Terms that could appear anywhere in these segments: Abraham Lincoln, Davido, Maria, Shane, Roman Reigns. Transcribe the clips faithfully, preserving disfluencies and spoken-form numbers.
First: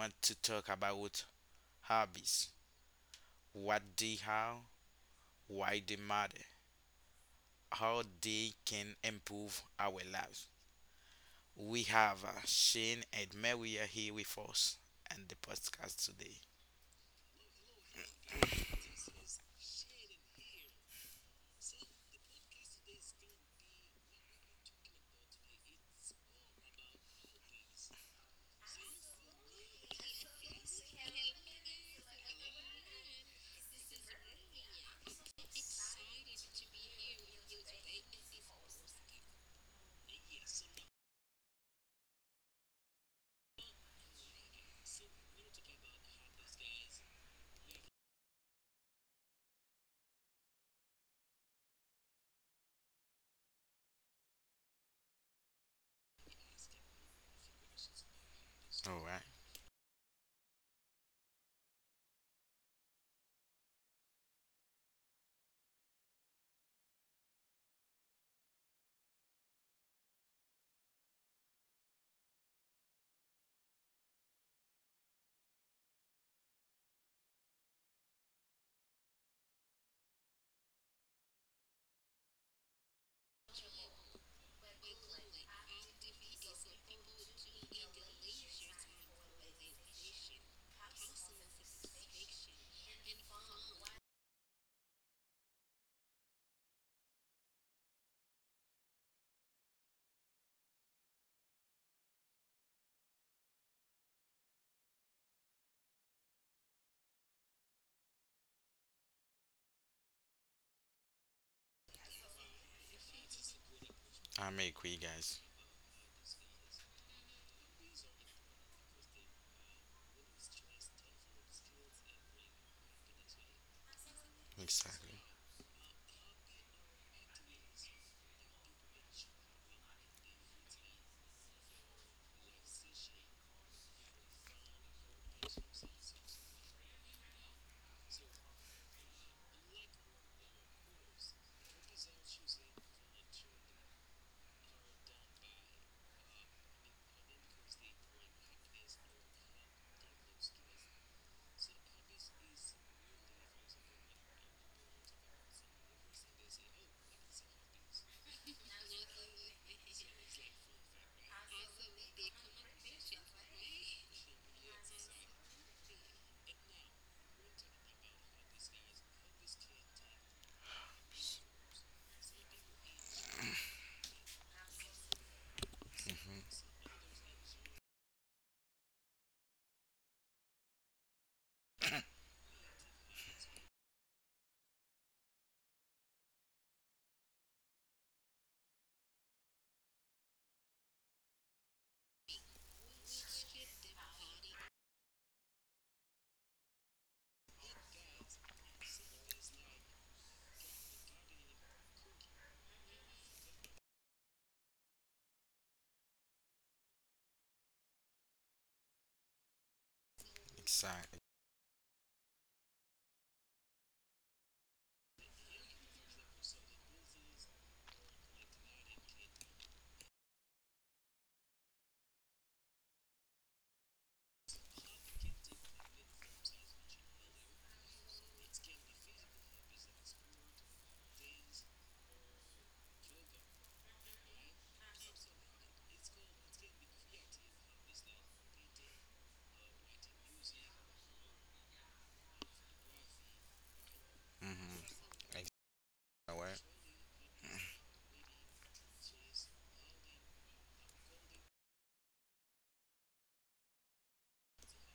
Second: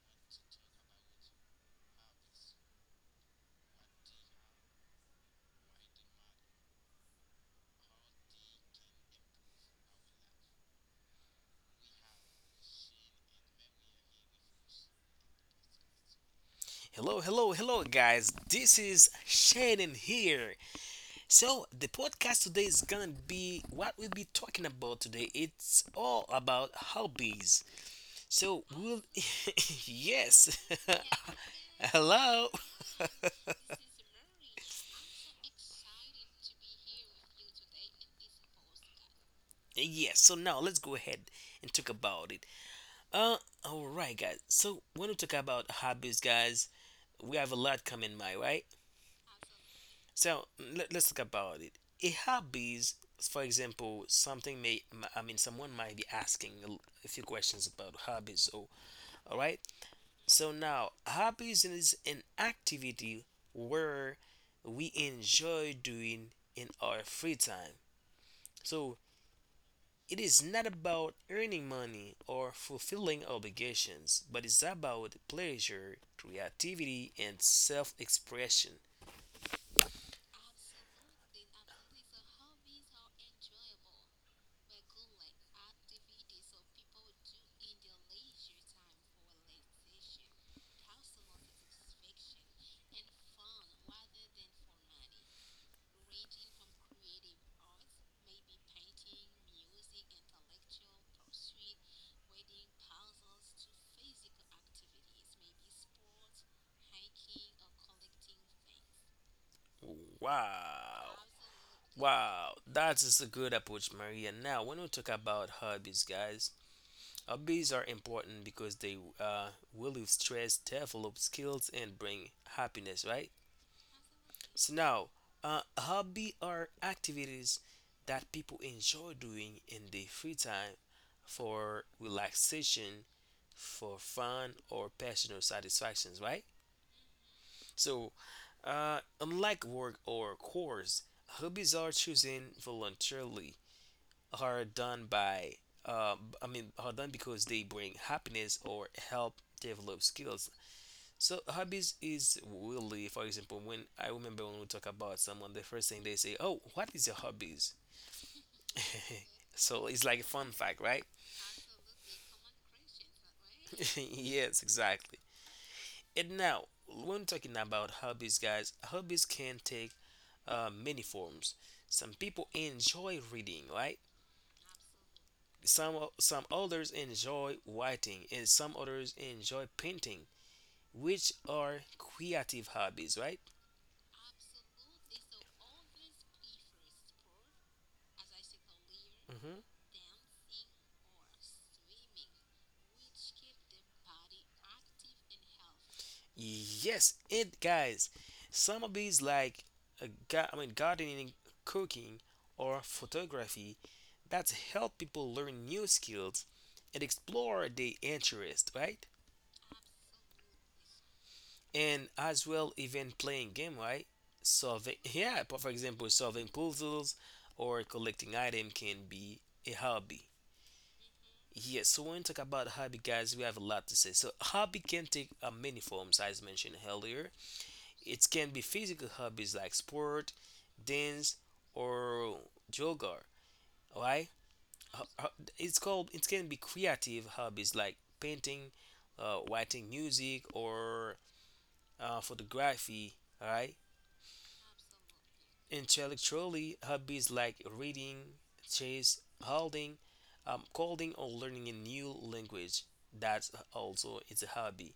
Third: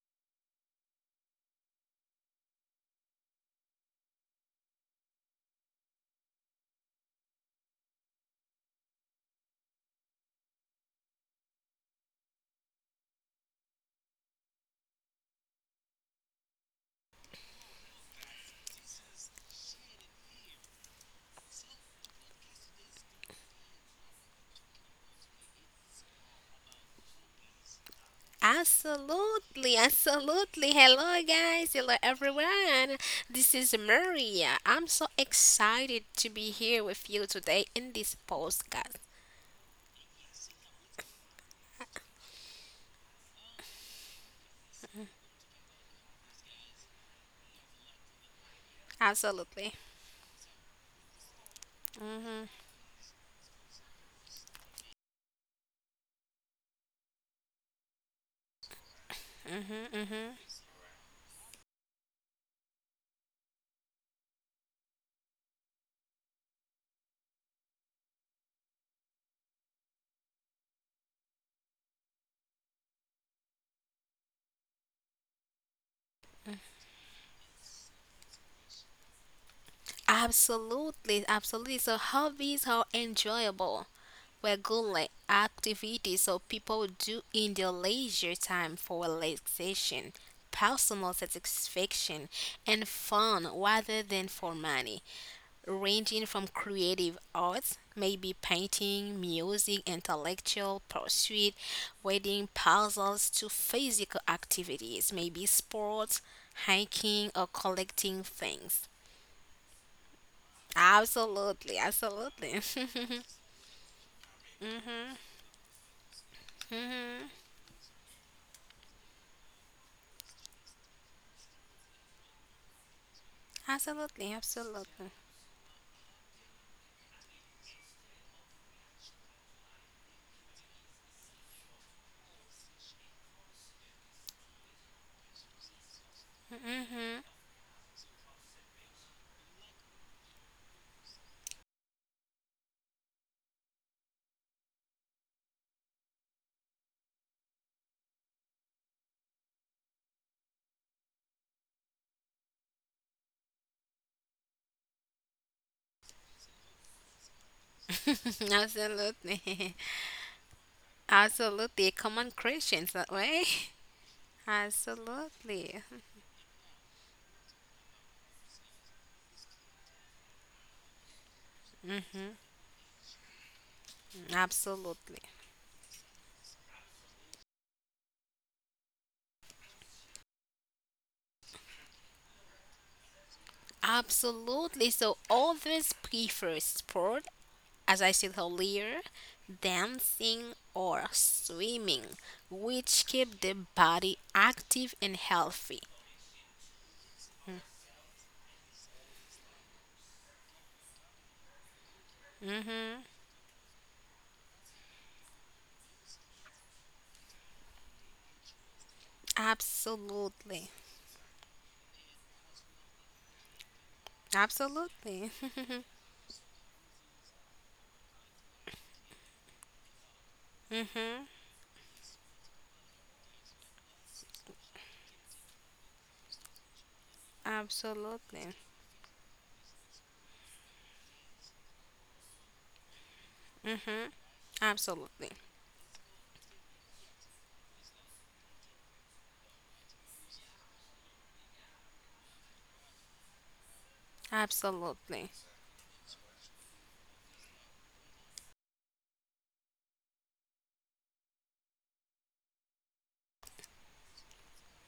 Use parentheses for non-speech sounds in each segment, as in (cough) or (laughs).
want to talk about hobbies. What they are, why they matter, how they can improve our lives. We have uh, Shane and Maria here with us and the podcast today. Hello, hello, hello, guys. This is Shannon here. So, the podcast today is gonna be what we'll be talking about today. It's all about hobbies. So, we'll. Absolutely, (laughs) Yes. absolutely. (laughs) Hello, guys. Hello, Hello. everyone. This is Maria. I'm so excited to be here with you today in this podcast. Yes, so now let's go ahead and talk about it. Uh, alright, guys. So, when we talk about hobbies, guys, we have a lot coming my way. Absolutely. So, mm, let, let's talk about it. A hobby is, for example, something may, m- I mean, someone might be asking a l- a few questions about hobbies. So, All right. all right. hmm So now, hobbies is an activity where we enjoy doing in our free time. So it is not about earning money or fulfilling obligations, but it's about pleasure, creativity, and self expression. Absolutely, absolutely. So hobbies are enjoyable. We good like activities so people do in their leisure time for relaxation, personal satisfaction and fun rather than for money. Ranging from creative arts, maybe painting, music, intellectual pursuit, wedding puzzles to physical activities, maybe sports, hiking or collecting things. Wow. Absolutely, Wow, absolutely, that is a good approach, Maria. I'm Now, a when we great talk guys. about hobbies, guys, hobbies are important because they uh, relieve stress, develop skills, and bring happiness, right? (laughs) absolutely, So now, absolutely, Exactly. uh, hobby are activities that people enjoy doing in their free time for relaxation, for fun, or personal satisfactions, right? hmm So, uh, unlike work or chores, hobbies are chosen voluntarily, are done by, uh, I mean, are done because they bring happiness or help develop skills. So, hobbies is really, for example, when I remember when we talk about someone, the first thing they say, "Oh, what is your hobbies?" (laughs) (laughs) absolutely, So it's like a fun fact, right? (laughs) absolutely. A common Christians that way. (laughs) (laughs) Yes, exactly. Absolutely, And now, when talking about hobbies, guys, hobbies can take uh, many forms. Some people enjoy reading, right? absolutely, Some some others enjoy writing, and some others enjoy painting, which are creative hobbies, right? absolutely. So always prefer sport, as I said earlier, Hmm. dancing or swimming, which keep the body active and healthy. Yes, and guys, some of these like uh, ga- I mean gardening, cooking, or photography that help people learn new skills and explore their interest, right? Absolutely. Exactly. And as well, even playing game, right? Solving (laughs) Absolutely. yeah, but for example, solving puzzles or collecting item can be a hobby. (laughs) hmm Yes. So when we talk about hobby, guys, we have a lot to say. So hobby can take uh, many forms, as mentioned earlier. It can be Absolutely. physical hobbies like sport, dance, or yoga, right? Ho- ho- Absolutely. it's called it can be creative hobbies like painting, uh, writing, music, or uh, photography, right? Mm-hmm. Absolutely. Ex- All right. Intellectually, hobbies like reading, chess, holding, um, coding, or learning a new language, that also is a hobby.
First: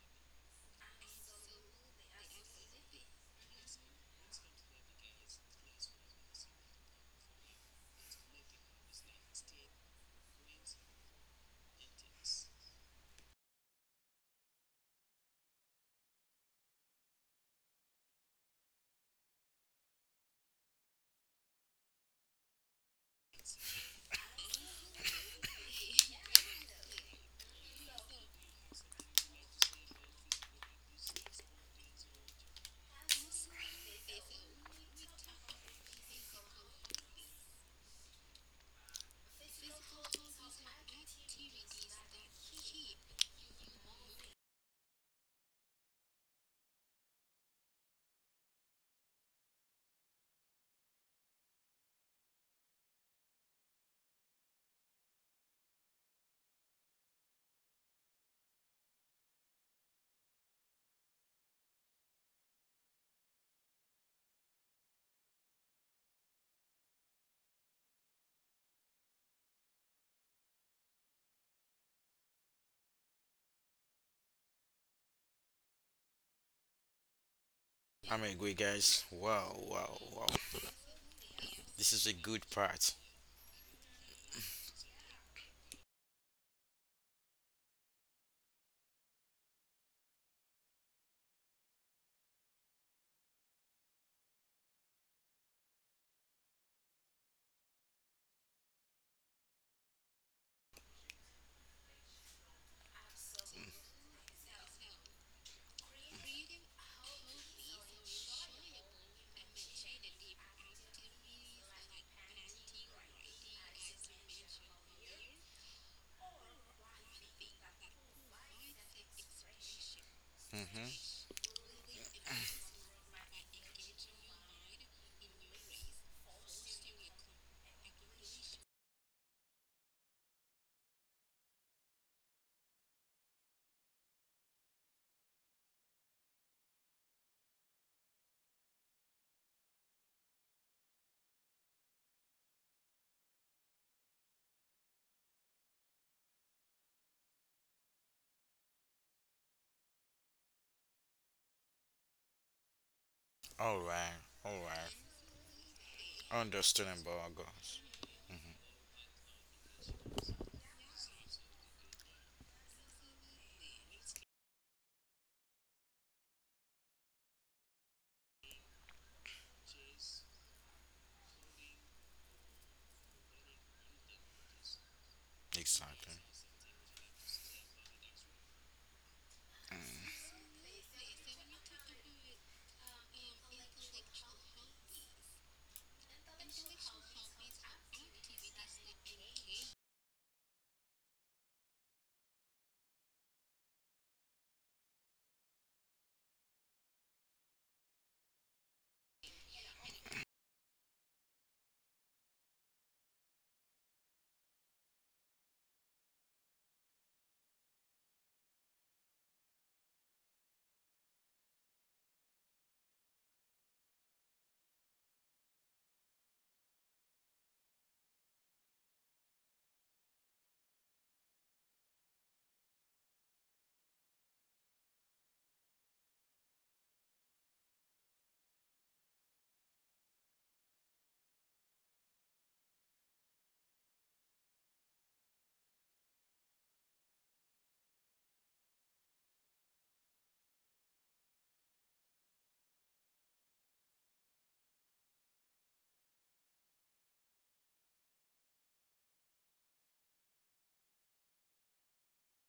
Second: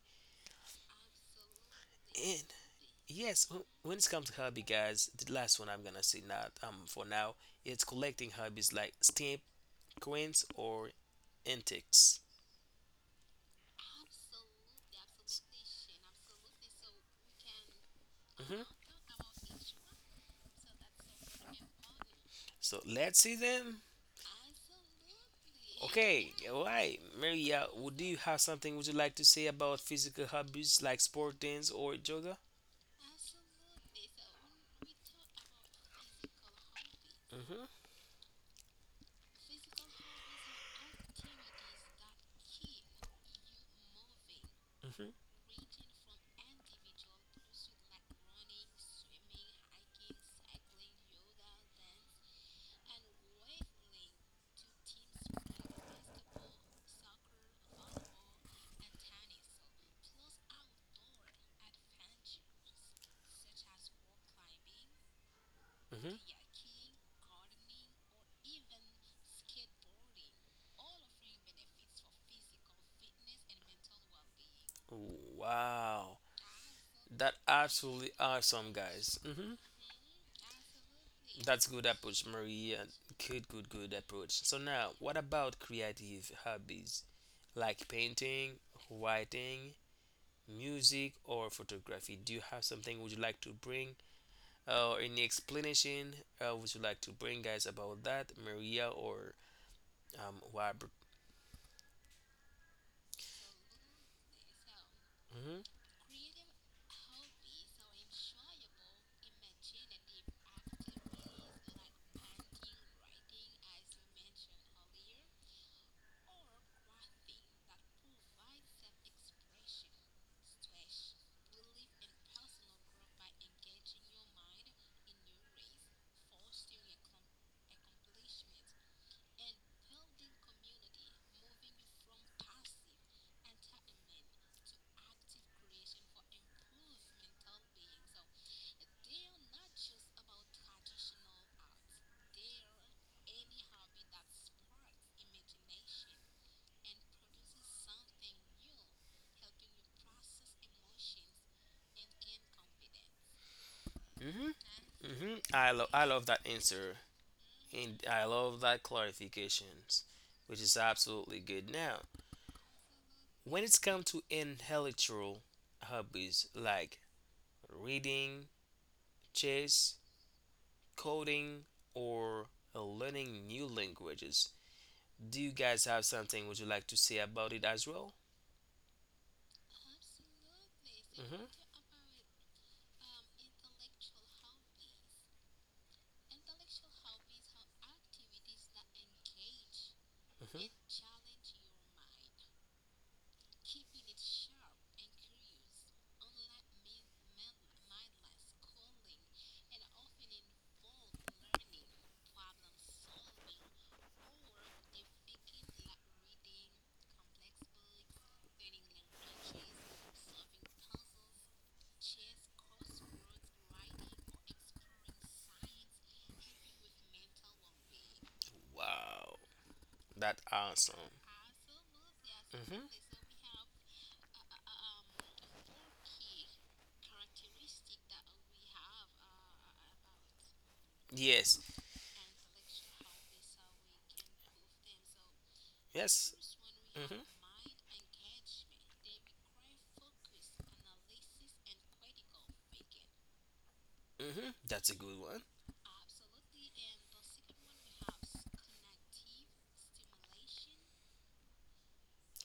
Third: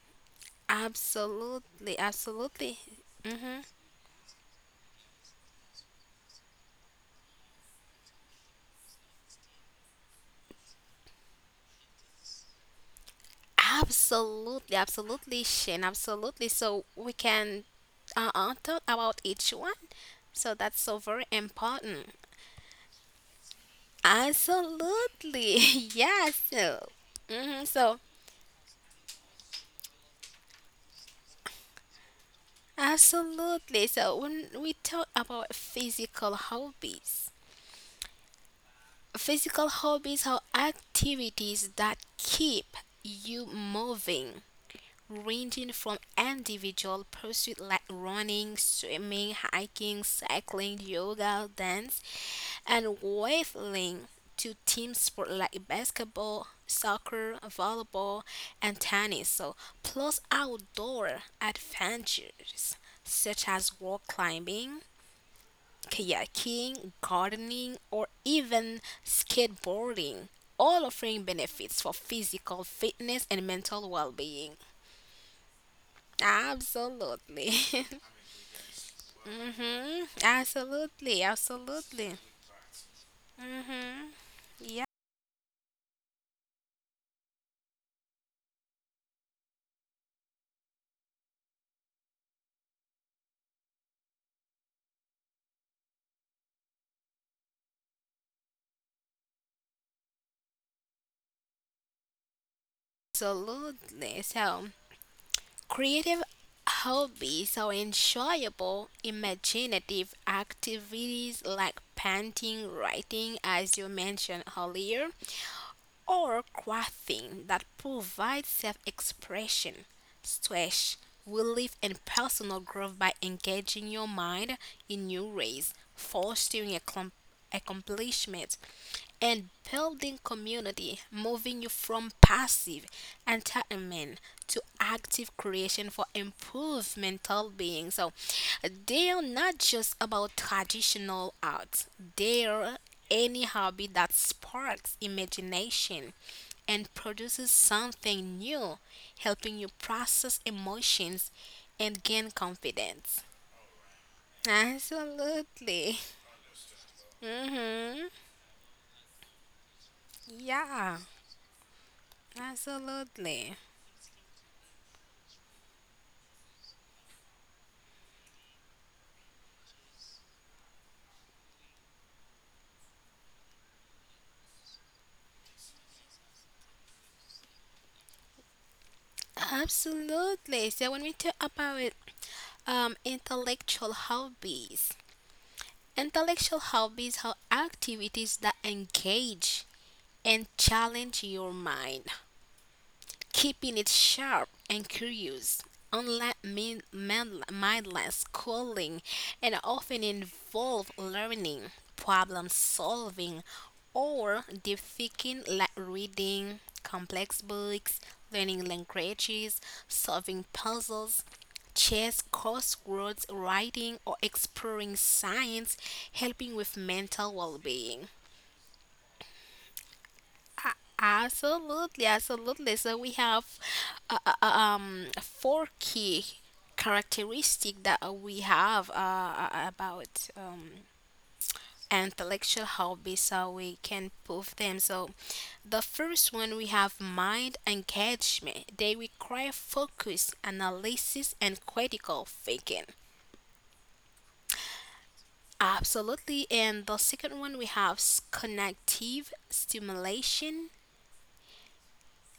Absolutely. And Absolutely. yes, Mm-hmm. wh- when it comes to hobby, guys, the last one I'm gonna say now. Um for now, it's collecting hobbies like stamp, coins, or antiques. Absolutely. Absolutely, Shane. Absolutely. So we can uh, uh, hmm talk about each one. So that's so very important. So let's see them. Absolutely. (laughs) Okay, Yes. all So, right, hmm Maria, so would you have something would you like to say about physical hobbies like sport, dance, or yoga? Absolutely. So when we talk about physical hobbies, Mm-hmm. physical hobbies are activities that keep you moving, ranging from individual pursuits like running, swimming, hiking, cycling, yoga, dance, and wavelength to team sport like basketball, soccer, volleyball, and tennis. So, plus outdoor adventures such as rock climbing, Mhm. kayaking, gardening, or even skateboarding, all offering benefits for physical fitness and mental well being. Wow, that Absolutely. (laughs) absolutely I'm a great awesome, guys. guys. hmm Wow, wow, hmm wow. Absolutely. That's good This is a Absolutely. approach, good Maria. part. Good, good, good approach. So now, Yeah. what about creative hobbies like painting, writing, music, or photography? Do you have something would you like to bring, uh, or any explanation uh, would you like to bring, guys, about that, Maria or um, Robert? Absolutely. So, Mm-hmm. creative hobbies are enjoyable, imaginative activities like painting, writing, as you mentioned earlier, or crafting that provide self expression, stress relief, and personal growth by engaging your mind in new ways, fostering a accomplishment and building community, moving you from passive entitlement to active creation for improved mental being. So they are not just about traditional arts, they are any hobby that sparks imagination and produces something new, helping you process emotions and gain confidence. All right. All right. hmm I love Absolutely. I (laughs) love that answer, Understandable, guys. and Mhm. I love that clarifications, which is Yeah. absolutely good. Now, Absolutely. when it's come to intellectual hobbies like reading, chess, coding, or learning new languages, do you guys have Exactly. something would you like to say about it as well? Absolutely. So when we hmm talk about um, intellectual hobbies, intellectual hobbies are activities that engage and hmm challenge your mind, keeping it sharp and curious, unlike min- mind- mindless schooling, and often involve learning, problem solving, or deep thinking like reading complex books, learning languages, solving puzzles, chess, crosswords, writing, or exploring science, helping with mental well being. Wow, that's awesome. Absolutely, absolutely. Hmm. So we have uh, uh, uh, um four key characteristic that uh, we have uh, uh, uh, about um, Yes. intellectual hobbies, so we can prove them. So the Yes. first one we have hmm mind engagement. They require focus, analysis, and critical thinking. hmm That's a good one. Absolutely. And the second one we have s- connective stimulation.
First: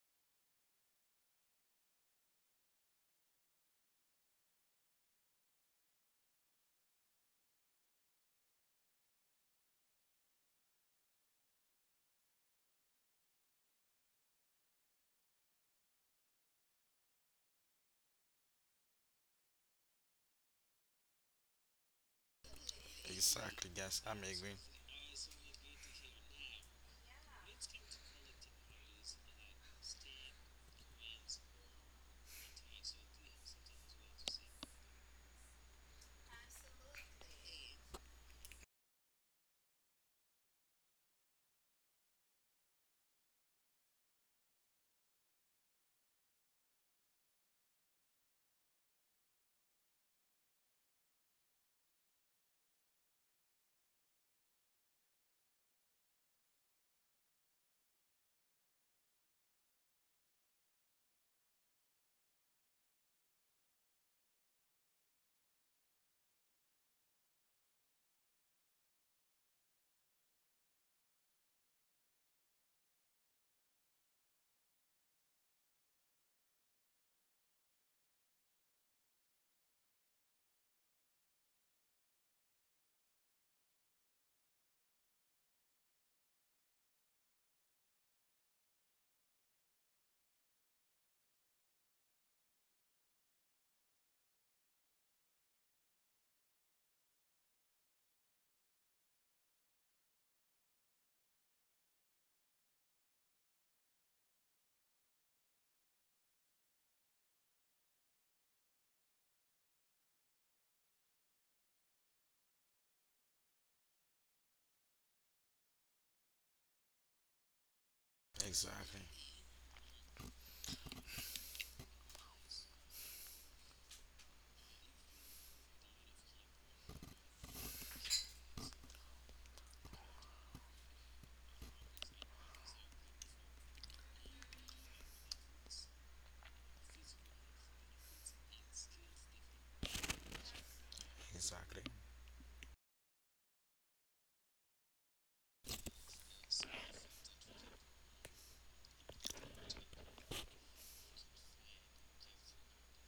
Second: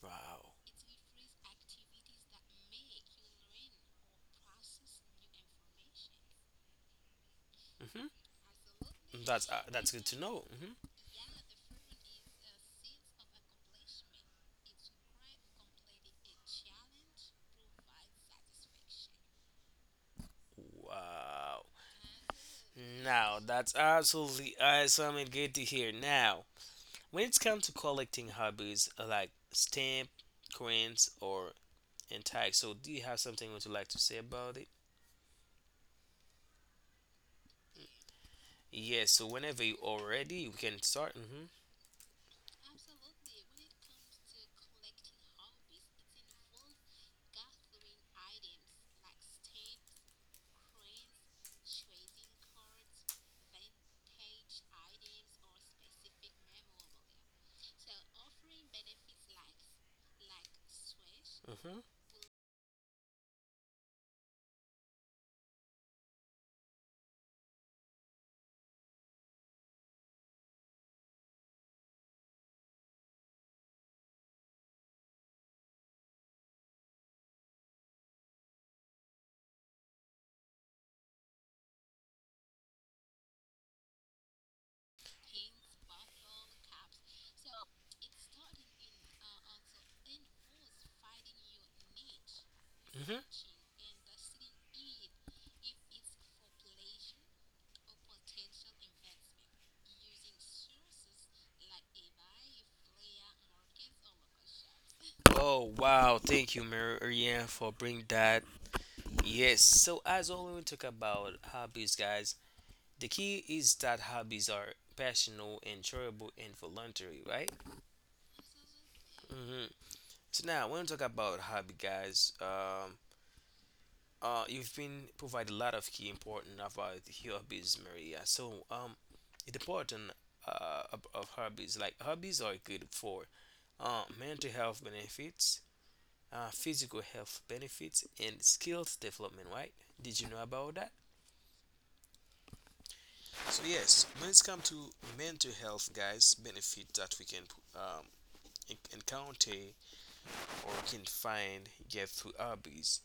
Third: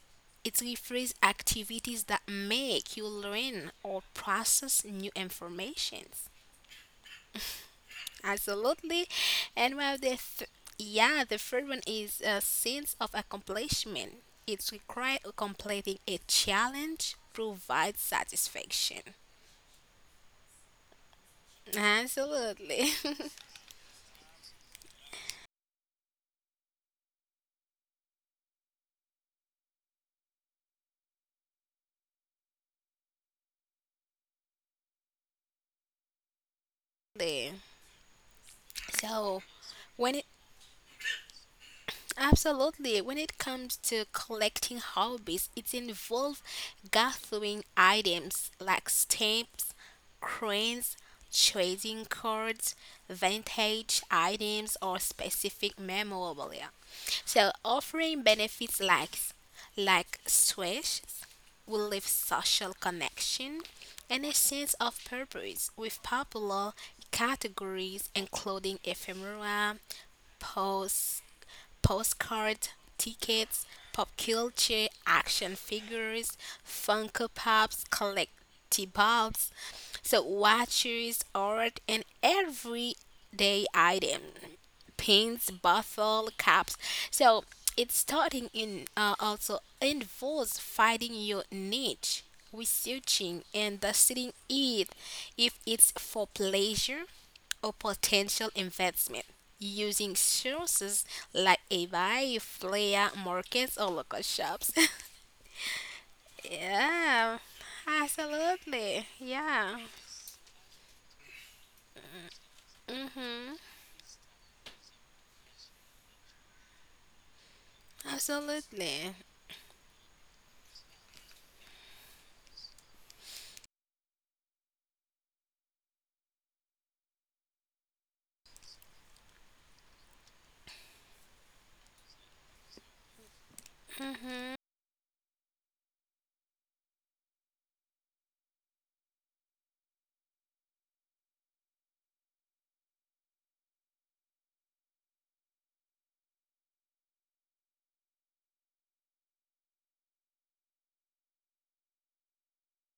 Wow. It refers activities that make you learn or process new information. hmm Absolutely. That's uh, And that's well, good the to know. th- hmm yeah, the third one is a sense of accomplishment. It's required of completing a challenge provides satisfaction. Wow. Absolutely. Now Exactly, that's guys. I'm absolutely agreeing. awesome and good to hear. Now, when it's come to collecting hobbies uh, like stamp, coins, or and tags, so do you have something would you like to say about it? (laughs) There. Yes. So So, whenever you are when it ready, we can start. hmm Absolutely. When it comes to collecting hobbies, it involves gathering items like stamps, coins, trading cards, vintage items, or specific memorabilia. So, offering benefits like like swish hmm will live social connection and a sense of purpose, with popular categories including ephemera, posts, postcard tickets, pop culture, action figures, Funko Pops, collectibles, so watches, art, and everyday item pins, bottle caps. So it's starting in uh, also involves finding your niche, hmm researching and studying it if it's for pleasure or potential investment. Using sources like eBay, Flea, markets, or local shops. Oh wow! (laughs) Thank you, Yeah, Marianne, for bringing that. absolutely. Yes. Yeah, So as always, we talk about hobbies, guys. The key is that hobbies are passional, enjoyable, and voluntary, right? Exactly. absolutely. hmm So now, when we talk about hobby, guys, um, uh, you've been provided a lot of key important about hobbies, Maria. So, um, it's important uh of, of hobbies. Like hobbies are good for uh, mental health benefits, uh, physical health benefits, and skills development, right? Did you know about that? Exactly. So, yes, when it's come to mental health, guys, benefit that we can um, en- encounter or can find get through hobbies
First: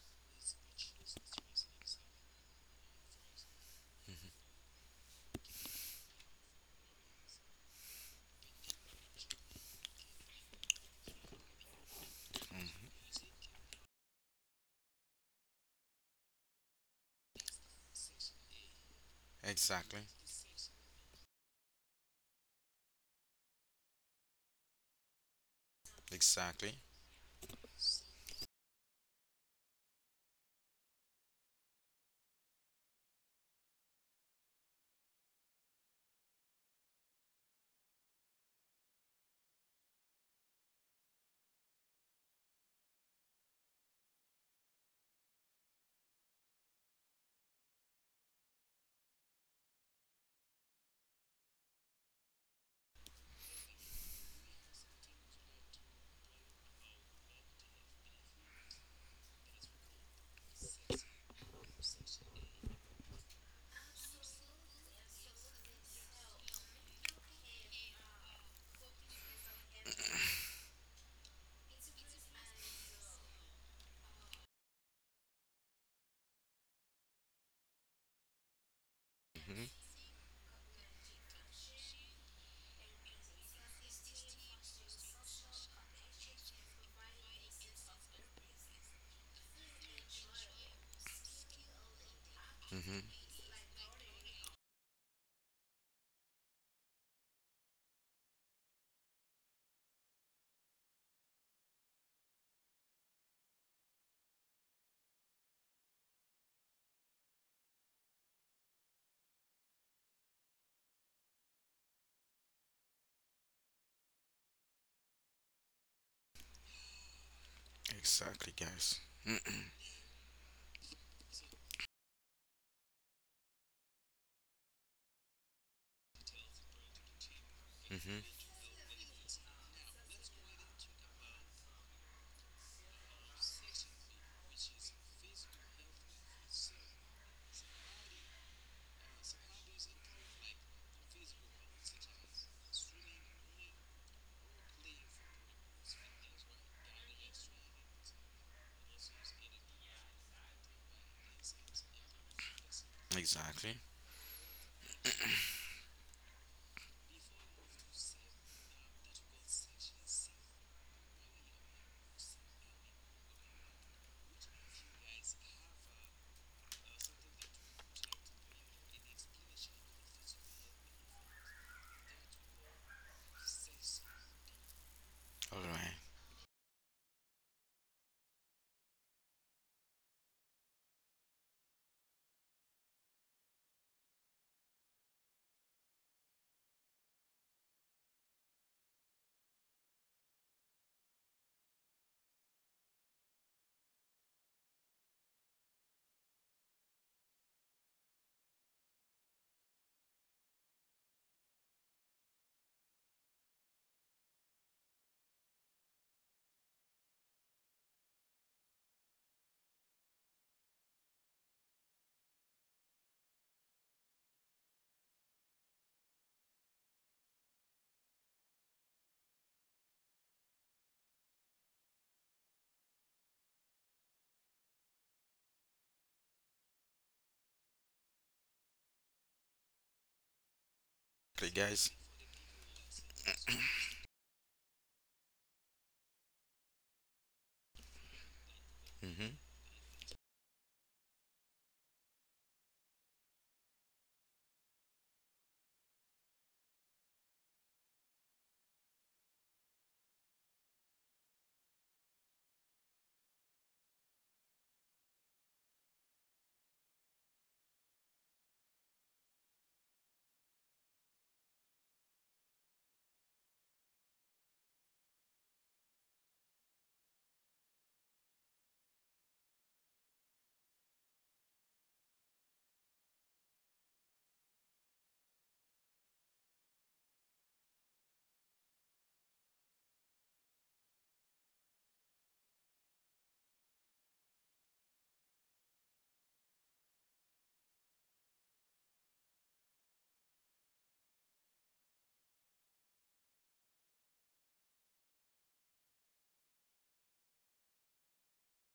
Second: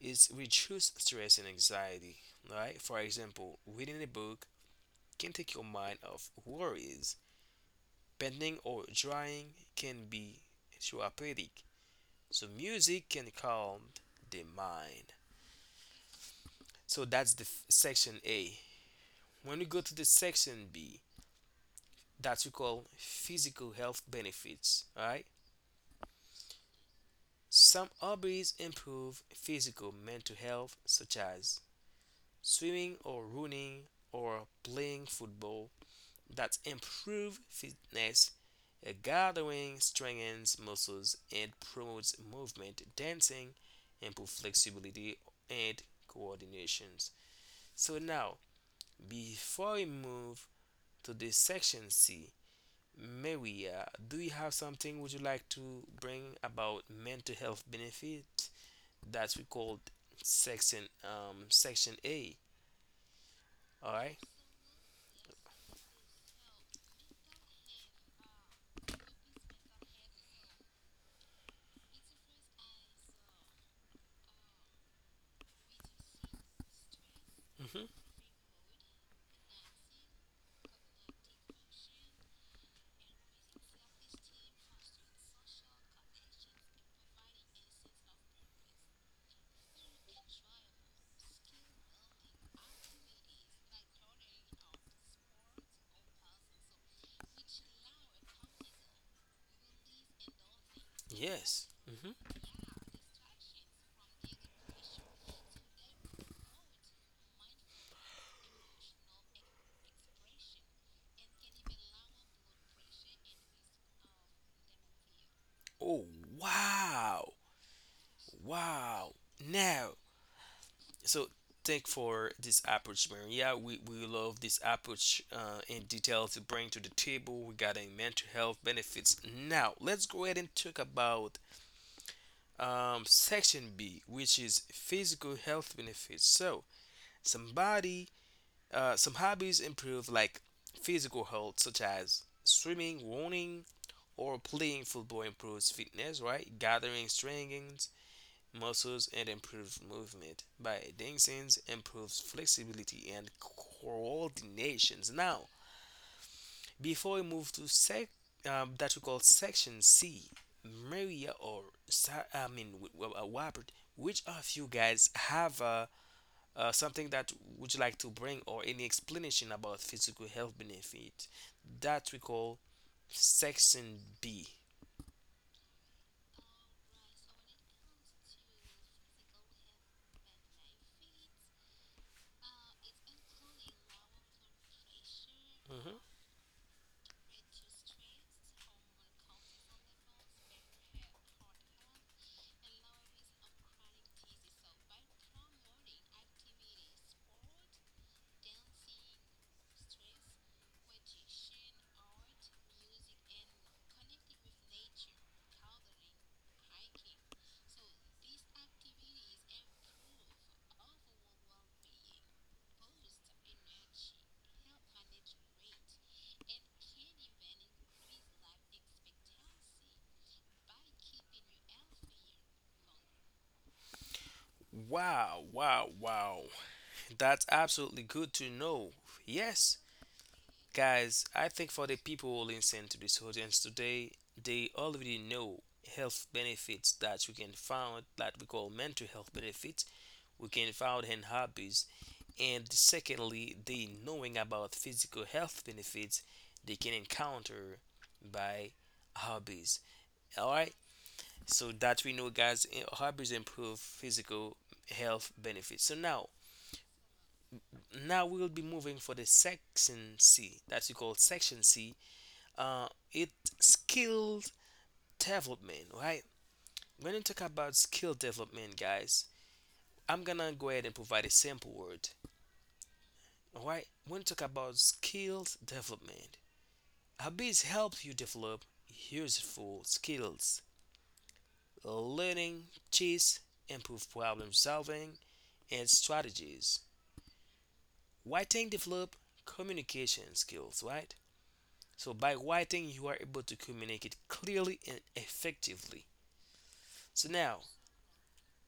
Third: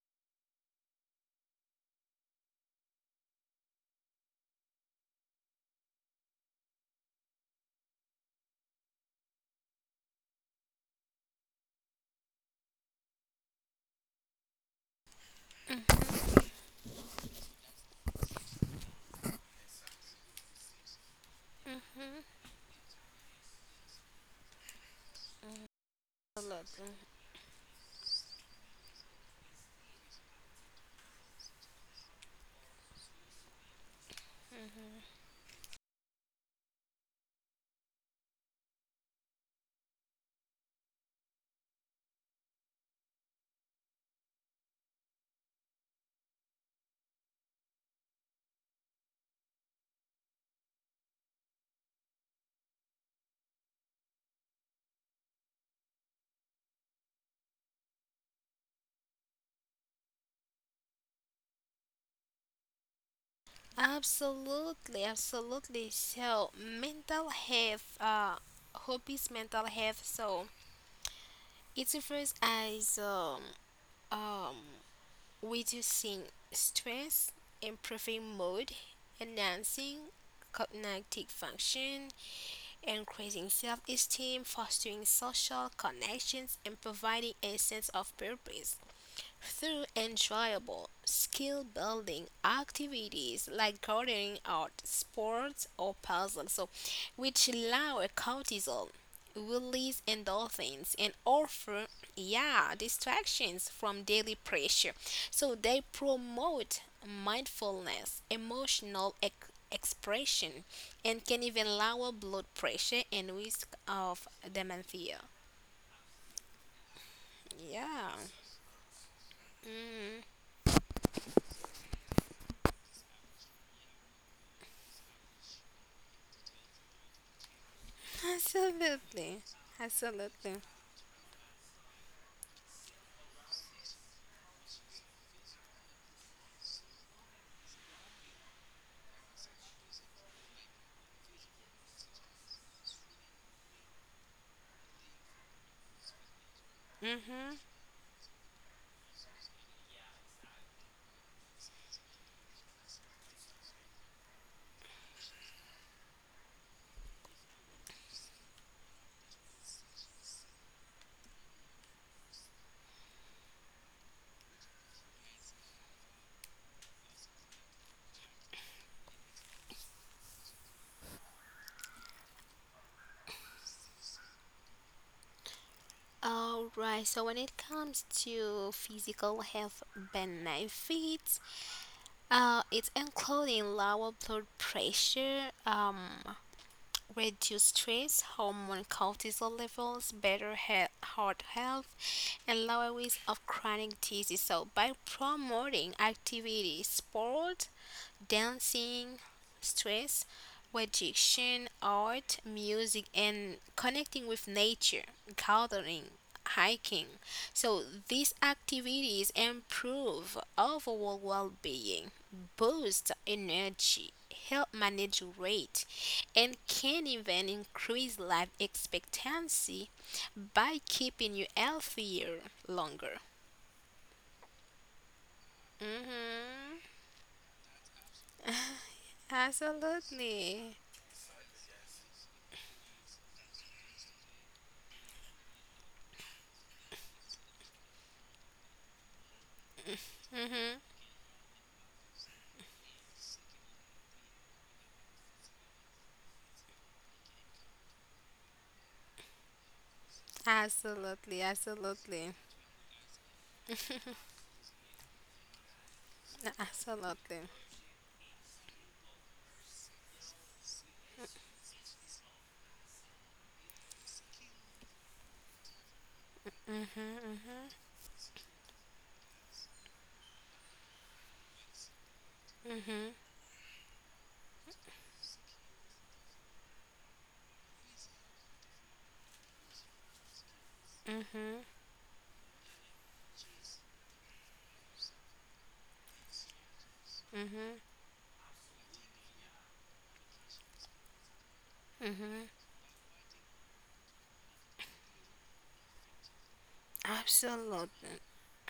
is reduce stress and anxiety, right? For example, reading a book can take your mind off worries. Painting or drawing can be therapeutic. So music can calm the mind. So that's the f- section A. When we go to Exactly. the section B, that we call physical health benefits. All right. Exactly. Mhm. Some hobbies improve physical mental health, such as swimming or running or playing football. That improve fitness. A gathering strengthens muscles and promotes movement. Dancing improve flexibility and coordinations. So now, before we move to this section C. Maria, do you have something would you like to bring about mental health benefit that we called section um section A? All right. Absolutely, absolutely. So, mental health, uh, hobbies, mental health. So, it refers as um, um, reducing stress, Mm-hmm. improving mood, hmm enhancing cognitive function, increasing self esteem, fostering social connections, and providing a sense of purpose. Through enjoyable skill building hmm activities like gardening art, sports, or puzzles, so, which lower cortisol, release endorphins, and Yes. offer, Mm-hmm. yeah, distractions from daily pressure. So they promote mindfulness, emotional ex- expression, and can even lower blood pressure and risk of dementia. Oh wow, Yeah, Exactly, guys. wow. Now, so thank for this approach, Maria. We we love this approach uh, in detail to bring to the table regarding mental (laughs) hmm health benefits. absolutely. Now, let's go ahead Absolutely. and talk about um, section B, which is physical health benefits. So somebody, uh, some hobbies improve like physical health, such as swimming, running, or playing football improves fitness, right? Gathering Mm-hmm. strengthens muscles and improves movement. By dancing improves flexibility and Exactly. coordinations. Now, before we move to sec um, that we call section C, Maria or Sa- I mean w- w- uh, Robert, which of you guys have uh, uh, something that would you like to bring or any explanation about physical health benefit that we call section B? All right. All right. So when it comes to physical health benefits, uh, it's including lower blood pressure, Mhm. um, reduce stress, hormone cortisol levels, better he- heart health, and lower risk of chronic disease. So, by promoting activity, sport, dancing, stress reduction, art, music, and connecting with nature, gardening, hiking. So these activities improve overall well being, boost energy, help manage weight, and can even increase life expectancy by keeping you healthier longer. Wow, wow, wow. hmm That's absolutely good to know. Yes, Absolutely. guys, Okay, I think guys. for the people who listen to this audience today, they already know health benefits that we can find, that we call mental hmm health benefits we can find in hobbies. And secondly, they knowing about physical health benefits they can encounter by hobbies. Alright? Absolutely. So that we Absolutely. know, guys, eh, hobbies improve physical health benefits. So now Absolutely. now we'll be moving for the section C. That's we call section C, uh, it skill development, right? When you talk Mm-hmm. about skill development, guys, I'm gonna go ahead and provide a sample word. Mm-hmm. Alright, when you talk about skills development, hobbies help you develop useful skills, Mm-hmm. learning, cheats, improve problem solving, and strategies. Mm-hmm. Writing develop communication skills, right? So by Mm-hmm. writing, you are able to communicate clearly and effectively. So now, Absolutely.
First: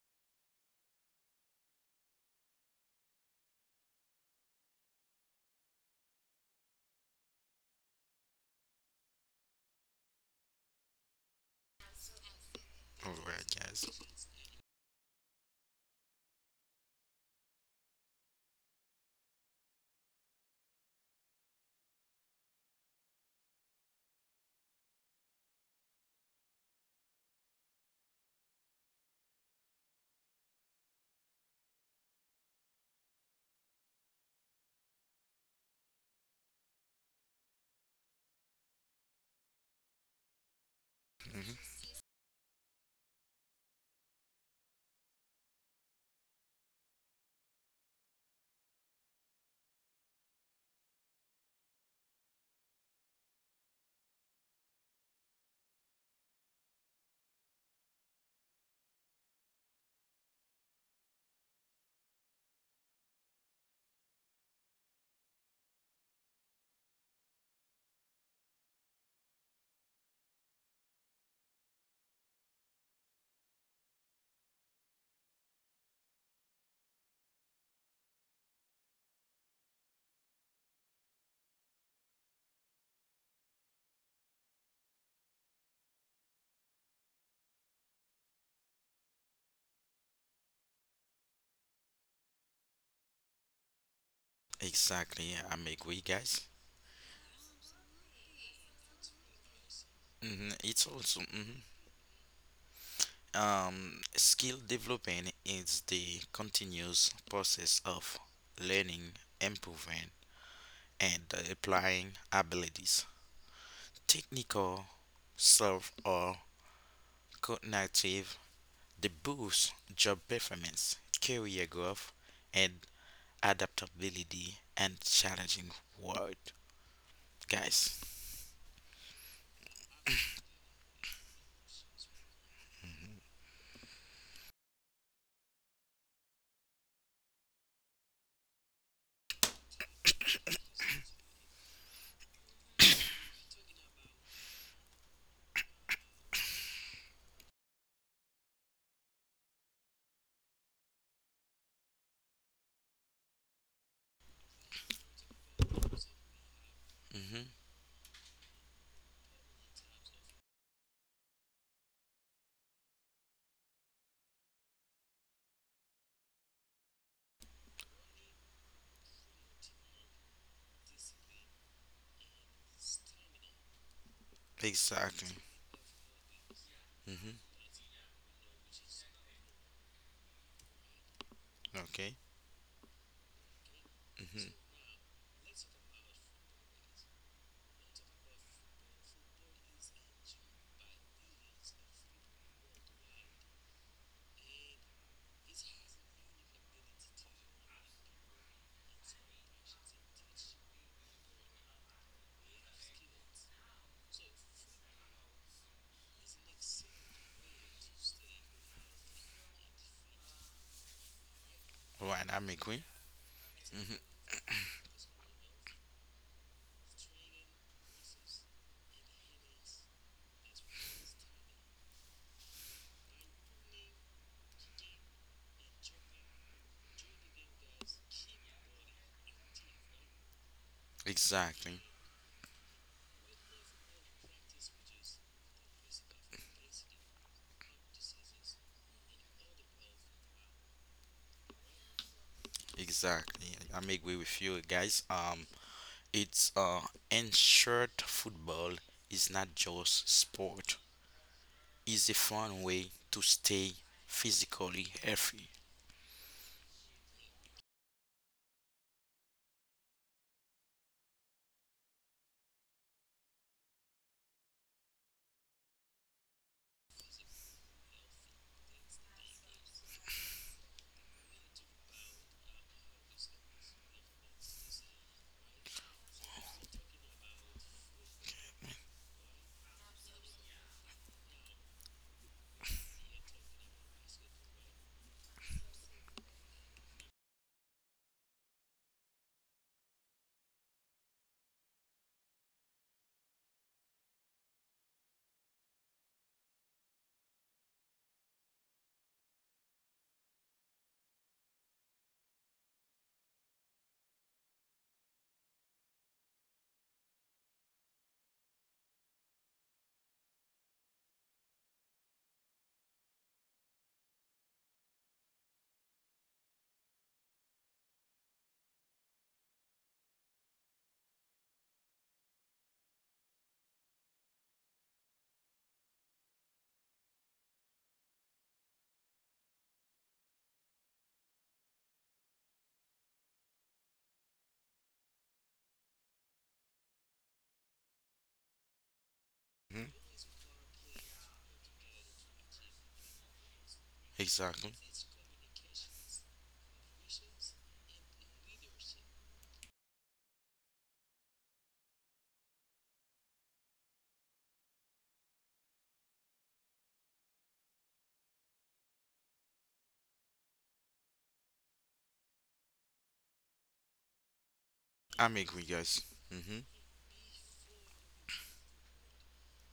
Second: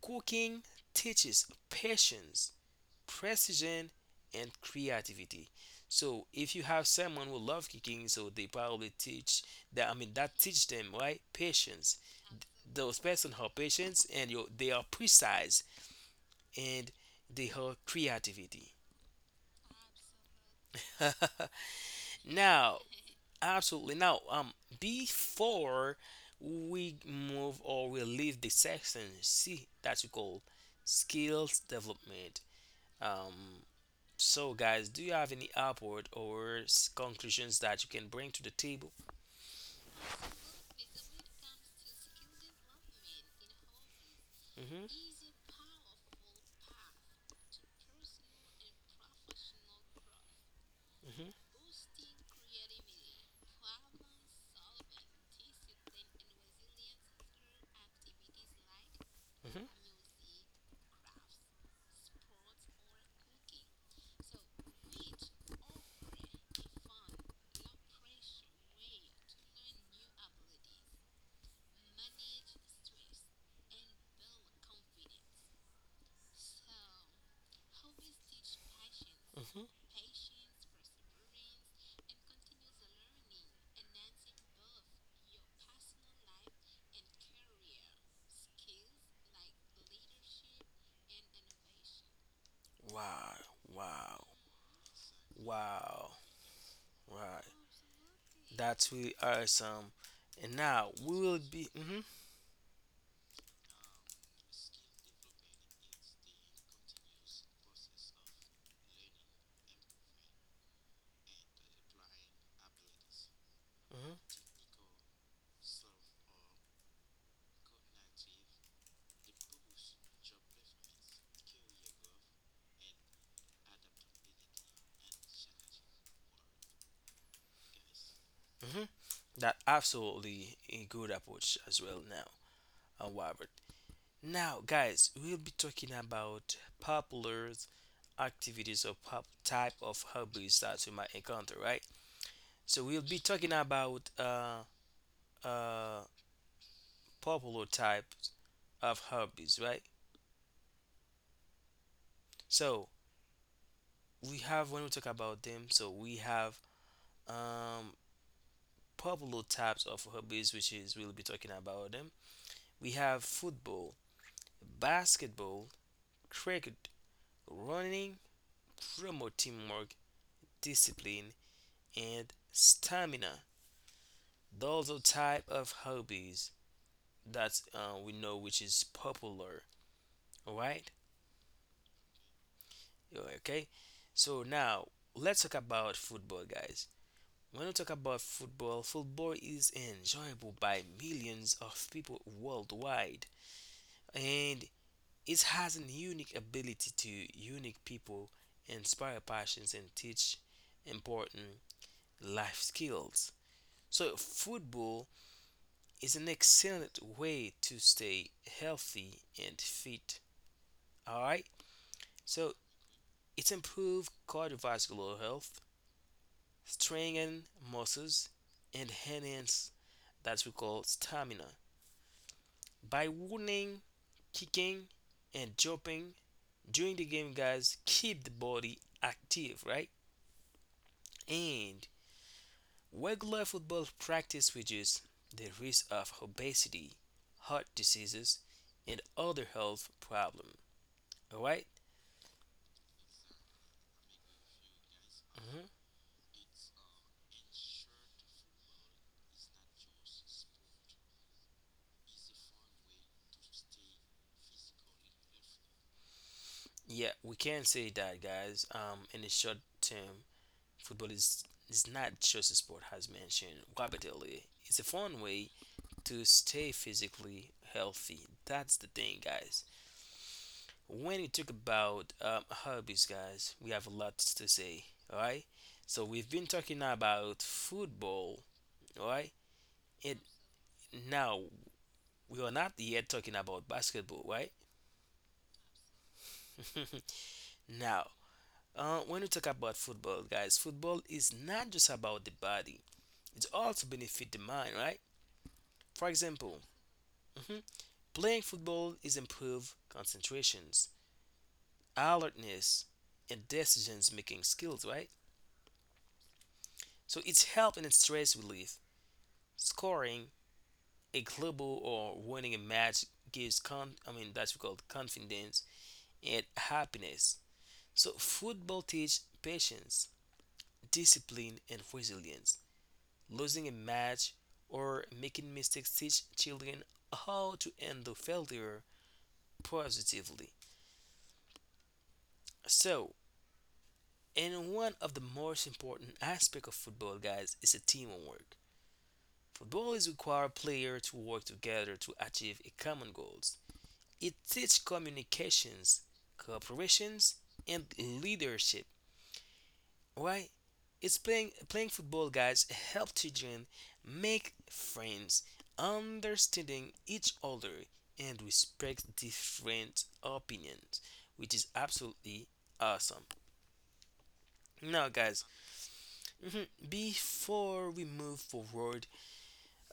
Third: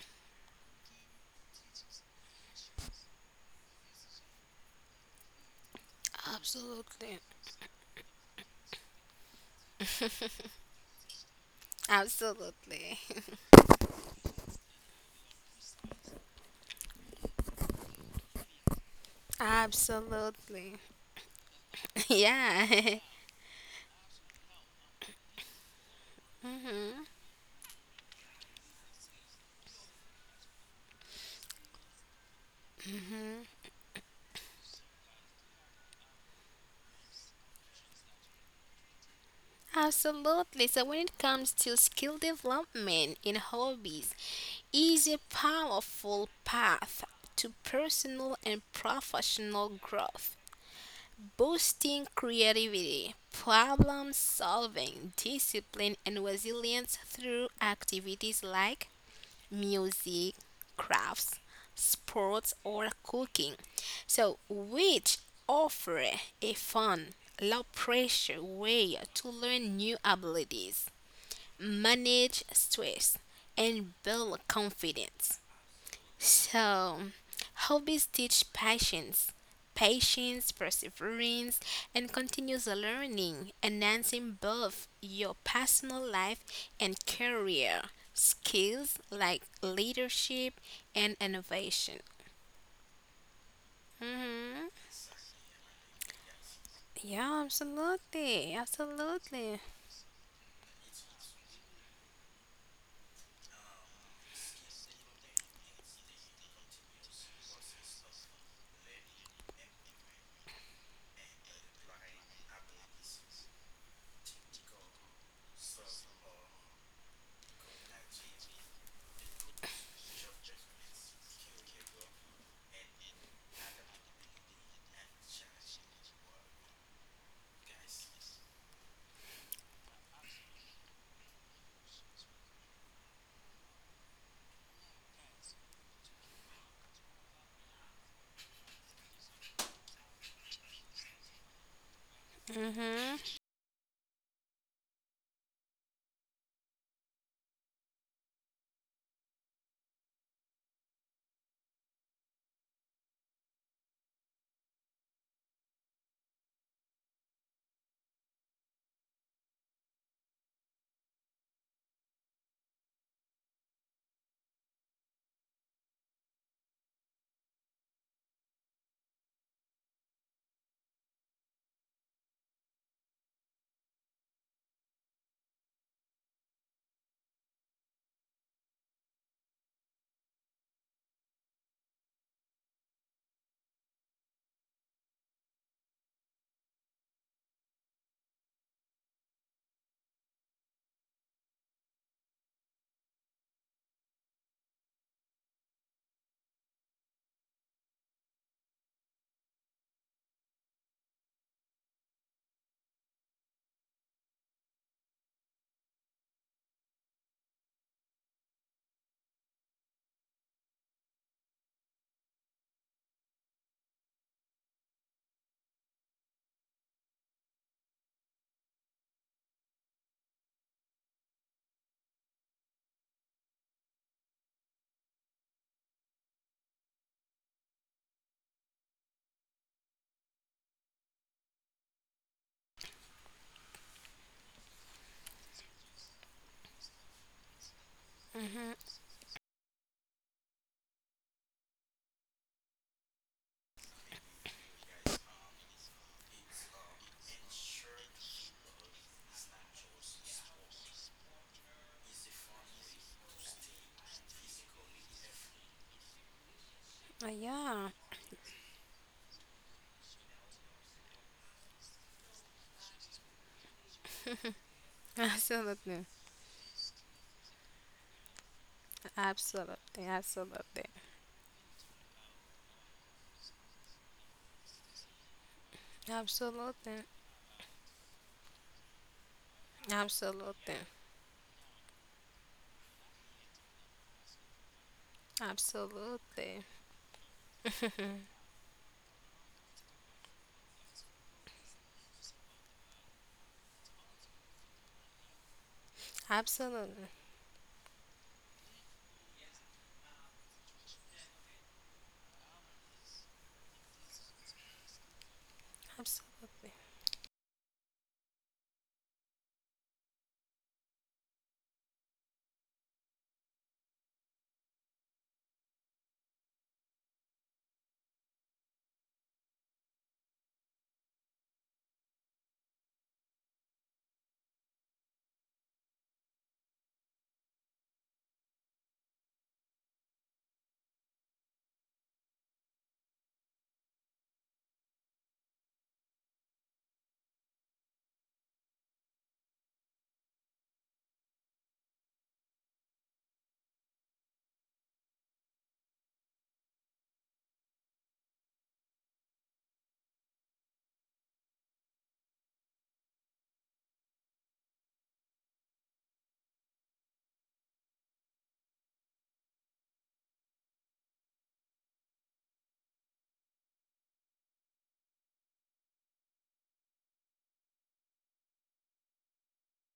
cooking teaches patience, precision, and creativity. So if you have Absolutely. someone who love cooking, so they probably teach that. I mean, that teach them right patience. Those Absolutely. All person right, have guys. patience, and you, they are precise, and they have creativity. (laughs) Absolutely. (laughs) (laughs) Now, Yeah. (laughs) absolutely. Now, um, before we move or we leave the section C that you call skills development. Um, So, guys, do you have any upward or s- conclusions that you can bring to the table? Absolutely. So when it comes to hmm skill development in hobbies, is hmm a powerful path to personal and professional growth, hmm boosting creativity, problem solving, discipline, and resilience through activities like hmm music, crafts, sports, or cooking. So, which offer a fun, low pressure way to learn new abilities, manage stress, and build confidence. So, hobbies teach patience, hmm patience, perseverance, and continuous learning, enhancing both your personal life and career skills like leadership and innovation. Wow, wow, hmm Exactly, yeah, I am agree, wow, guys. Yeah, right. absolutely, That's really absolutely. awesome. hmm And It's now we also. will hmm be. hmm Um, skill development is the continuous process of learning, improving, and applying abilities, hmm technical, self, or cognitive. The boost job performance, career growth, and adaptability and challenging world. Guys, hmm That absolutely a good approach as well. Now, uh, Robert. Now, guys, we'll be talking about popular activities or pop type of hobbies that we might encounter, right? So we'll be Mm-hmm. talking about uh uh popular types of hobbies, right? So we have when we talk about them, so we have mm-hmm. um popular types of hobbies, which is we'll be talking about them. We have football, basketball, cricket, running, promote teamwork, discipline, and stamina. Those are Exactly. type of hobbies Mm-hmm. that uh, we know which is popular. All right, Okay. okay. So Mm-hmm. now let's talk about football, guys. When we talk about football, football is enjoyable by millions of people worldwide, and it has a unique ability to unique people, inspire passions, and teach important life skills. So, football is an excellent way to stay healthy and fit. All right, Right, I'm so agree. it improves cardiovascular health, strengthen muscles, and enhance that we call stamina. By running, kicking, and jumping during the game, guys, keep the body active, right? Exactly. And regular football practice reduces the risk of obesity, heart diseases, Mm-hmm. and other health problems. All right? Exactly. I'm agree with you guys. Um Mhm. It's uh, ensured football is not just sport. It's a fun way to stay physically healthy. Yeah, Uh, we can Yeah, say that, guys. Um, in the short term, football is is not just a sport, as mentioned rapidly. It's a (laughs) fun way absolutely, to stay physically healthy. That's the thing, guys. absolutely, absolutely, When we talk about um, hobbies, guys, we have a lot to say. All right. So we've been talking absolutely, about football. All right. And absolutely, now we are not yet talking about basketball, right? absolutely. (laughs) Now, uh, when we talk about football, guys, football is not just about the body. It's also benefit the mind, right? For example, Absolutely, mhm, playing football is improve concentrations, alertness, and decisions making skills, right? absolutely. So it's help in stress relief. Scoring a global or winning a match gives con- I mean that's called confidence and happiness. So football teaches patience, discipline and resilience. Losing a match or making mistakes teach children how to handle failure positively. So, and one of the most important aspects of football, guys, is a teamwork. Football Mhm. is require players to work together to achieve a common goal. It teaches Exactly. communications, cooperations, and leadership. Right? It's playing playing football, guys. Help children make friends, understanding each other, and respect different opinions, which is absolutely awesome. Now, guys, I'm agree, guys. (laughs) mhm, hmm before we move forward,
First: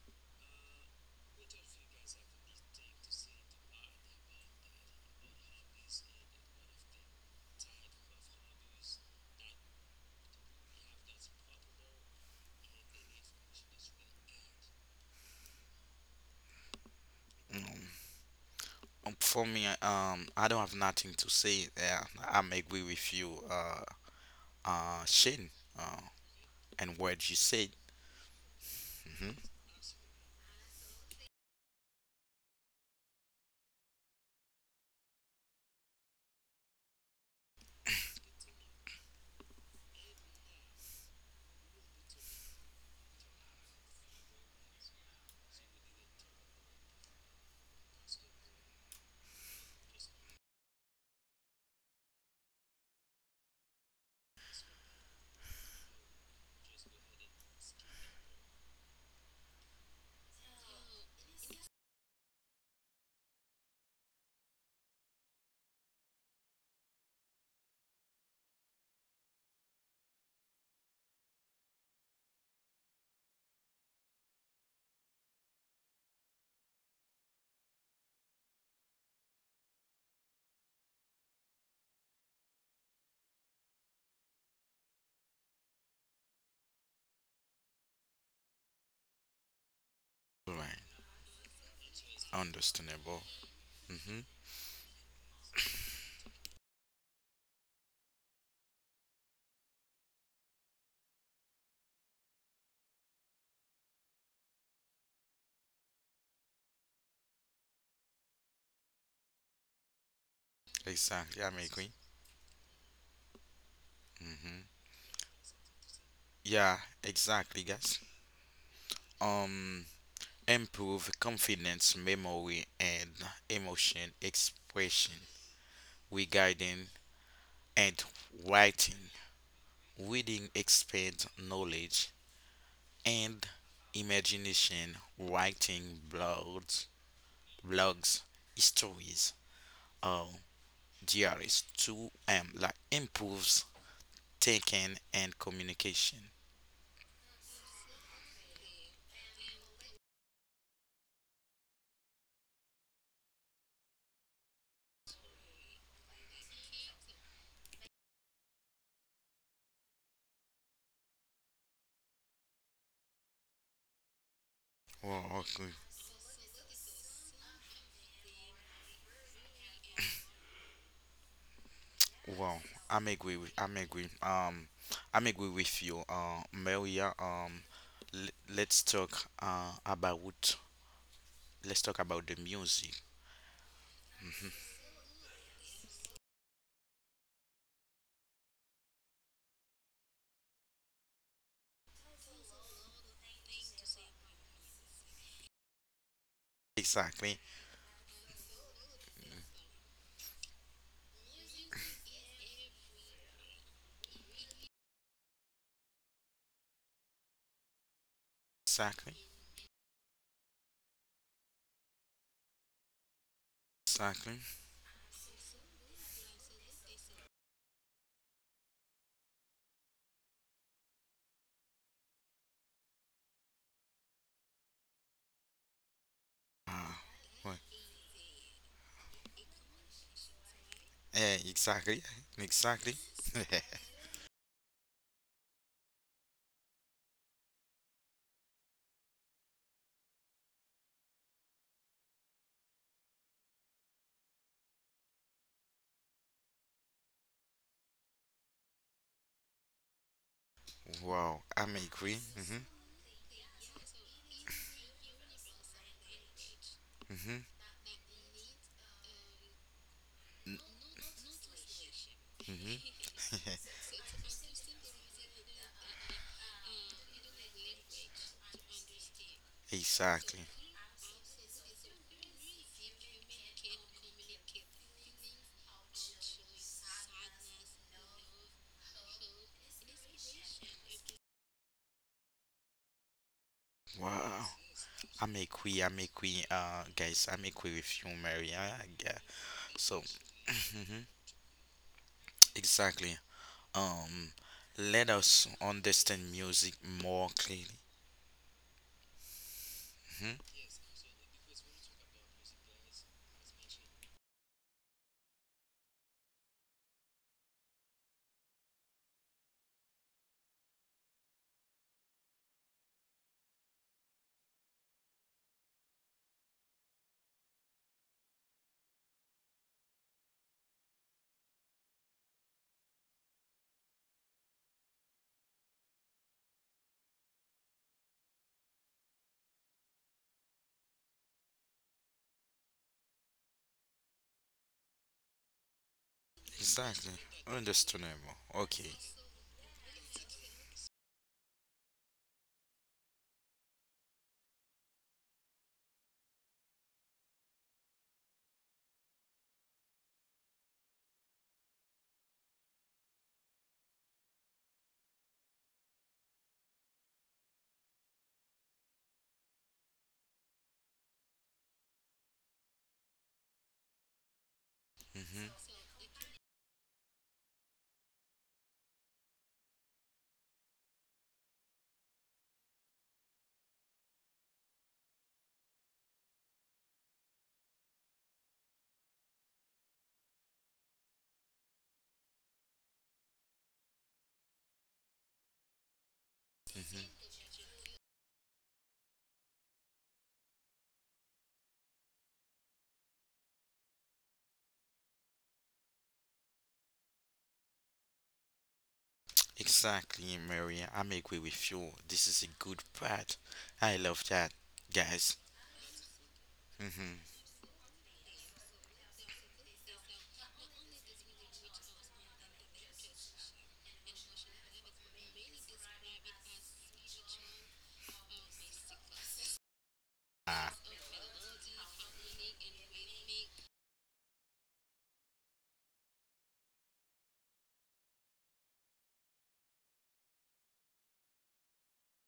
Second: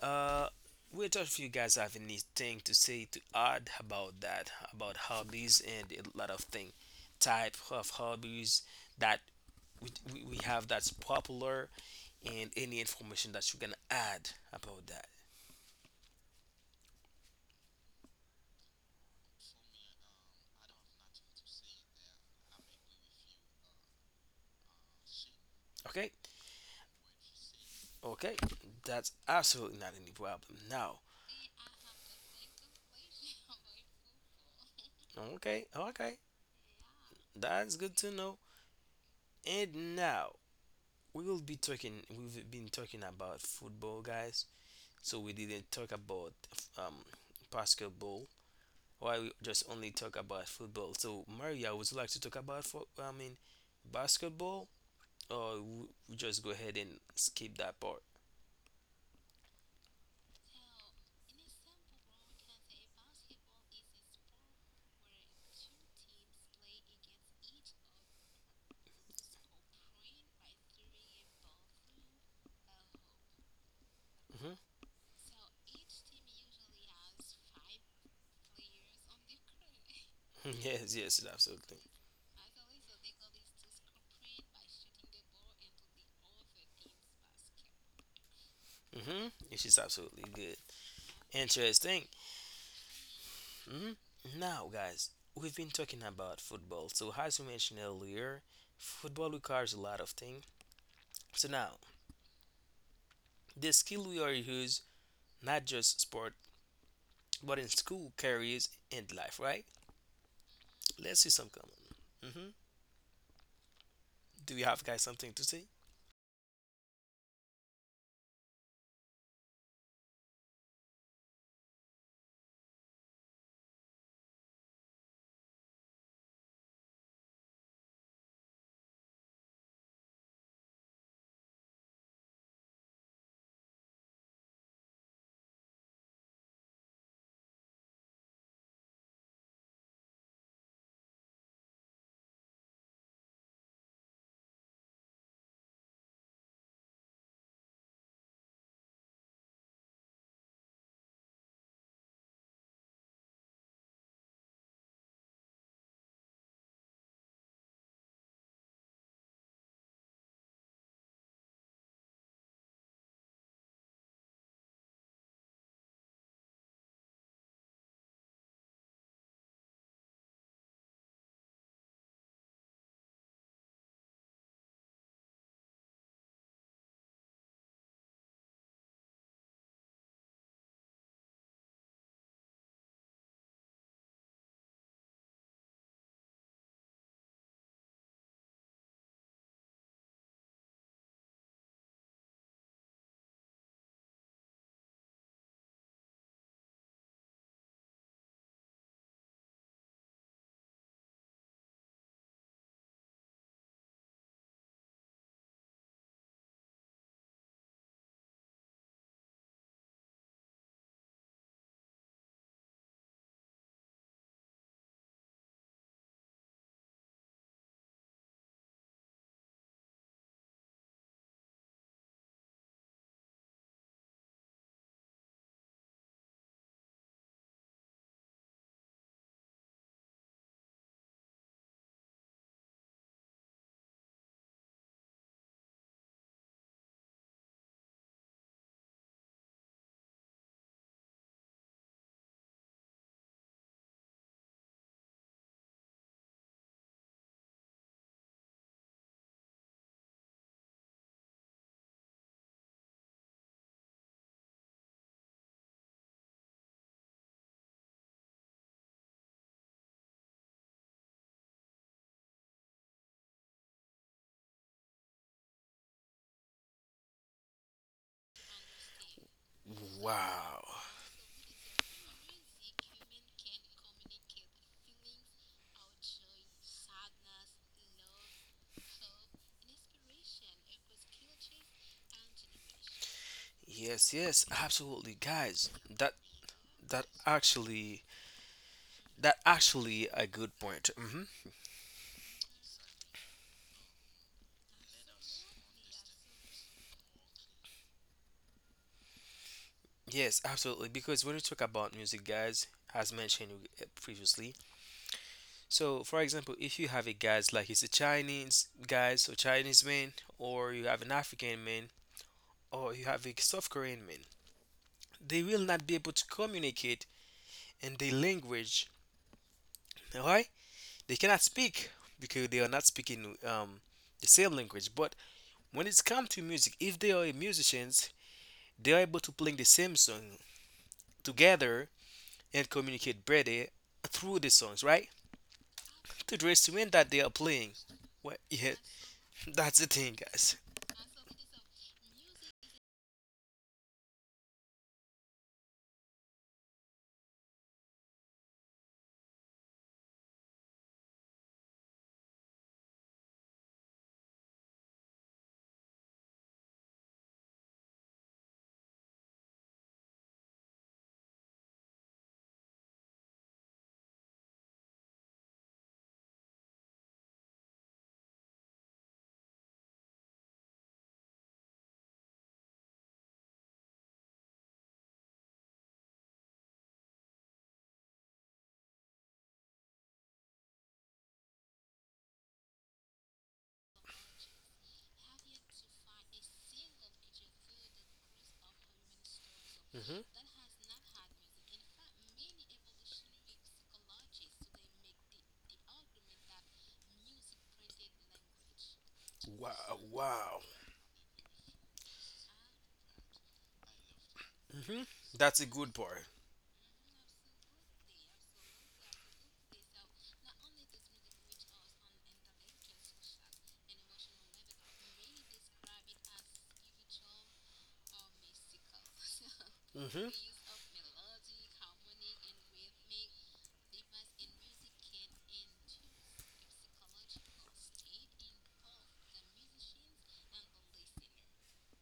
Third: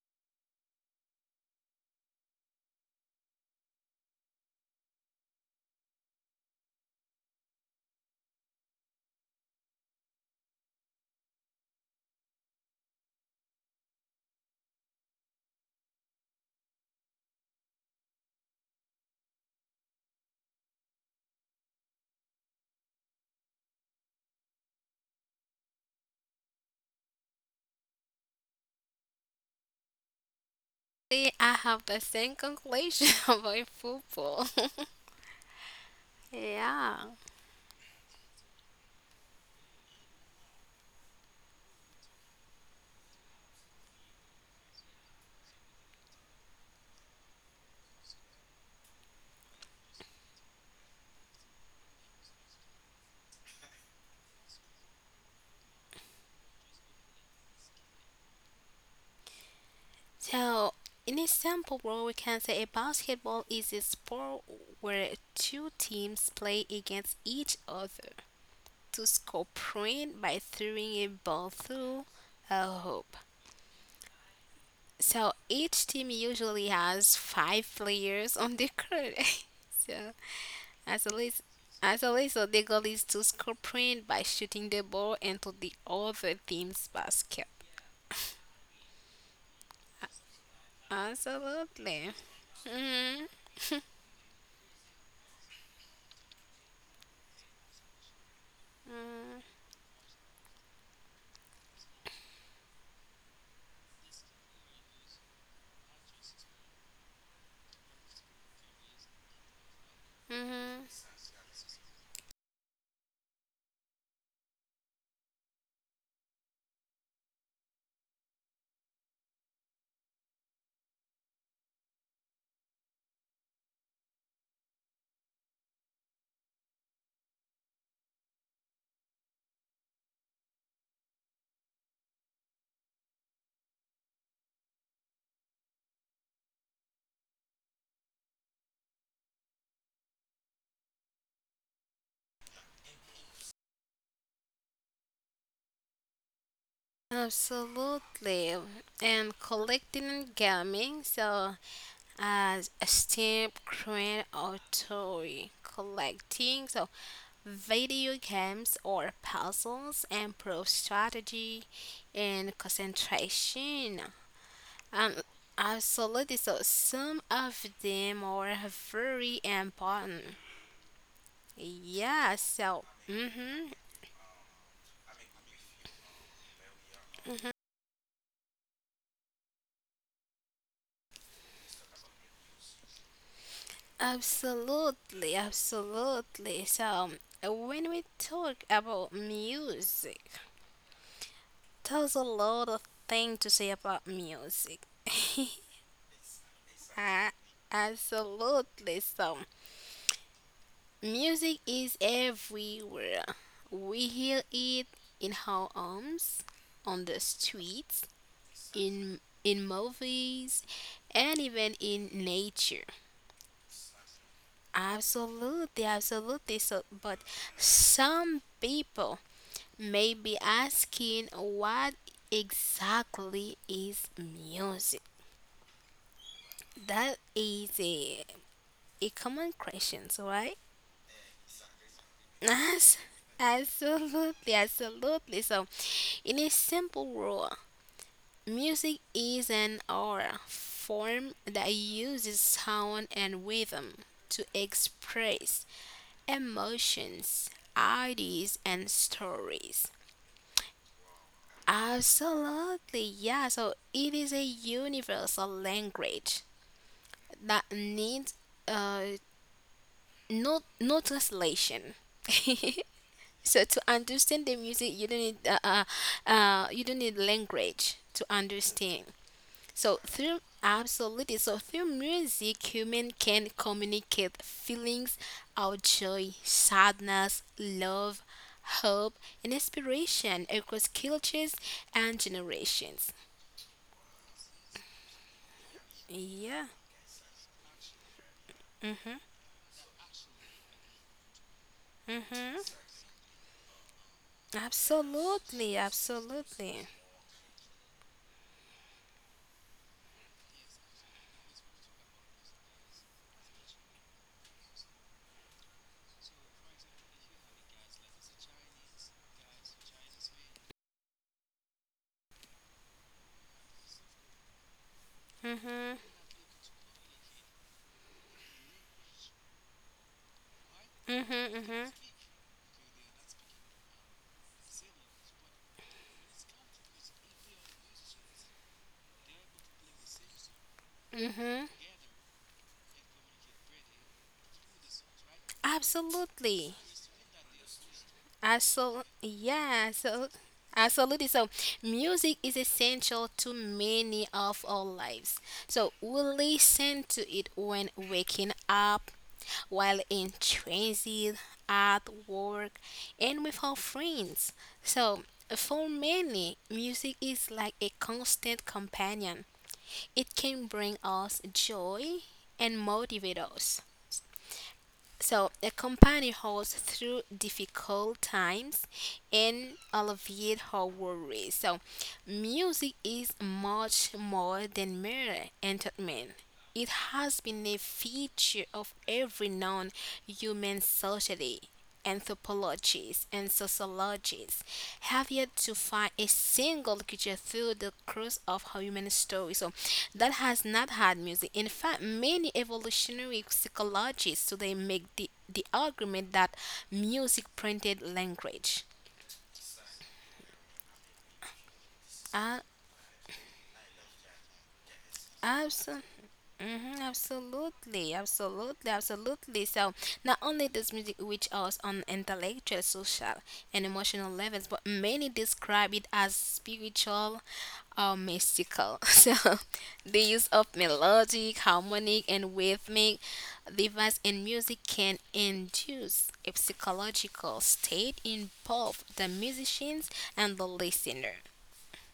Uh, whether if you guys have anything to say to add about that, about hobbies and a lot of thing, type of hobbies that we, we we have that's popular, and any information that you can add about that. Um, for me, um, I don't have nothing to say. Uh, I'm agree with you, uh, uh, Shane, uh, Okay, and what you said. okay, that's hmm absolutely not any problem. Now, See, I have the same conclusion (laughs) about football. okay, okay, (laughs) Yeah. that's good to know. And now we will be talking. We've been talking about football, guys. So we didn't talk about um basketball, why we just only talk about football? So, Maria, would you like to talk about fo- I mean, basketball, or w- we just go ahead and skip that part? So, in a simple rule, we can say a basketball is a sport where two teams play against each other to score point by throwing a ball through a hoop. Hmm. So, each team usually has five players on the court. (laughs) So, (laughs) Yes, As a, yes, lis- absolutely. as a result, the goal is to score point by shooting the ball into the other team's basket. Mm-hmm. Yes, it's absolutely good. Right. Interesting. Absolutely. Understandable. hmm Hmm. hmm Now, guys, we've been talking about football. So, as we mentioned earlier, football requires a lot of things. So now, the skill we are use not just sport, but in school, careers, and life. Right? hmm Let's Exactly. see I'm some agree. common. Mm-hmm. hmm Do you have guys something to say? Yeah. Exactly, guys. Um, improve confidence, memory, and emotion expression, regarding and writing. Reading expands knowledge and imagination. Writing blogs, blogs, stories, or diaries to um, like improves thinking and communication. Absolutely. And collecting and gaming, so as a stamp, coin, or toy. Collecting, so video games or puzzles improve strategy and concentration. Um, Wow, okay. absolutely. So some of them are very important. Yeah, Well, so, I'm agree with I'm mm-hmm. agree. Um, I'm agree with you, uh, Maria. Um, l- let's talk uh about let's talk about the music. Absolutely, absolutely. So when we talk about music, there's a lot of things to say about music. (laughs) Exactly, Ah, absolutely. So music is everywhere. We hear it in our homes, on the streets, exactly, in in movies and even in nature. exactly. Absolutely, absolutely. So, but some people may be asking what exactly is music? Uh, That what? is a, a common question, right? Eh, exactly, (laughs) exactly. (laughs) Absolutely, absolutely. So, in a simple rule, music is an art form that uses sound and rhythm to express emotions, ideas, and stories. Wow, I'm agree. Mhm, Absolutely, yeah. So it is a universal language mhm, that needs uh, no no translation. mhm. (laughs) So to understand the music, you don't need uh, uh, uh, you don't need language to understand. So Exactly. through Wow. absolutely, so through music human can communicate feelings our joy, sadness, love, hope and inspiration across cultures and generations. Yes, Wow, yes, I'm absolutely, agree. guys. I'm That agree. Yeah. Uh, guys, that I'm agree with you, actually Maria. Yeah. that So, actually a good mhm, point. Hmm. Mhm. exactly. Um, let us Absolutely, understand music absolutely. more clearly. hmm Yes, absolutely. Because when we talk about music, guys, as mentioned uh, previously, so for example, if you have a guys like he's a Chinese guys or Chinese man, or you have an African man, or you have a South Korean man, they will not Mhm. be able to communicate in their language, right? They Mhm. cannot Mhm. speak because they are not speaking um, the same language. But when it's come to music, if they are musicians, they are able to play the same song Mhm. together and communicate better through the songs, right? To the Absolutely. Exactly, instrument that they are playing. understandable. Well, Okay. yeah, Absolutely, (laughs) that's the yeah, thing, so guys. absolutely. So, music is essential to many of our lives. So, we listen to it when waking up, while in transit, at work, and with our friends. So, for many, music is like a constant companion. It can bring us joy and motivate us. So, hmm a companion holds through difficult times and alleviate her worries. So, music is much more than mere entertainment. It has been a feature of every known human society, anthropologists and sociologists have yet to find a single hmm creature through the course of human story so Hmm. that has not had music. In fact, many evolutionary psychologists today make the, the argument that music printed language. Wow, Exactly, wow. Maria. I'm agree with you. This is a uh, good part. I love that, hmm guys. That's a abs- good part. Mhm, hmm absolutely, absolutely, absolutely. So, not only does music reach us on intellectual, social, and emotional levels, but many describe it as spiritual or mystical. (laughs) So, the hmm use Ah, of melodic, harmonic, and rhythmic device in music can induce a psychological state in both the musicians and the listener.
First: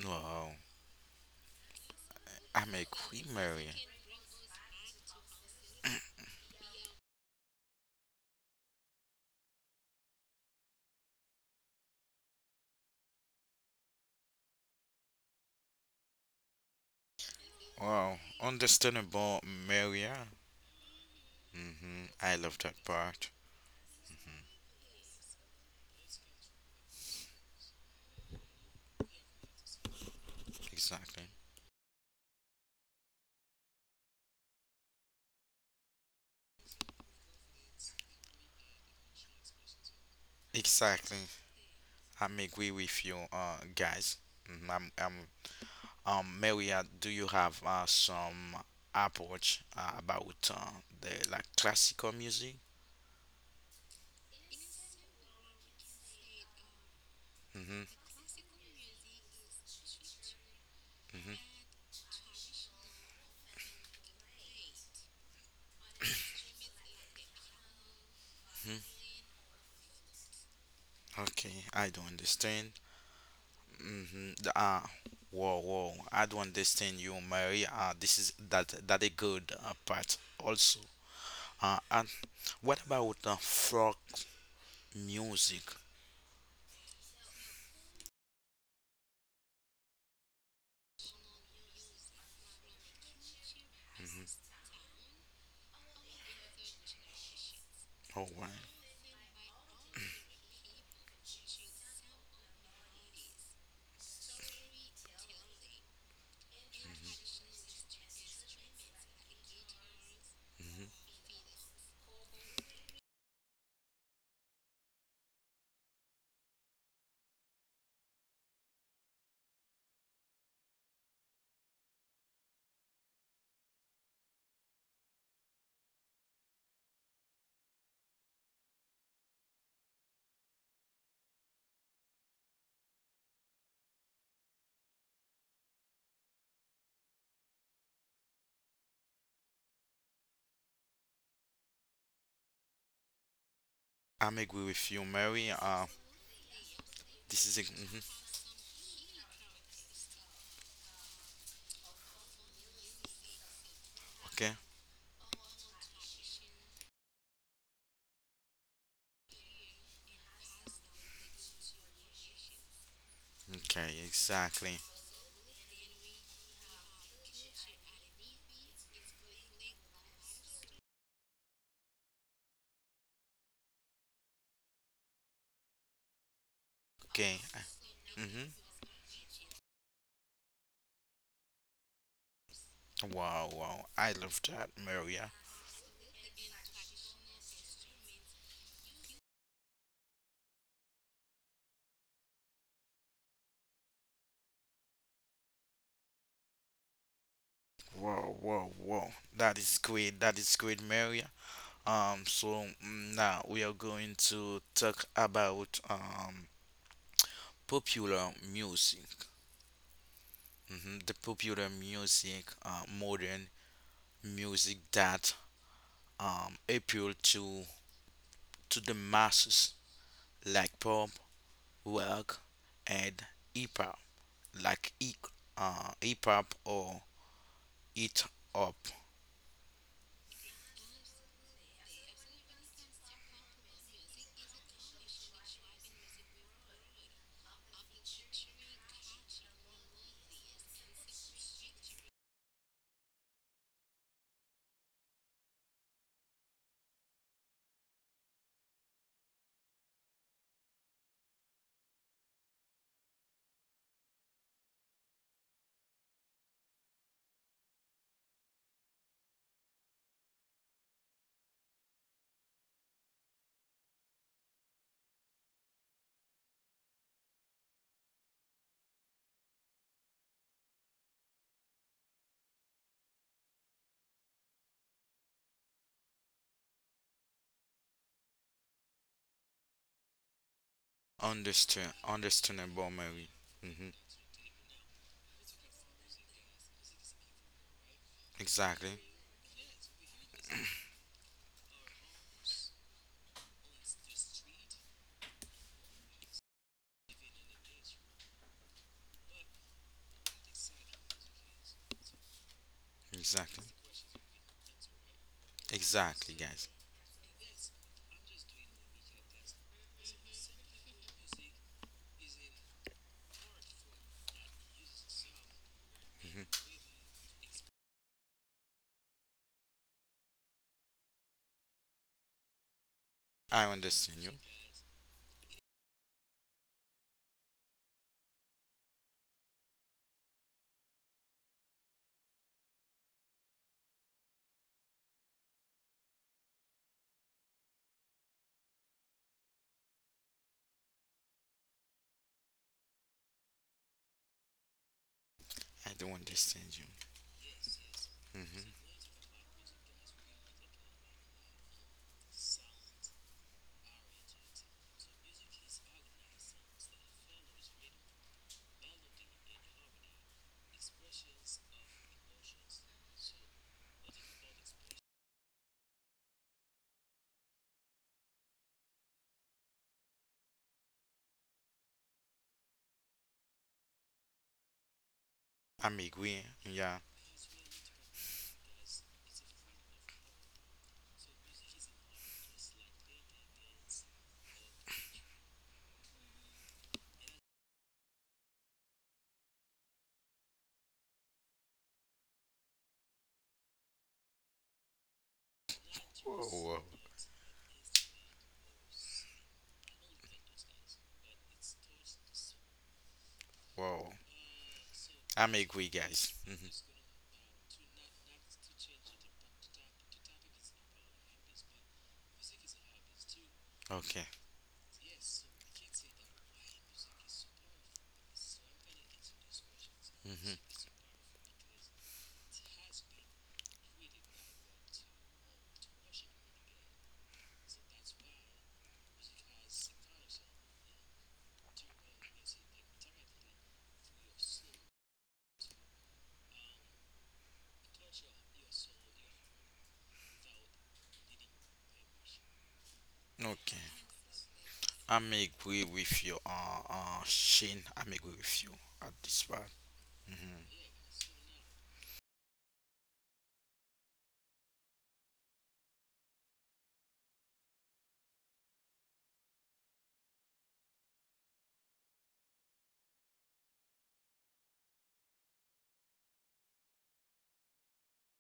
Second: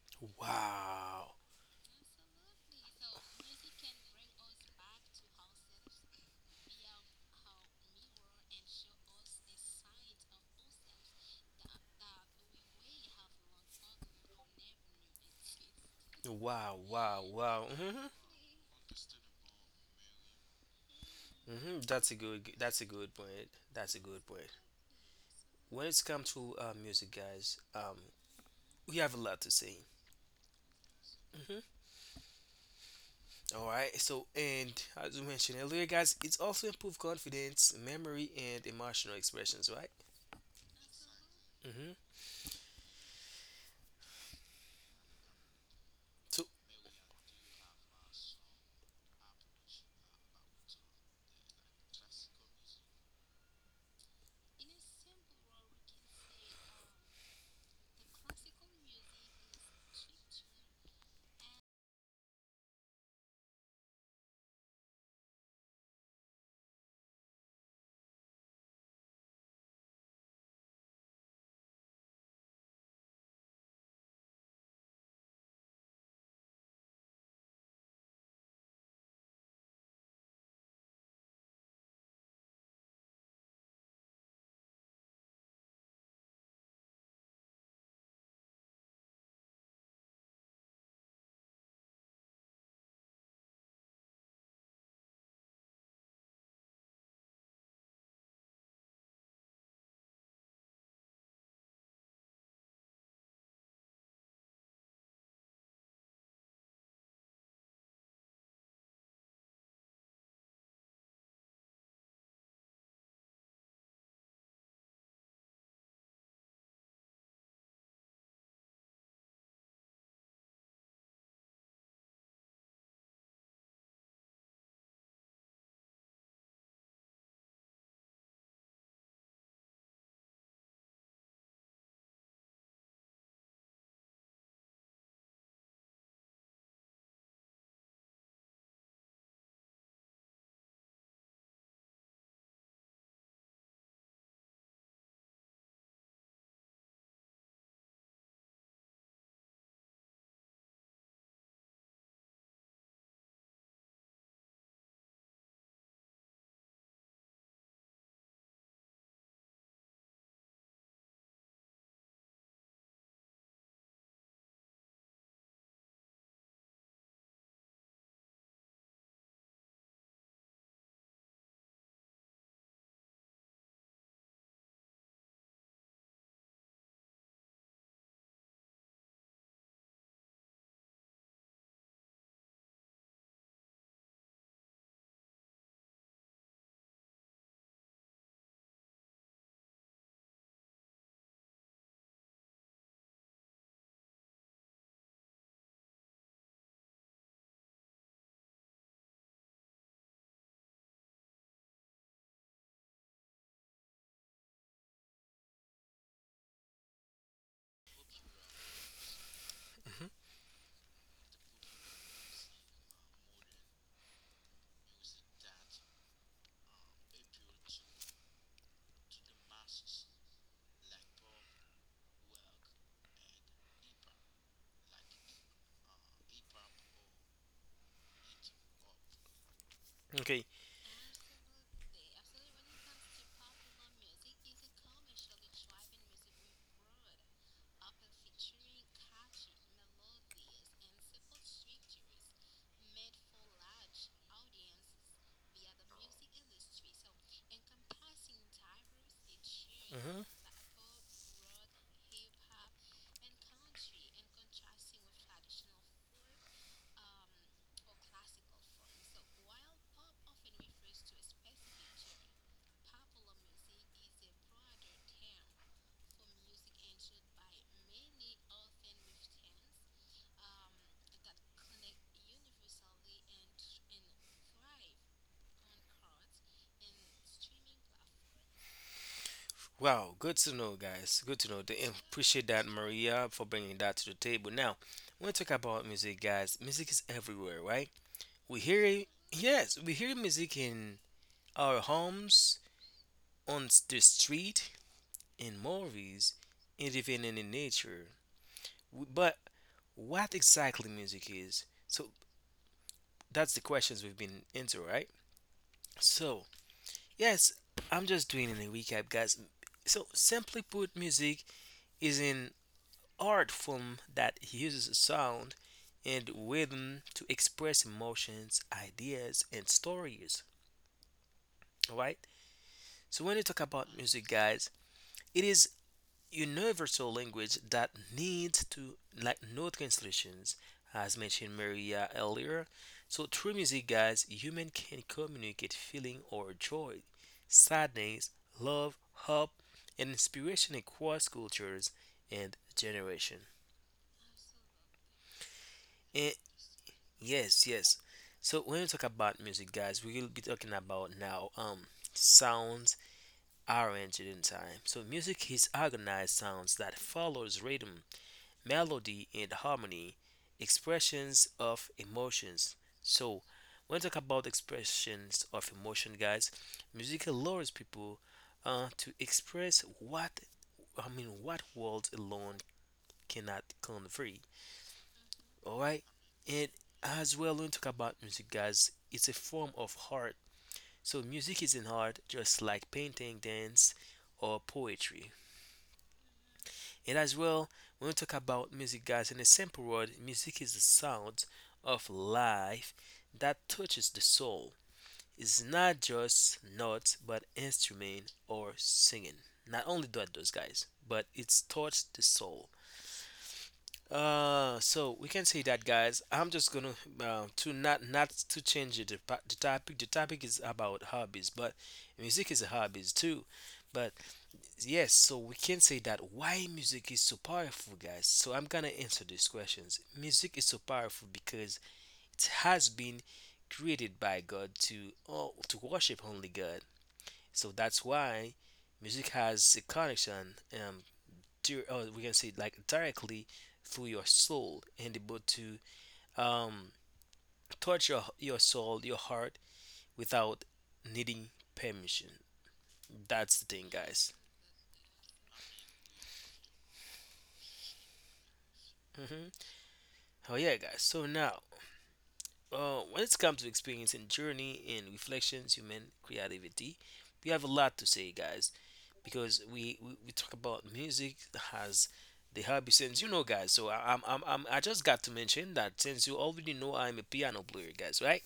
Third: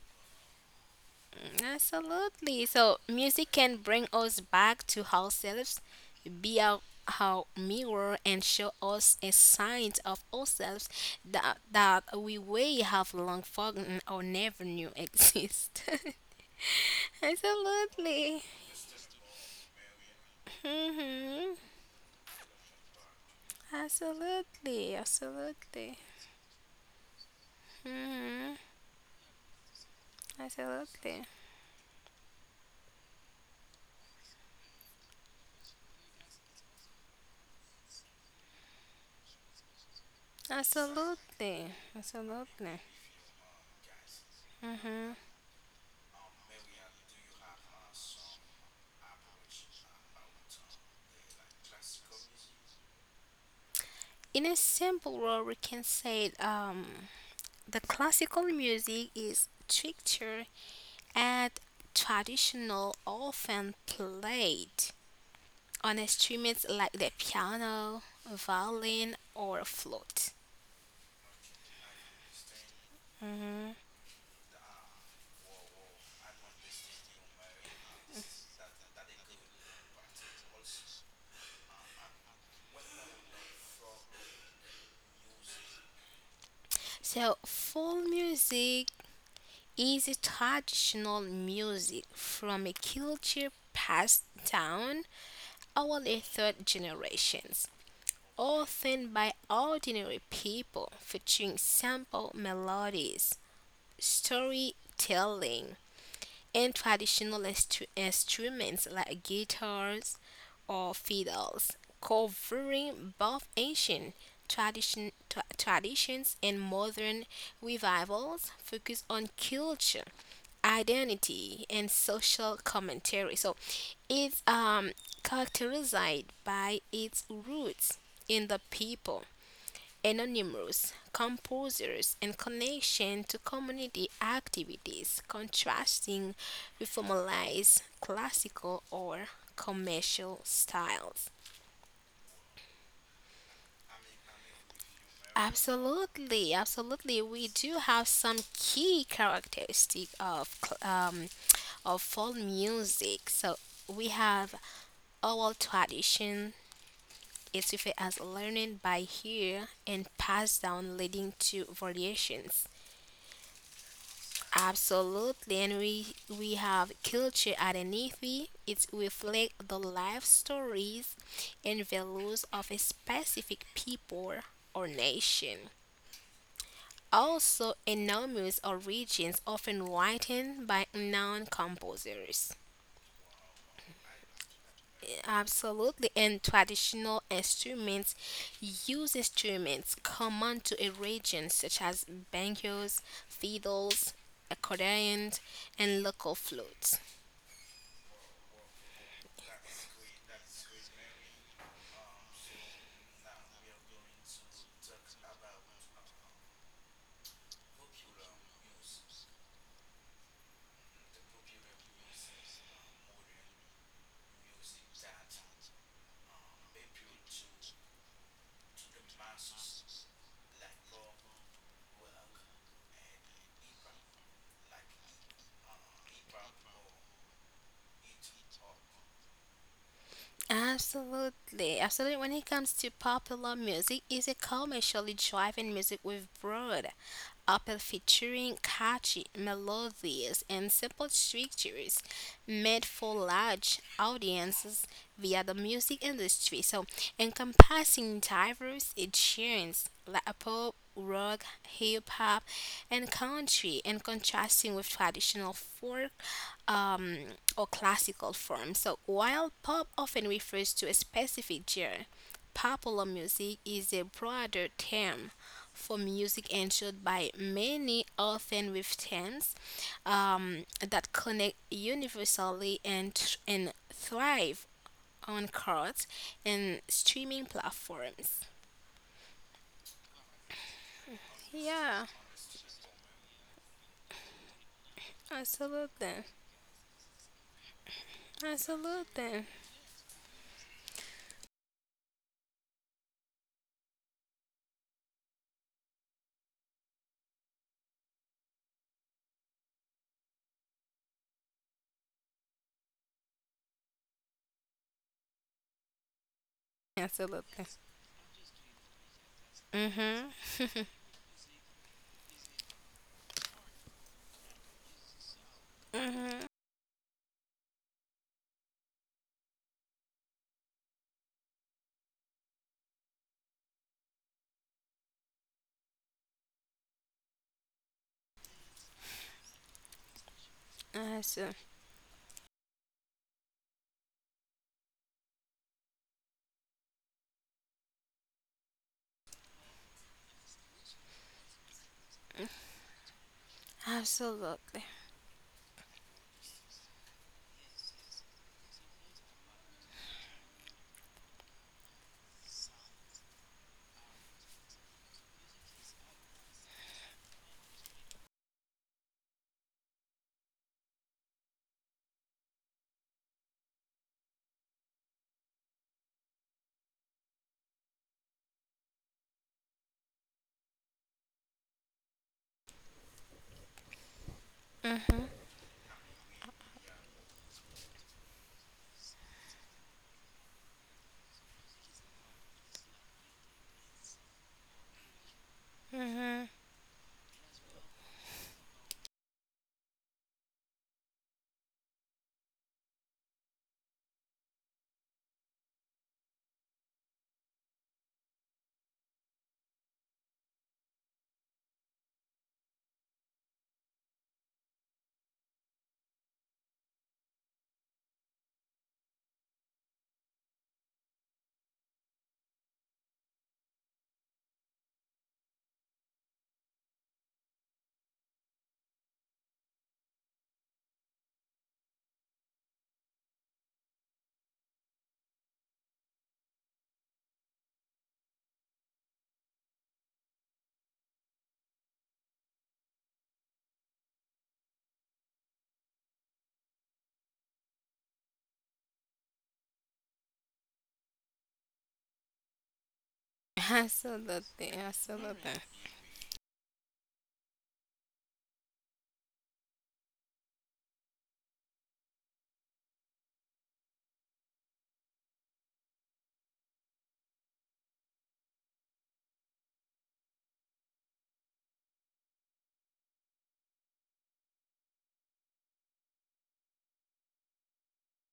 wow. Wow, Absolutely. I'm So agree, music Maria. can bring us back to ourselves, be our, our mirror, and show us a sign of ourselves that that we way have long forgotten or never knew exist. wow, (laughs) wow, wow. hmm Wow, Absolutely. understandable, Maria. Mhm. hmm hmm That's a I good. love That's that a good part. point. That's a good Mhm. point. Absolutely. When Absolutely. it's come to uh, music, guys, um, Mhm. we have a lot to say. Absolutely. Exactly. Hmm. All right. So, and as we mentioned earlier, guys, it's also improved confidence, memory, and emotional expressions, right? Exactly. Absolutely. hmm I'm agree Absolutely. with you, uh, guys. Mhm, I'm, Mhm. I'm Um, So, Maria, do you have uh, some approach uh, about uh, the like classical music? In a simple word, we can say um the Mm-hmm, classical music is structured mm-hmm. and traditional, often played on instruments like the piano, violin, or flute. Okay, I don't understand. Mhm. Mm-hmm. Uh, whoa, whoa, I don't understand you, Maria. Uh, this is that that a good uh, part also. Uh, and what about uh, folk music? So, folk music is a traditional music from a culture passed down over the third generations, Oh, right. mm right. often by ordinary people, featuring simple melodies, storytelling, and traditional instru- instruments like guitars or Mm-hmm. fiddles, covering both ancient tradition, tra- traditions and modern revivals, focus on culture, identity, and social commentary. So it's um, characterized by its roots in the people, anonymous composers and connection to community activities, contrasting with formalized classical or commercial styles. I'm agree with you, Mary. Uh, Absolutely, absolutely. this We is a, do have mhm, some key characteristic of cl- um, of folk music. So we okay. have oral tradition is referred as learning by ear and passed down, leading to variations. Okay, exactly. Absolutely, and we we have culture identity. It reflects the life stories and values of a specific people or nation. Okay. Also, anonymous origins often written by unknown composers. Wow, wow. I love that, Maria. Absolutely, and traditional instruments use instruments common to a region such as bangos, fiddles, accordions, and local flutes. Wow, wow, wow. That is great. That is great, Maria. Um, so mm, now we are going to talk about um popular music. hmm, hmm The popular music, uh, modern music that um appeal to to the masses, like pop, rock, and hip hop, like hip uh, hip hop or it up. okay. Absolutely, absolutely. When it comes to popular music, is a commercially driven music with broad appeal featuring catchy melodies and simple structures made for large audiences via the music industry. So, encompassing diverse genres Hmm. like pop, rock, hip hop, and country, and contrasting with traditional folk um, or classical forms. So, while pop often refers to a specific genre, popular music is a broader term for music enjoyed by many, often with themes um, that connect universally and, tr- and thrive on cards and streaming platforms. Wow, good to know, guys. Good to know. They Understand, Yeah, appreciate that, understandable, Maria, Mary. for bringing hmm that to the table. Now, when we talk about music, absolutely. guys, music is everywhere, right? We hear Exactly, Absolutely. yes, we hear music in our homes, on s- the street, in movies, and even in the nature. W- But what exactly music is? So that's the exactly, questions we've been into, right? exactly, So guys. yes, Absolutely. I'm just doing a recap, guys. So Mhm. simply put, music is an art form that uses sound and Mhm. hmm rhythm to express emotions, ideas, and stories. All right. So when you talk I about understand music, you. guys, it is universal language that needs to like no translations, as mentioned Abso- Maria earlier. So through music, guys, human can communicate feeling or joy, sadness, love, hope, and inspiration across cultures and generation. Absolutely. I do not And understand you. yes, yes. So when we hmm talk about music, guys, we will be talking about now um sounds arranged in time. So music is organized sounds that follows rhythm melody and harmony, expressions of emotions. So, when we talk about expressions of emotion, guys, music allows people uh, to express what I mean, what words alone cannot convey. Mhm. All right, I'm agree. and Yeah. as well, when we talk about music, guys, it's a form of art. So, music is an art, just like painting, dance, or poetry. Mhm. And as well, when we talk about music, guys, in a simple word, music is the sound of life that touches the soul. It's not Whoa, just whoa, notes, but instrument or singing. Not only that, those guys, but it's touched the soul. whoa. Uh, so we can I'm say that, agree, guys. guys. I'm hmm just gonna uh, to not not to change the the topic. The topic is about hobbies, but music is a hobbies too. But Okay. yes, so we can say that why music is so powerful, guys. So I'm gonna answer these questions. Music hmm is so powerful because it has been created by God to oh, to worship only God. So that's why music has a connection um to, or we can say like directly through your soul and able to um touch your your soul, your heart without needing permission. That's the thing, Okay. guys. Absolutely. I'm Absolutely. agree with you, uh, uh, Shane. I'm agree with you at hmm this part. Oh hmm yeah, guys. So now uh, when it comes to experiencing journey and reflections, human creativity, we have a lot to say, guys, because we, we, we talk about music as the hobby since you know, guys. So I, I'm, I'm, I'm I just got to mention that since you already know I'm a piano player, guys, right?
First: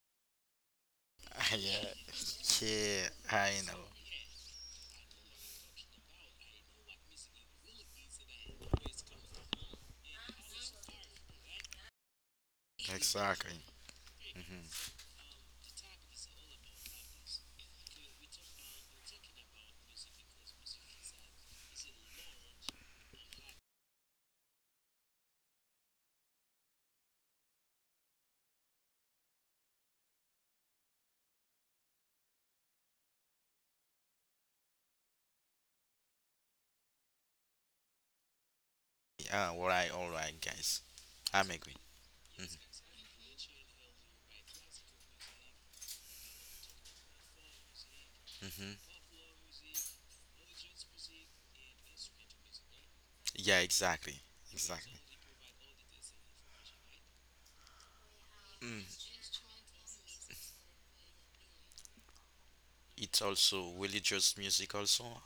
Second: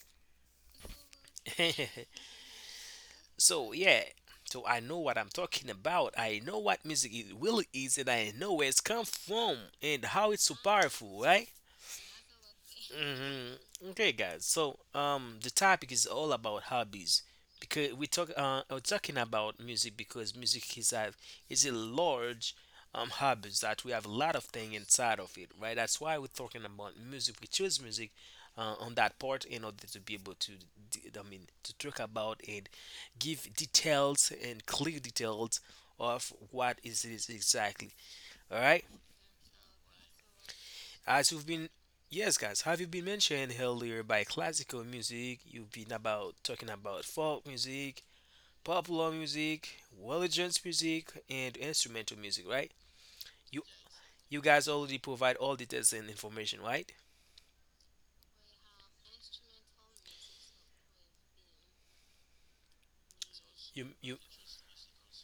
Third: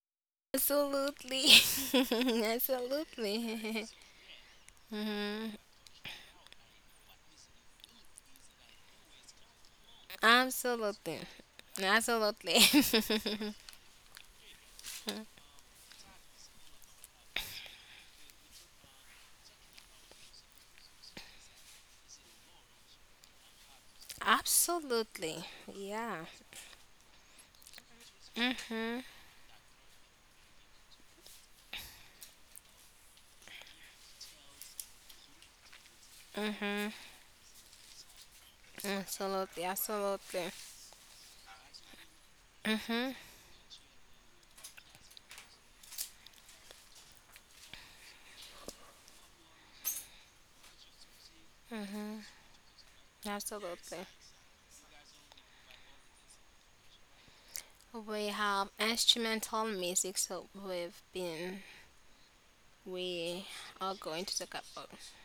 Absolutely. (laughs) yeah. (laughs) (laughs) Yeah. I So know. Absolutely. (laughs) yeah, so I know what I'm Mhm. talking about. I know what music it really is, and I know where it's come from and how it's so powerful, Absolutely. right? Absolutely. (laughs) Exactly. Hmm. Okay, guys. hmm So, um, the topic is all about hobbies because we talk uh we're talking about music because music is a is a large um hobbies that we have a lot of thing inside of Absolutely. it, right? That's why we're Yeah. talking about music. We choose music uh, on Mhm. that part in order to be able to, d- I mean, to talk about and give details and clear details of what Mhm. is it exactly. All right. Yeah. All Absolutely. right. All right, Absolutely. guys. As you've I'm been, agree. yes, guys, have you been Mhm. mentioned earlier by classical music? You've been about talking about folk music, hmm popular music, religious music, and instrumental music, right? Yeah, You Absolutely. exactly. you guys Exactly. already provide all details and information, right? We have Mm. instrumental music, so we've been It's we also You are you going religious to talk music about. also.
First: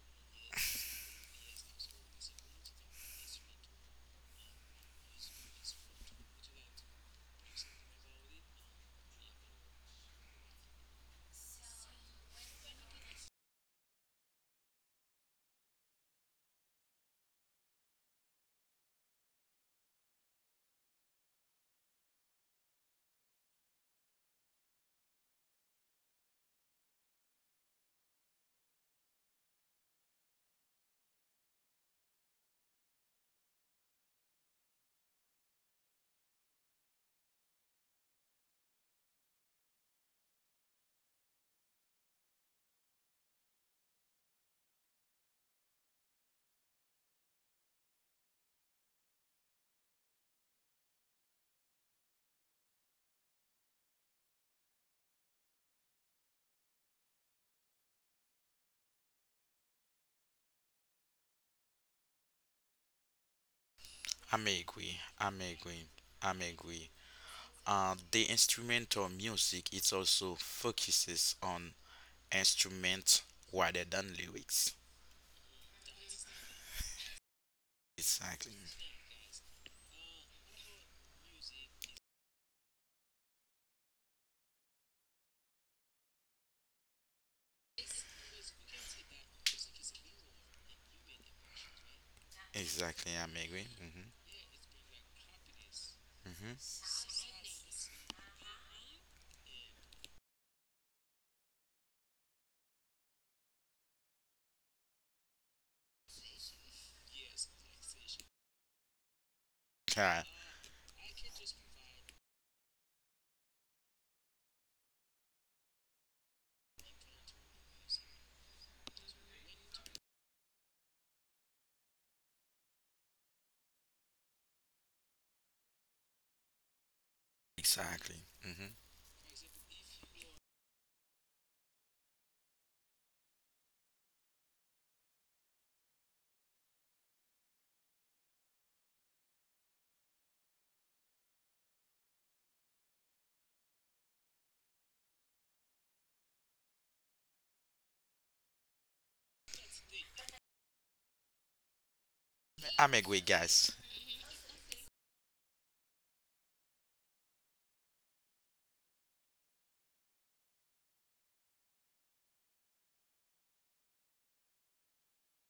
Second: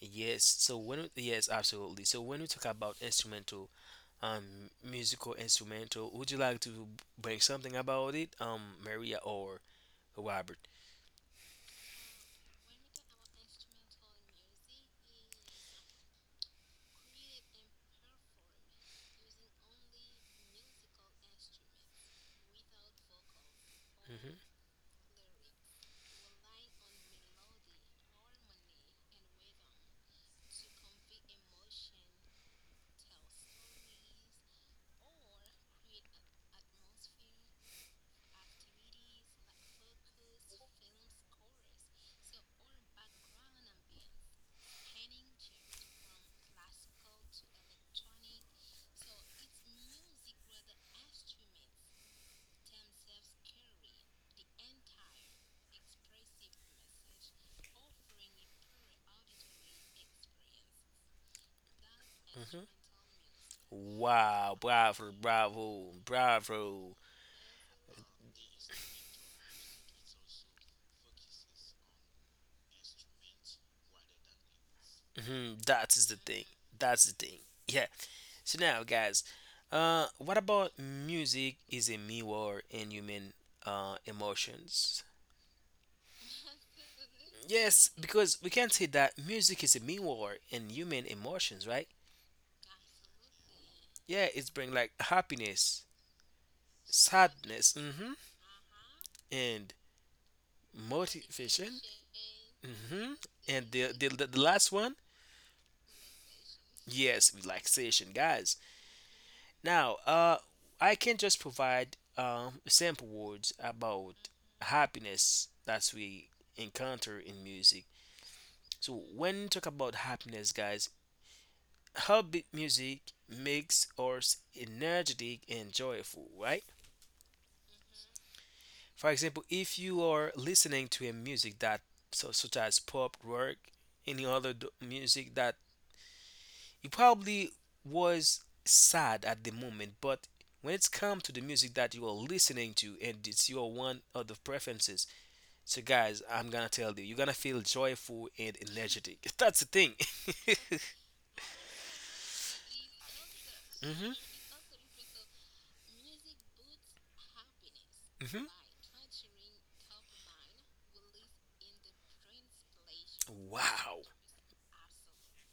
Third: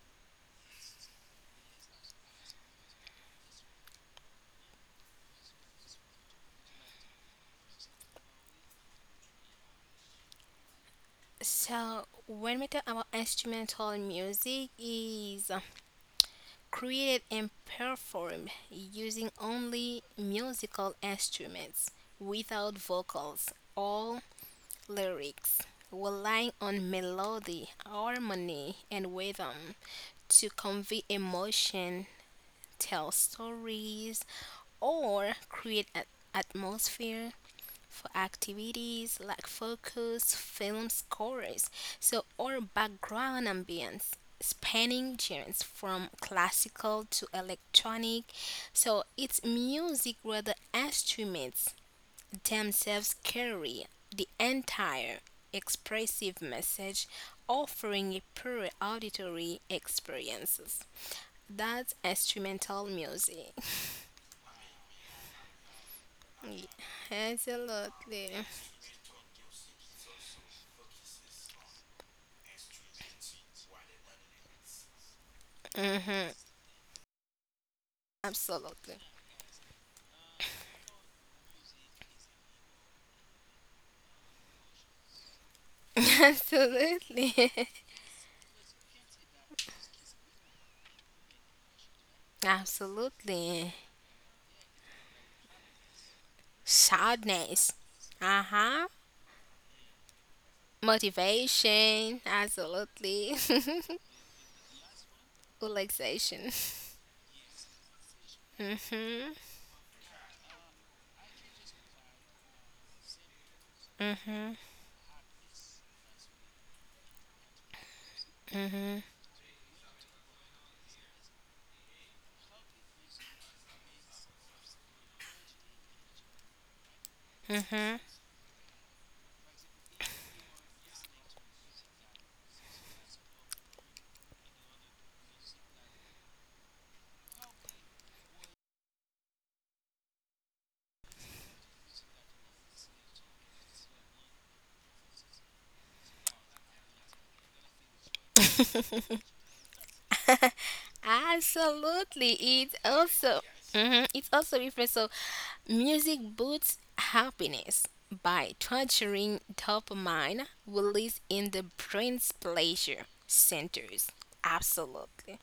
yes. So when we- yes, absolutely. So when we talk about instrumental, um, musical instrumental, would you like to bring something about it, um, Maria or Robert? So, when we talk about instrumental music, is uh, created and performed using only musical instruments without vocals or Mm-hmm. lyrics, relying on melody, harmony, and rhythm to convey emotion, tell stories, or create an atmosphere for activities like focus, film scores, so or background ambience, spanning genres from classical to electronic. So it's music where the instruments themselves carry the entire expressive message, offering a pure auditory experiences. That's Hmm. instrumental music. I Wow, may agree. bravo, I may agree. bravo, I may (laughs) agree. bravo. Uh, the Absolutely. instrumental music it also focuses on instrument rather than lyrics. Hmm. That is the Hmm thing. That's the thing. Yeah. Exactly. So now, Absolutely. guys, uh, what about music is a mirror in human uh, emotions? (laughs) Absolutely. Yes, because we can say that music is a mirror in human emotions, right? (laughs) Exactly. I may agree. Absolutely. hmm Yeah, it's bring like happiness, hmm Sadness. sadness, hmm Uh huh. and motivation. Motivation. Hmm. Absolutely. And the, the the the last one (laughs) Relaxation. yes, relaxation, guys. Mm hmm. Now, Yeah, uh, I can just provide um, sample words Mm about hmm. happiness that we encounter in music. So, when we talk about happiness, guys, upbeat music makes us energetic and joyful, right? Mm hmm. exactly. hmm For example, if you are listening to a music that so, such as pop, rock, any other d- music that he probably was sad at the moment, but when it's come to the music that you are listening to and it's your one of the preferences, so guys, I'm gonna tell you, you're gonna feel joyful and energetic. (laughs) That's the thing. Absolutely. It I may agree, also. guys. (laughs) Hmm Hmm. It's also referred so music boosts happiness Hmm. by torturing dopamine release in the brain's pleasure Wow. centers. Absolutely.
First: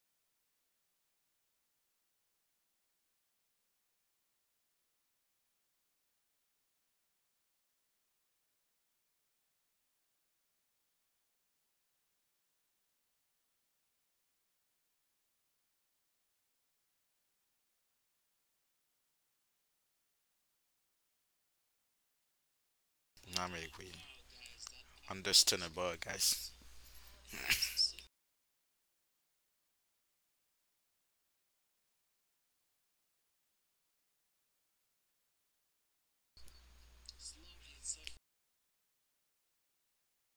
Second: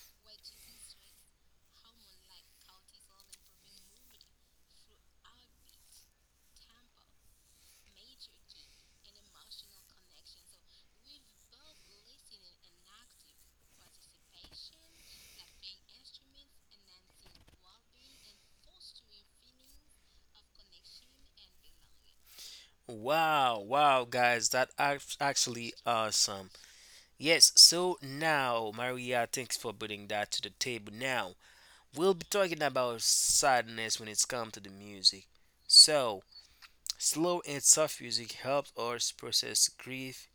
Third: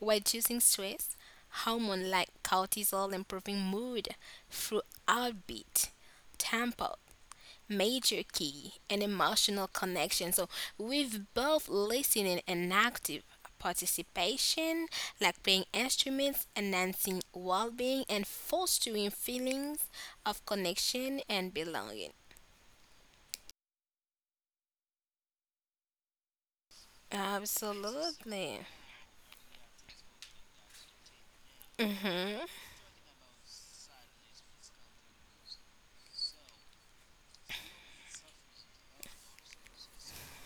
Reducing stress, hormone like cortisol improving mood through heartbeat, tempo, major key and emotional connection. So with both listening and active participation, like playing instruments, enhancing well-being, and fostering feelings of connection and belonging. I Wow, may agree. wow, guys, that act- actually Understandable, awesome. guys. Yes, so Absolutely. now, Maria, thanks for bringing that to the table now. We'll be Hmm talking about sadness when it's come to the music. So, slow and soft music helps us process grief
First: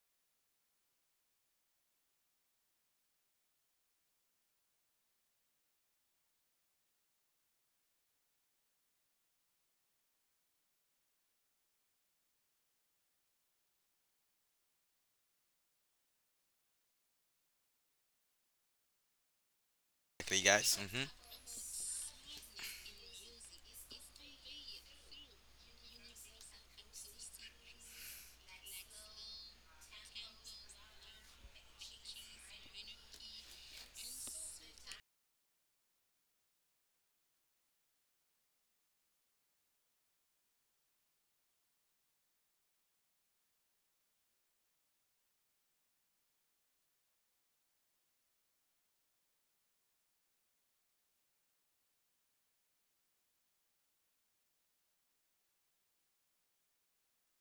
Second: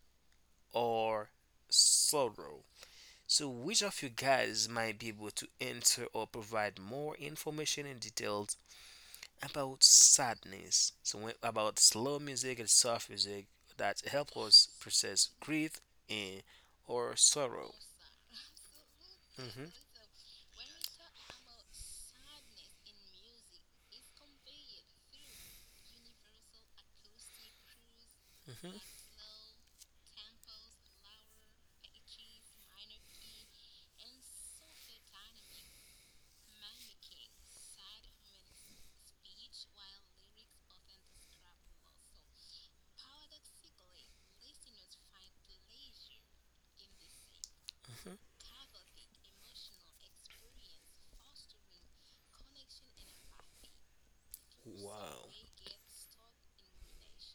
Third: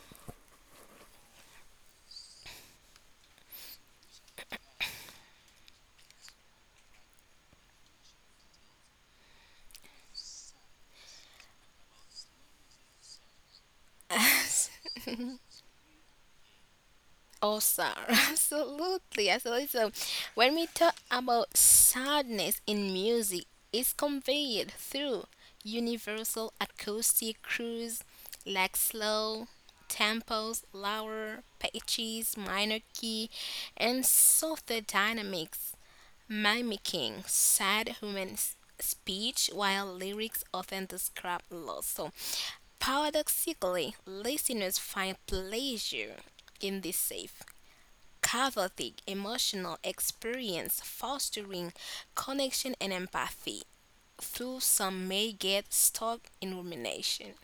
or sorrow. So, which of you guys might be able to answer or provide more information and details about sadness? So, when- about slow music and soft music that help us (laughs) process grief and or sorrow. Awesome. (laughs) Absolutely. Absolutely. Hmm. So, Exactly, when we guys. talk hmm about sadness in music, it's conveyed through universal acoustic cues like Hmm. slow tempos, lower pitches, minor key, and softer dynamics, mimicking sad human s- speech while lyrics often describe loss. So, paradoxically, listeners find pleasure in this safe cathartic emotional experience, fostering connection and empathy, though some may Wow! get stuck in rumination.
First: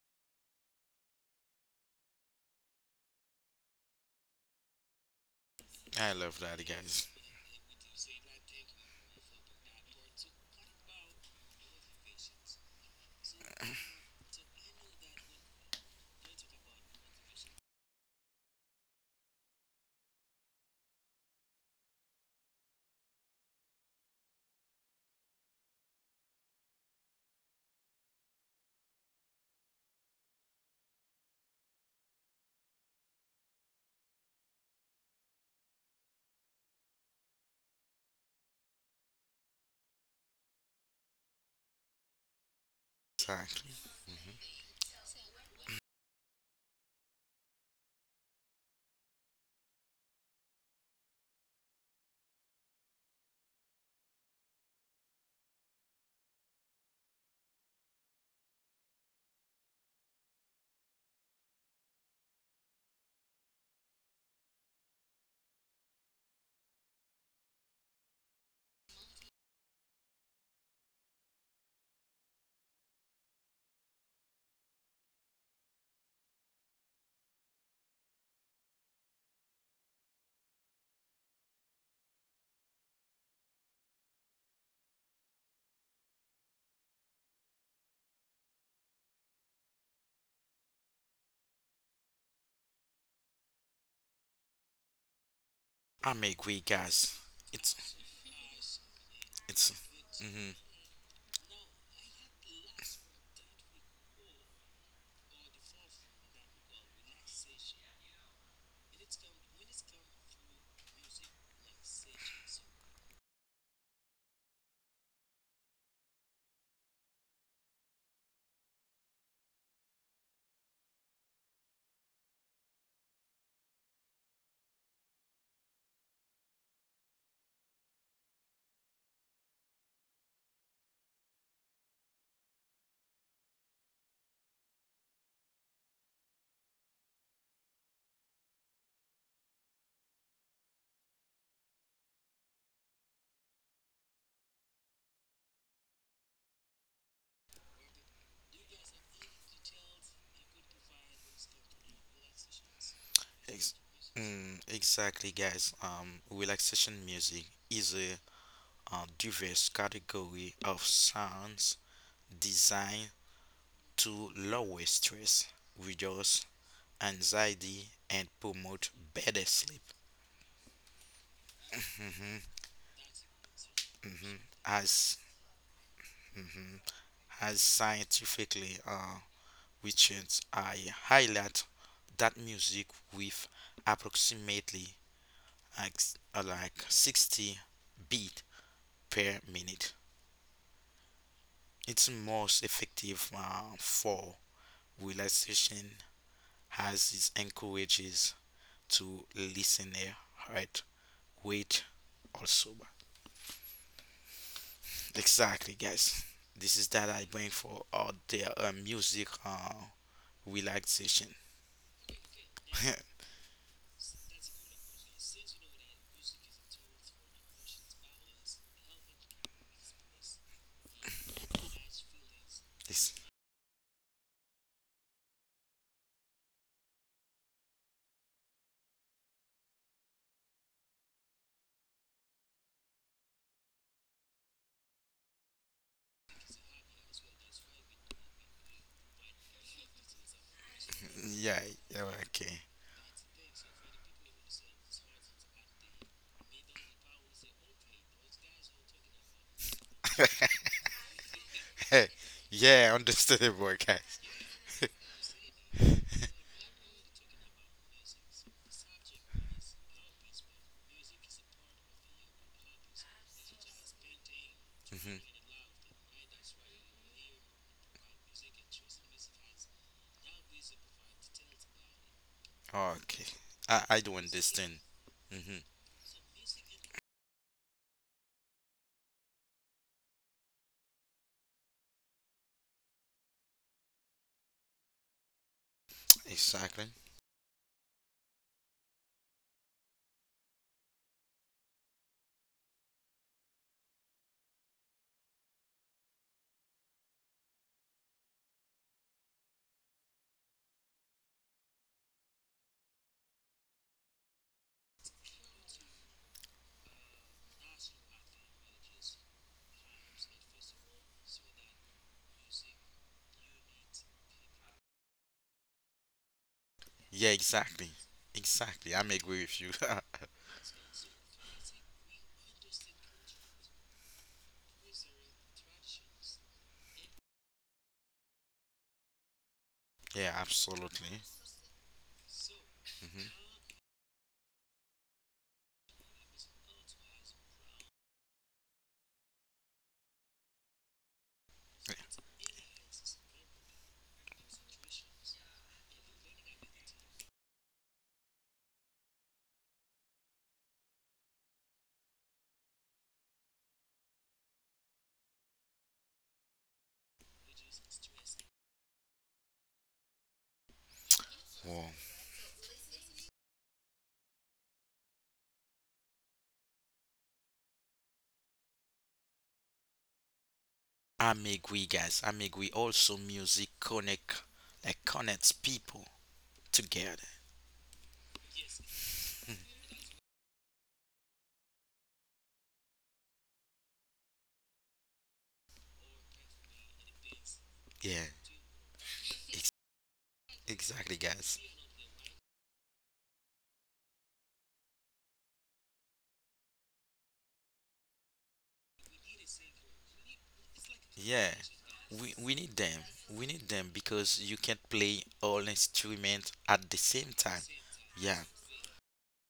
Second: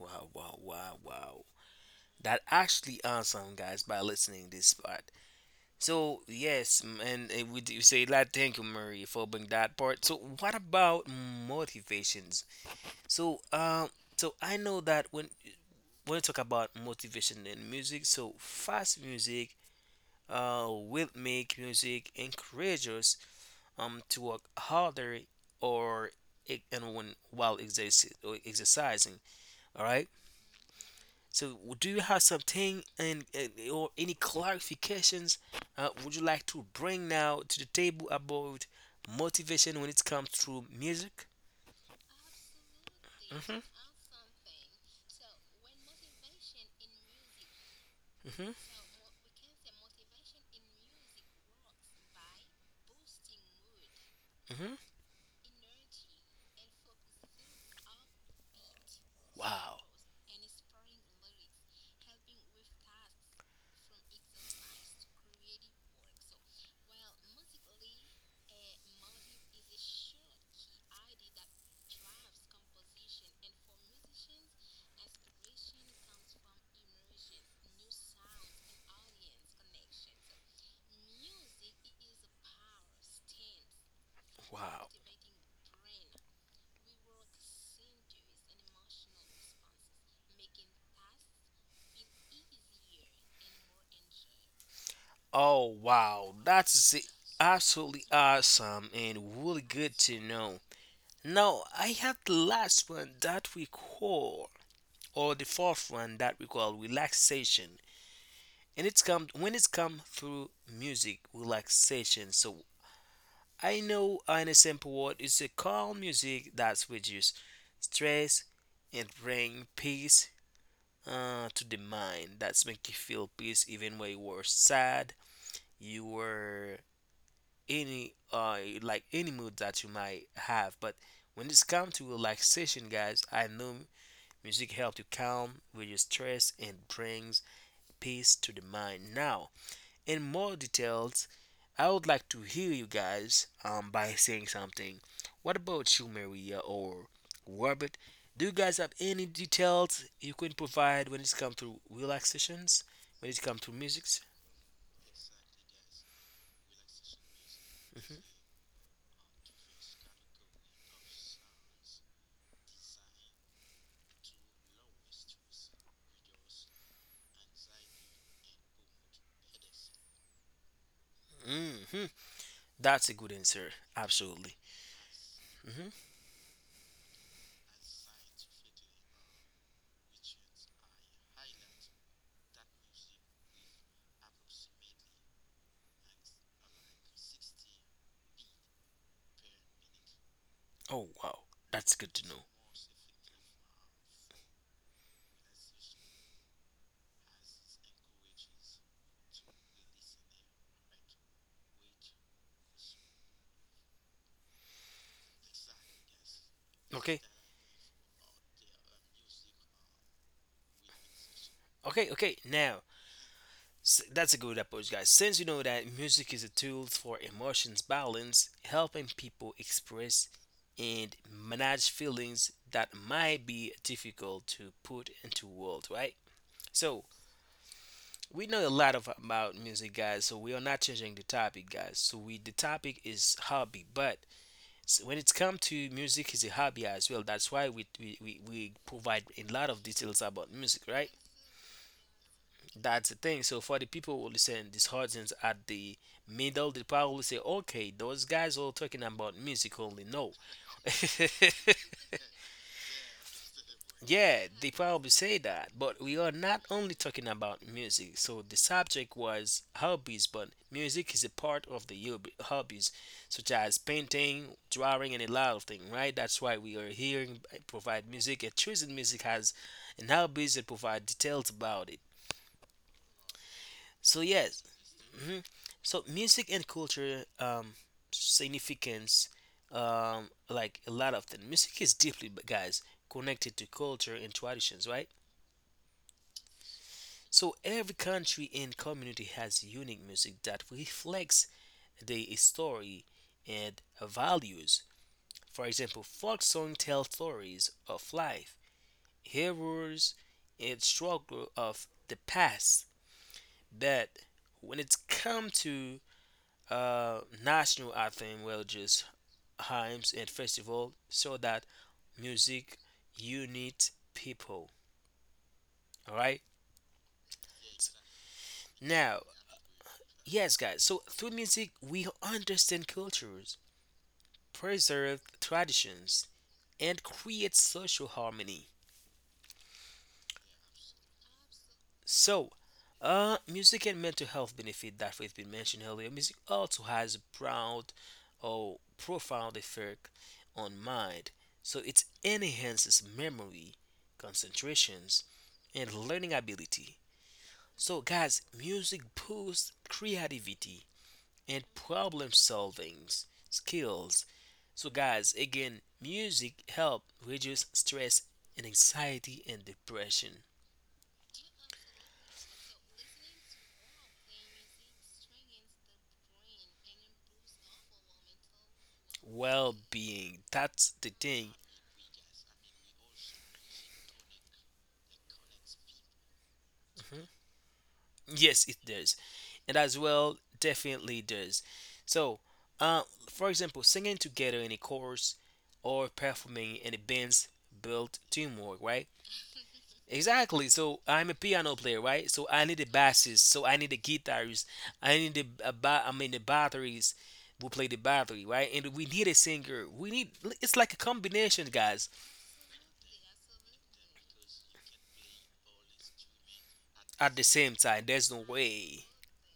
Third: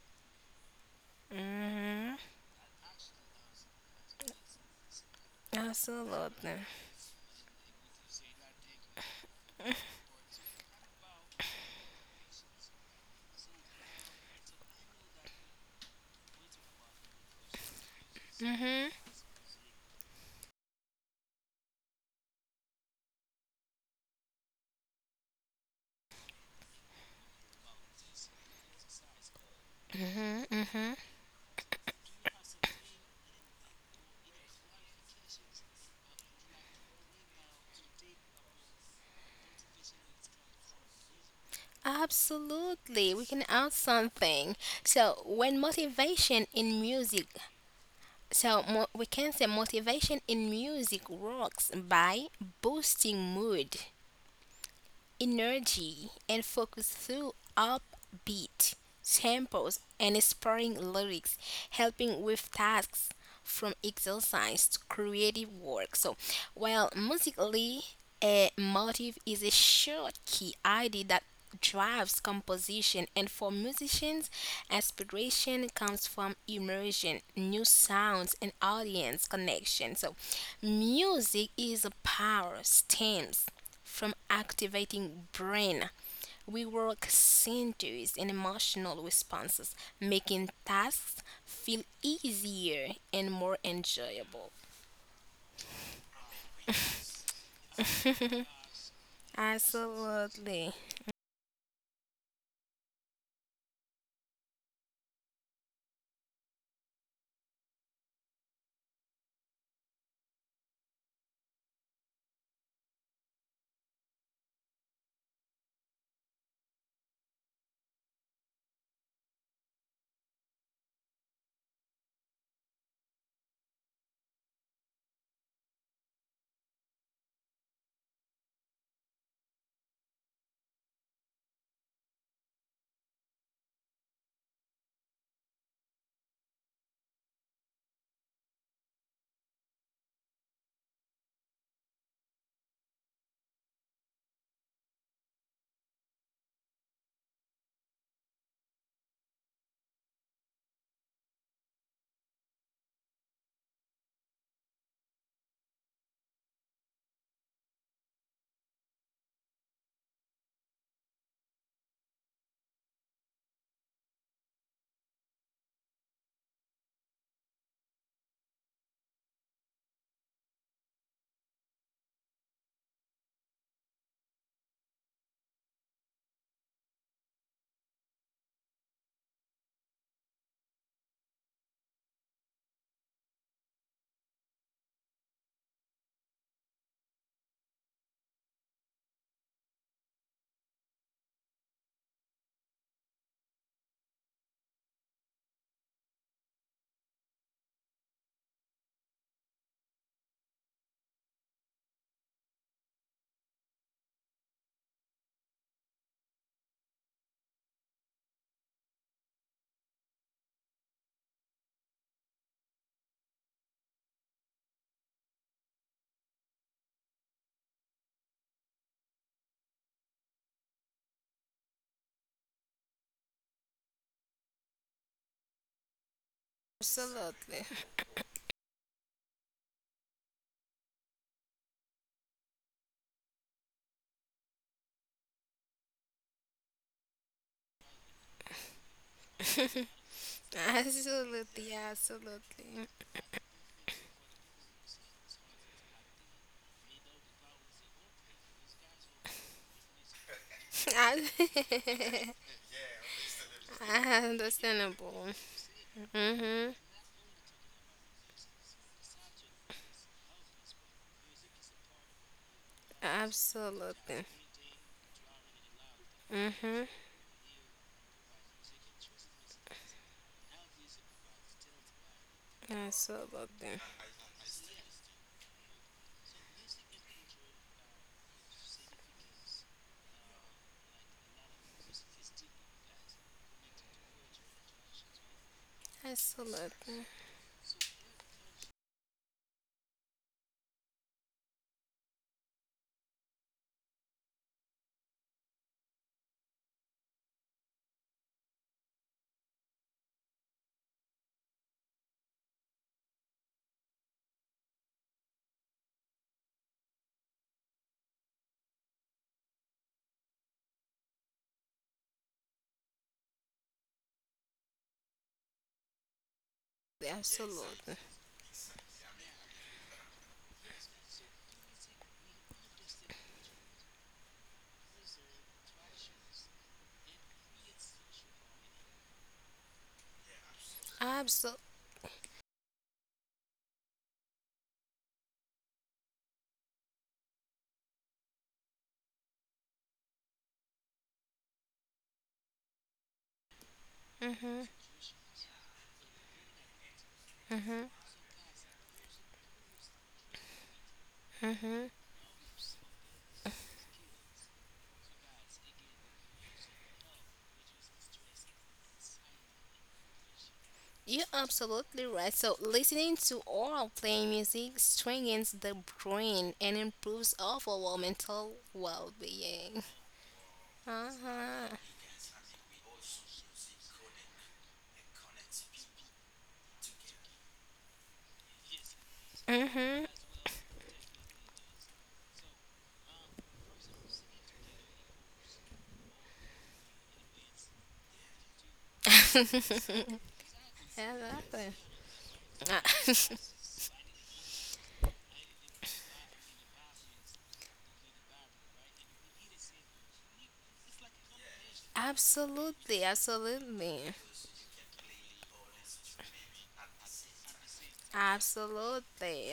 Wow! Wow! Wow! Wow! Hmm That actually awesome, guys, by listening this part. I So love Absolutely. that, yes, m- guys. and uh, we do say that. Thank you, Murray, for bringing that part. So what about motivations? So um, so I know that when when you talk about motivation in music, so Hmm fast music uh, will make music encourage us um, to work harder or e- and when while exerci- or exercising. All right. hmm hmm So, do you have something and uh, or any clarifications uh, would you like to bring now to the table about motivation when it comes to music? Absolutely. We can Hmm. Exactly. add something. So when motivation in music, Hmm. so mo- we can say motivation in music works by boosting mood, Hmm. energy and focus through upbeat Wow, tempos and inspiring lyrics, helping with tasks from exercise to creative work. So, while musically, a motive is a short key idea that drives composition and for musicians aspiration comes from immersion new sounds and audience connection so music is a power stems from wow, activating brain we work centers and emotional responses making tasks feel easier and more enjoyable oh I'm wow, a great that's the- guys. It's absolutely awesome and really it's good to mm-hmm, know. absolutely Now, I have the last one that we call, or the fourth one that we call relaxation. And it's come when it's come through music relaxation. So I know in a simple word it's a calm music that reduces stress and bring peace uh, to the mind. That's make you feel peace even when you were sad, you were any uh like any mood that you might have. But when it's come to relaxation, guys, I know music helps you calm, reduce stress, and brings peace to the mind. Now in more details, I would like to hear you guys um, by saying something. What about you, Maria or Robert? Do you guys have any details you can provide when it comes to relaxations? When it comes to ex- music? mm, exactly guys. Um, relaxation music is a uh, diverse category of sounds designed to lower stress, reduce anxiety, and promote better sleep. hmm That's a good answer. Absolutely. As Hmm. as scientifically uh, research, I highlight that music with approximately like, uh, like sixty beat per minute. Oh, wow. That's good It's to know. most effective uh, for relaxation as it encourages to listener right wait also exactly guys this is that Okay. I bring for all their uh, music uh, relaxation. Okay. Okay. Now, (laughs) S- that's a good approach, guys. Since you know that music is a tool for emotions balance, helping people express and manage feelings that This- might be difficult to put into words, right? So absolutely. we know a lot of about music, guys. So we are not changing the topic, guys. So we the topic is hobby, but s- when it's come to music, is a hobby as well. That's why we we, we, we provide a lot of details about (laughs) music, right? yeah, Absolutely, yeah, That's absolutely. the thing. So for the people who listen, these audience at the middle, they probably say, "Okay, those guys all talking about music only." No, (laughs) (laughs) okay. (laughs) Yeah, understandable (laughs) guys. I yeah, they probably say understandable. that. But we are not only Mm-hmm. talking about music. So the subject was hobbies, but music is a part of the hob- hobbies, such as Absolutely. painting, drawing, and a hmm lot of things. Right? That's why we are Mm-hmm. here and provide music and choosing music as an hobbies and provide details about it. okay, Absolutely. i i So do yes, understand. hmm so music and culture um, significance, um, like a lot of things. Music is deeply, b- guys, connected to culture and traditions, right? exactly. Absolutely. So every country and community has unique music that reflects the story and values. For example, folk song tell stories of life, heroes, and struggle of the past. But when it's come to uh, national anthem, well, just hymns and festival so that music unite people. All right. Yeah, Absolutely. exactly. Exactly. Now, I'm agree with you. (laughs) yes, guys. So through music, we understand cultures, preserve traditions, and create social harmony. Yeah, absolutely. Absolutely. So, uh, hmm music and mental health benefit that we've been mentioned earlier. Music also has a proud or profound effect on mind. So it enhances memory, Mm-hmm. concentrations, and learning ability. Mm-hmm. So, guys, music boosts creativity and Mm-hmm. problem solving skills. So, guys, again, music helps reduce stress and anxiety and depression. You're Wow. absolutely right. So, listening to or playing music strengthens the brain and improves overall mental Well well-being. being. That's the I'm thing. Uh-huh. agree, guys. I'm agree. Also, music connect, like connects people together. Yes, it does. And as Mm-hmm. well, definitely does. So, uh, for example, singing together in a chorus or performing in a band's build Yeah, teamwork, right? ex- Exactly. So exactly, I'm a guys. Exactly. piano player, right? So I need a bassist. (laughs) So I need a guitarist. I need a, a ba- I mean the batteries. We play the battery, right? And we need a singer. We need. It's like a Yeah, combination, guys. we we need them. Absolutely. We need them Absolutely. because you can't play all instruments at the At same the time. same time, there's no Yeah, way Absolutely.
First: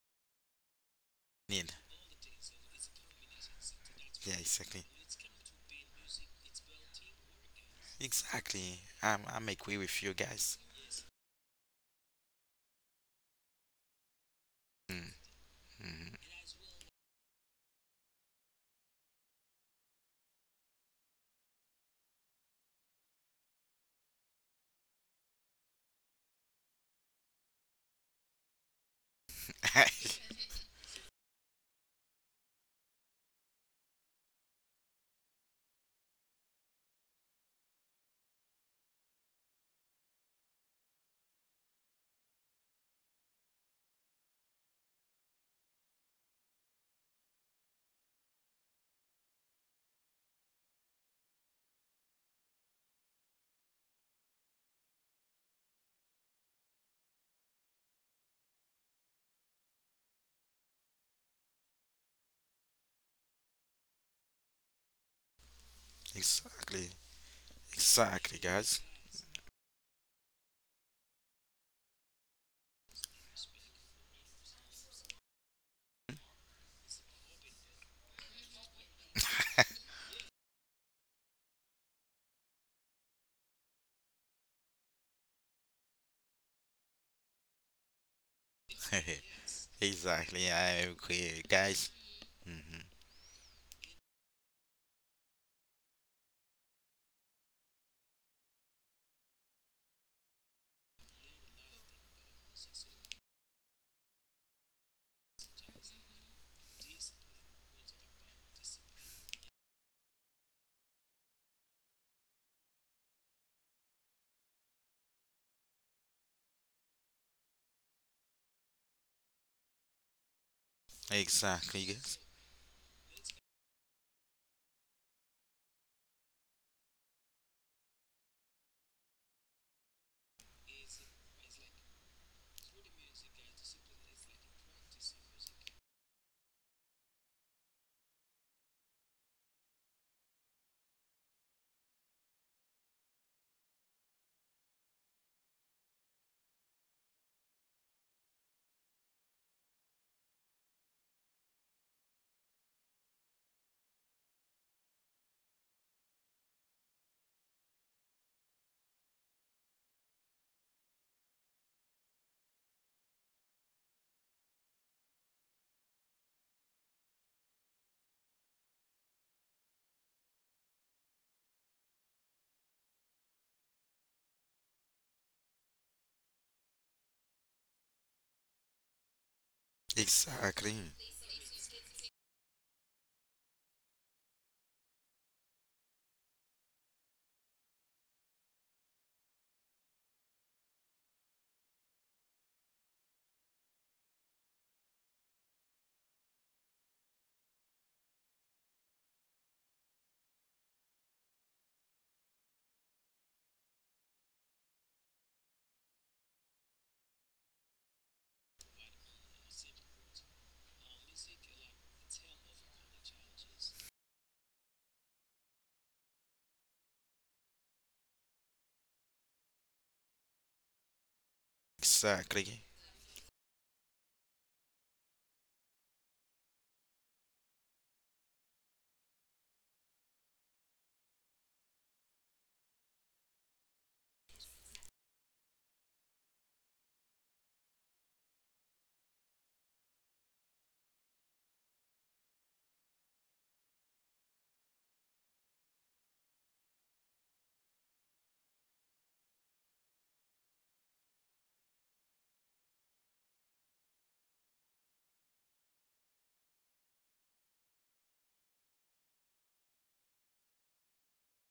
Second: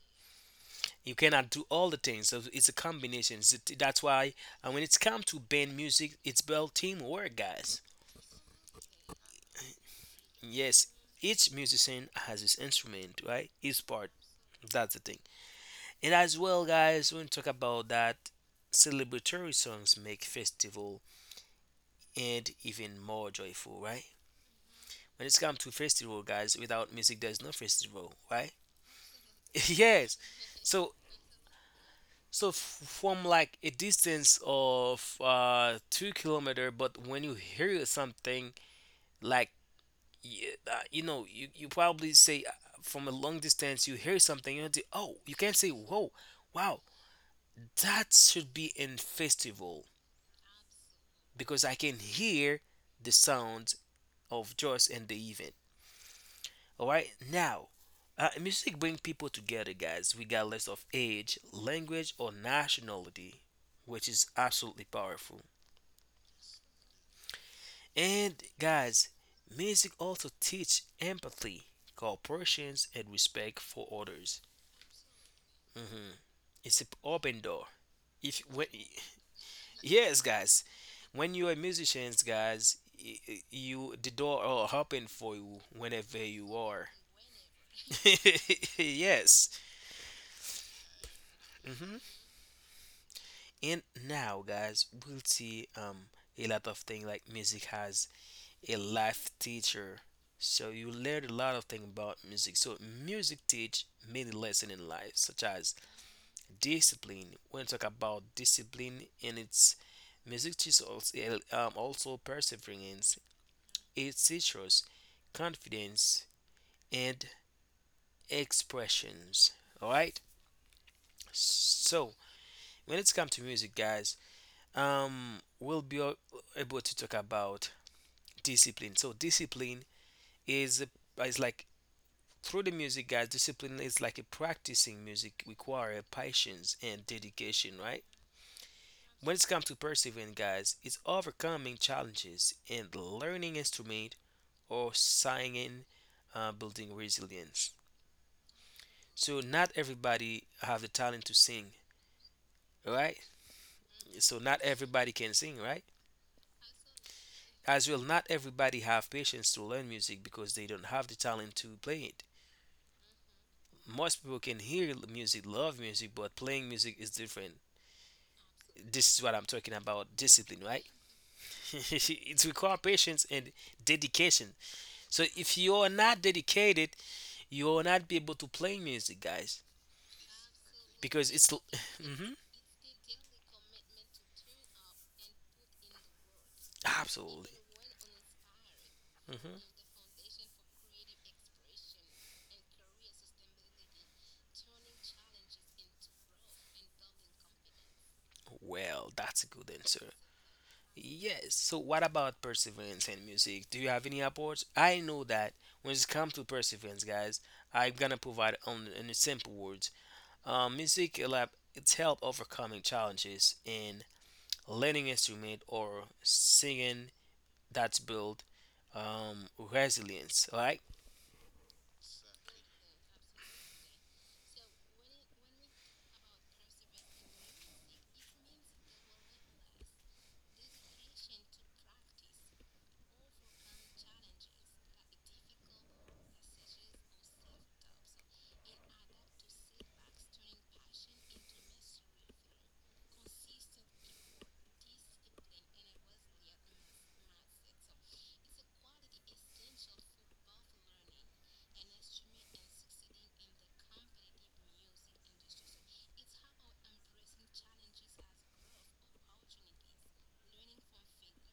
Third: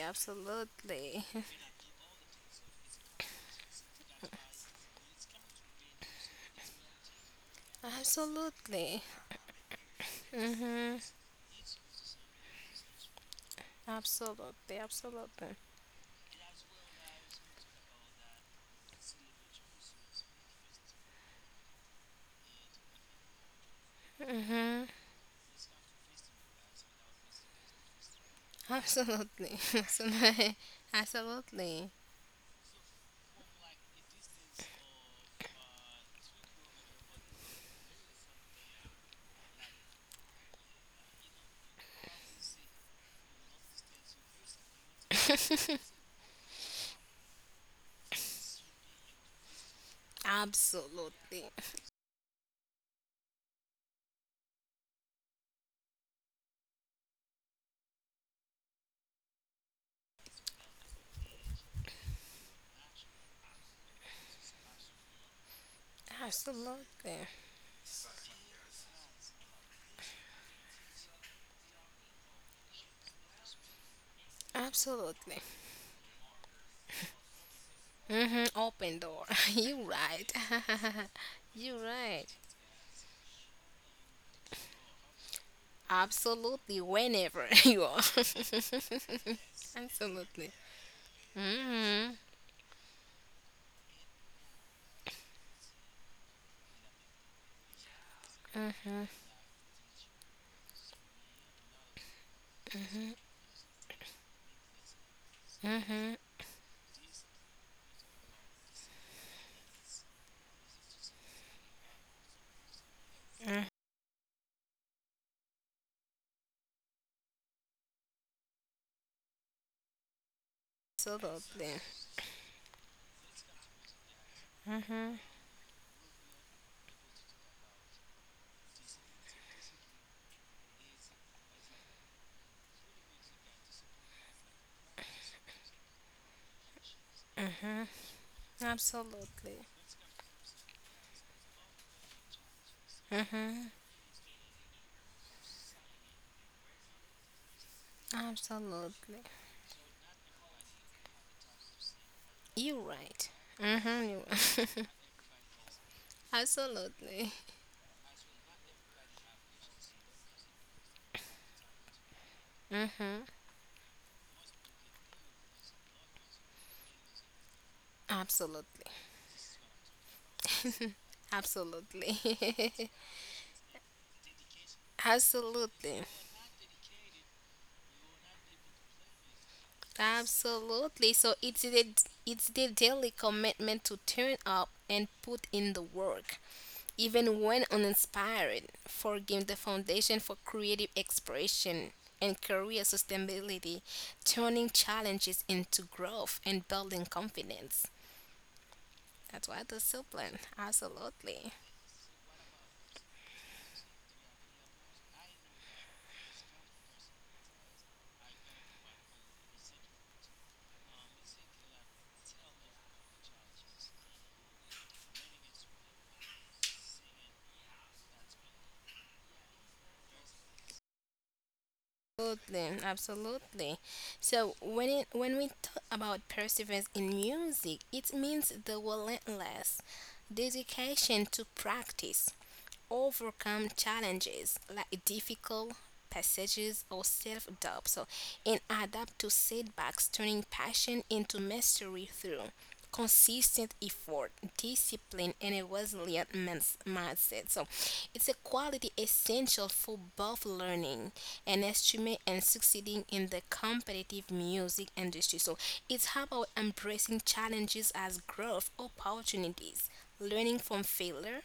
you Absolutely. cannot (laughs) do need. all the things. So it's a combination. So t- that's why. Yeah, And when exactly. it's come to band music, it's about teamwork, guys. Exactly. Absolutely. I'm I'm agree with you guys. Yes, Mm. each musician has his instrument, right? His part. Absolutely. That's the thing. Absolutely. And Mm-hmm. as well, guys, we'll talk about that celebratory songs make festival and even more joyful, right? Hmm When it's come to festival, guys, without music, there's no festival, right? Absolutely. (laughs) Yes. (laughs) (laughs) So, Absolutely. so f- from like a distance of uh, two kilometer, but when you hear something like y- uh, you know, you, you probably say uh, from a long distance, you hear something, you know, oh, you can say, (laughs) whoa, wow, that should be in festival Absolutely. Absolutely. because I can hear the sounds of joy and the event. All right, now uh, music brings people together, guys, regardless of age, language, or nationality, which is absolutely powerful. Exactly. Absolutely. Exactly, And guys. guys, music also teach empathy, cooperation, and respect for others. Absolutely. Hmm. It's an open door. If Hmm when Open door. (laughs) You (laughs) yes, right. guys, when you (laughs) are You musicians, right. guys, y- y- you the door are open for you whenever you Absolutely. are. Whenever (laughs) you are. (laughs) (laughs) Yes. Exactly, Absolutely. I agree, guys. Hmm. Hmm hmm And now, guys, we'll see um a lot of things like music has a hmm life teacher. So you learn a lot of things about music. So music teach many lessons in life, such as hmm discipline. When you talk about discipline and its music teaches also um, also perseverance. It teaches confidence and expressions. All right. Absolutely. Exactly, So guys. when it's come to music, guys, Hmm um, we'll be a- able to talk about discipline. So discipline is is like through the music, guys. Discipline is like a practicing music require patience and dedication, right? When it comes Absolutely. to persevering, guys, it's overcoming challenges and learning instrument or singing, uh, building resilience. Absolutely. So not everybody have the talent to sing, You're right? right. Mm-hmm. So not You- everybody can sing, right? (laughs) Absolutely. As well, not everybody have patience to learn music because they don't have the talent to play it. Mm-hmm. Most people can hear music, love music, but playing music is different. Absolutely. This is what I'm talking about discipline, right? (laughs) (laughs) It requires Absolutely. patience and dedication. (laughs) So if you are Absolutely. not dedicated, you will not be able to play music, guys, Exactly, Absolutely. because So it's it's (laughs) the Mhm. it's the daily commitment to turn up and put in the work, even Absolutely. when uninspired, forging Hmm. the foundation for creative expression and career sustainability, turning challenges into growth and building confidence. Well, that's a That's why good answer. discipline. Yes. Absolutely. So what about perseverance and music? Do you have any approach? I know that when it comes to perseverance, guys, I'm gonna provide on in the simple words. Um, music lab it's help overcoming challenges in learning instrument or singing that's build um resilience. Right? exactly. Absolutely, absolutely. So when it, when we talk about perseverance in music, it means the relentless dedication to practice, overcome challenges like difficult passages or self doubt, so, and adapt to setbacks, turning passion into mastery through consistent effort, discipline, and a resilient mins- mindset. So, it's a quality essential for both learning and achievement and succeeding in the competitive music industry. So, it's about embracing challenges as growth opportunities learning from failure,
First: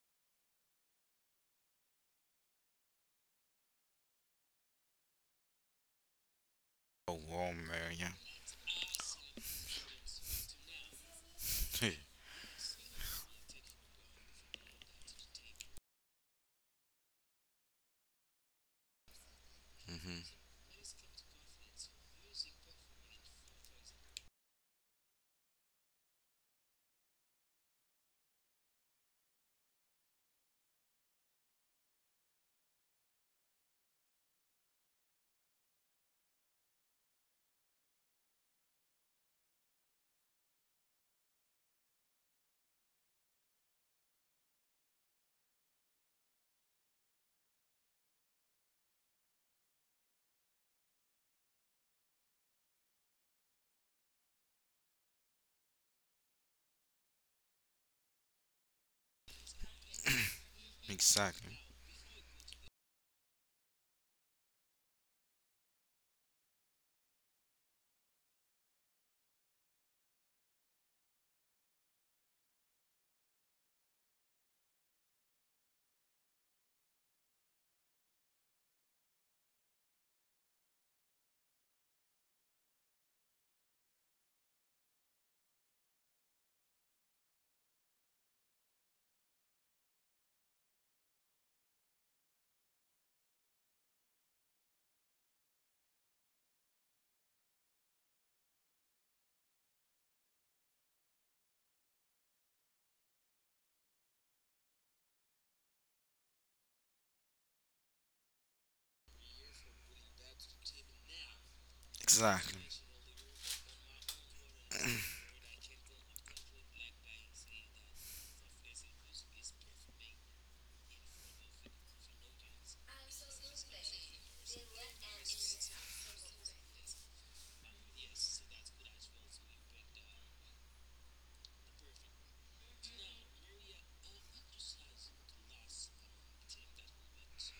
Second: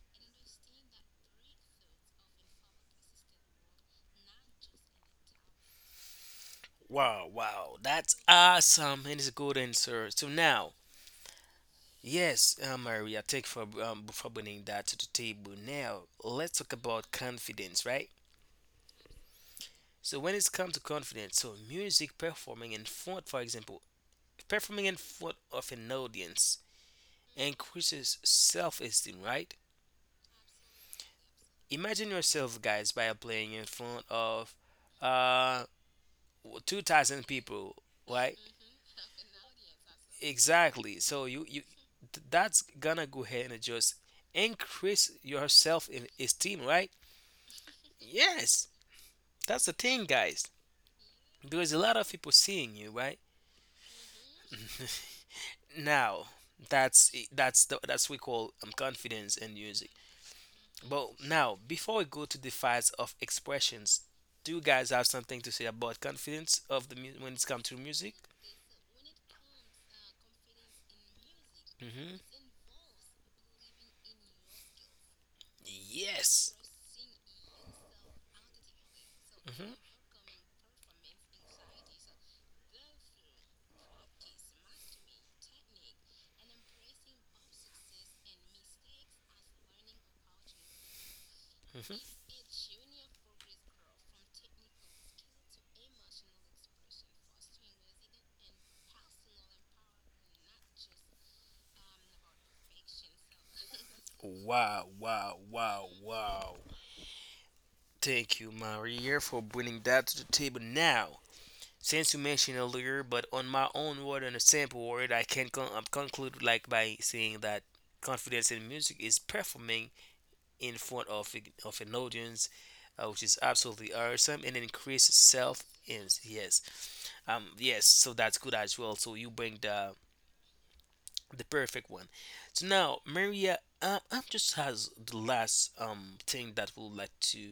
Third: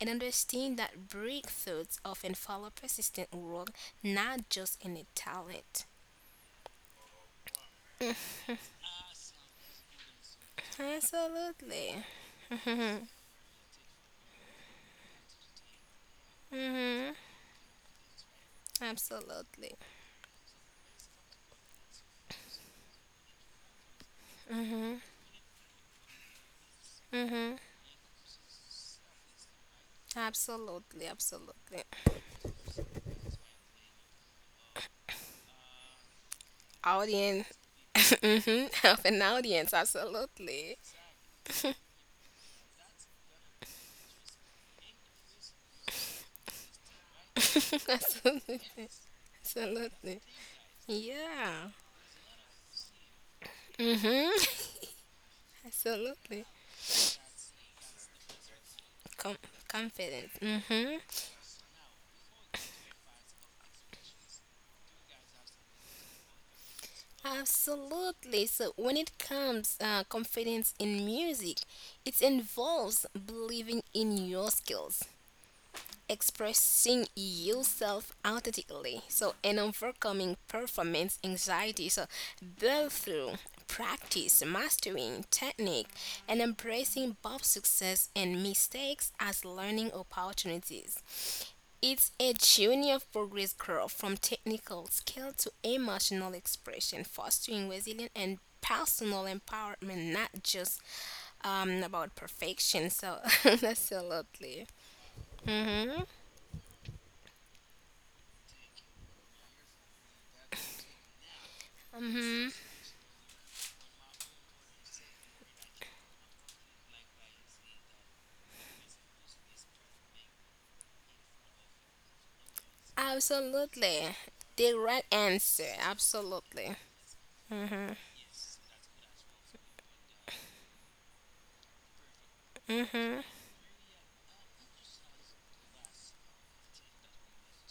and understand that breakthroughs often follow persistent work, not just any talent. Oh, Wow, wow, wow, Maria. that's awesome, and it's a good answer. So now. Absolutely. (laughs) Yes, uh, Maria, thank you for um, for bringing that to the table. Now, let's talk Mm-hmm. about confidence, right? Absolutely. So hmm when it's come to confidence, so music performing in front, for example, performing in front of an audience Mm-hmm. increases self-esteem, right? Absolutely. Absolutely. Imagine yourself, guys, by playing in front of uh two thousand Audience. people, (laughs) right? Mm-hmm. Of an audience. Absolutely. Exactly. So you you th- that's gonna go ahead and just increase your self-esteem, right? (laughs) Absolutely. Yes, that's the Absolutely. thing, guys. Yeah. Because a lot of people seeing you, right? Mm-hmm. (laughs) Now, Absolutely. that's that's the, that's we call um, Com- confidence in music. Confidence. Mm-hmm. But now, Exactly, before we go to the files of expressions, do you guys have something to say about confidence of the mu- when it's come to music? Absolutely. So when it comes uh, confidence in music, it Hmm. involves believing in your skills, Yes. expressing yourself authentically, so and Hmm. overcoming performance anxiety. So build through practice, mastering technique, and embracing both success and mistakes as learning opportunities. It's Hmm. a journey of progress growth from technical skill to emotional expression, fostering resilience and personal empowerment, not just um, about perfection. So, (laughs) absolutely. Wow! Wow! Mm-hmm. Wow! Wow! Thank you, Maria, for bringing that to the table. Now, since you Mm-hmm. exactly. mentioned earlier, but on my own word and a sample word, I can con- um, conclude like by saying that confidence in music is performing in front of of Ignorance, uh, which is absolutely Absolutely. awesome The and right increase answer. self in Absolutely. yes um yes, so that's good as well. So you bring the the perfect one. So now, Maria, um, I'm just has the last um thing that we would like to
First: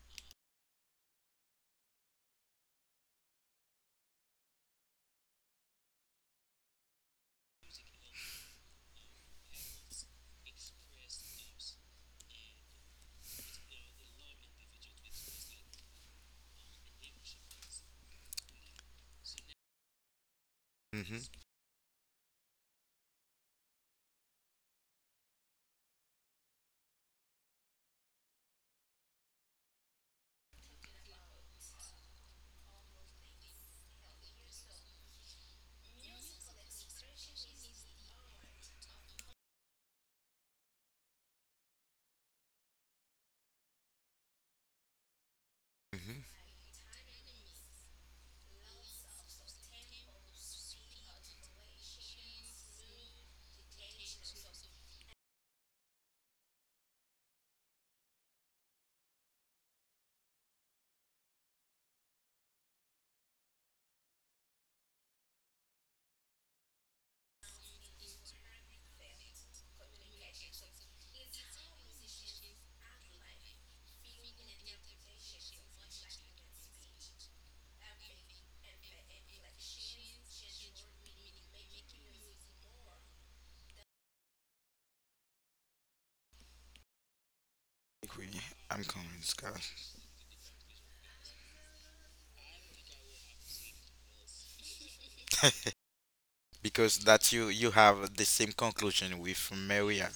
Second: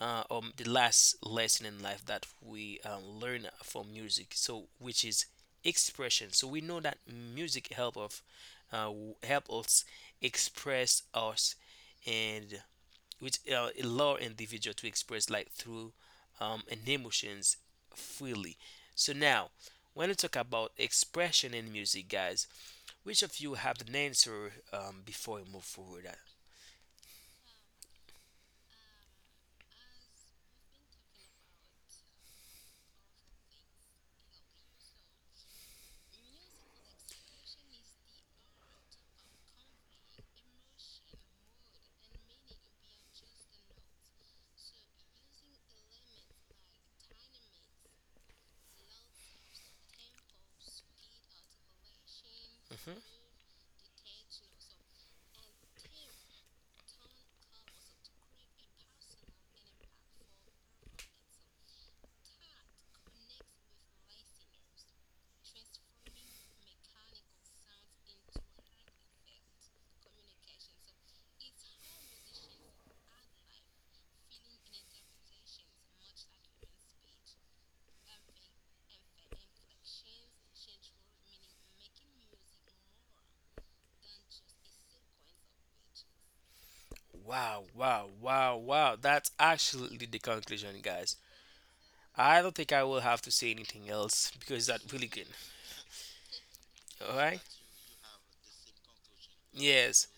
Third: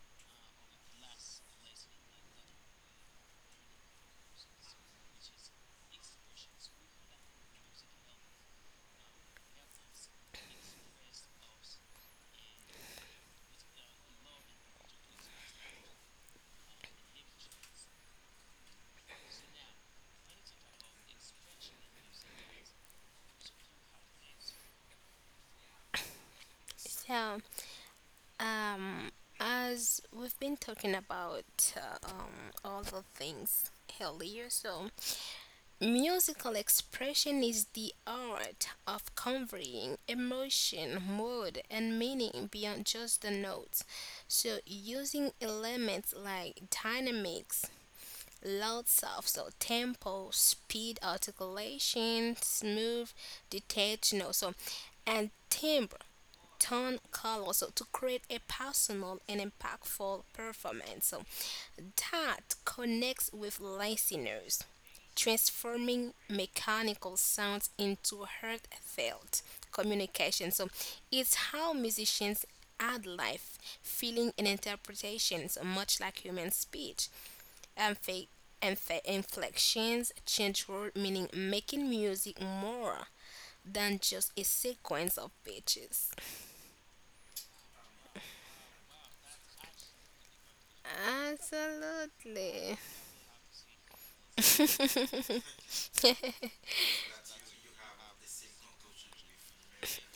uh um the last lesson in life that we um, learn from music, so which is expression. So we know that music help of uh, help us express us and which uh, allow individual to express like, through um, and emotions freely. So now, when we talk about hmm expression in music, guys, which of you have an answer um, before we move forward? So, um, as we've been talking about uh, um, all the things earlier, so musical expression is the art of conveying emotion, mood, and meaning beyond just the notes. So, using elements hmm like dynamics, loud soft, so tempo, speed, articulation, Hmm. smooth, detached, you know, so, and timbre Don Carlos so to create a personal and impactful performance so that connects with listeners, transforming mechanical sounds into heartfelt communication. So it's how musicians add life, feeling, and interpretations, much like human speech. Amphi- amphi- Inflections change word meaning, making music more than just a sequence of pitches. Wow, wow, Agree. wow, I'm wow! coming, That's Scott. actually the conclusion, guys. I don't think Absolutely. I will have to say anything else because that's really good. (laughs) Because All that right? you you have the same conclusion with Yes, Maria.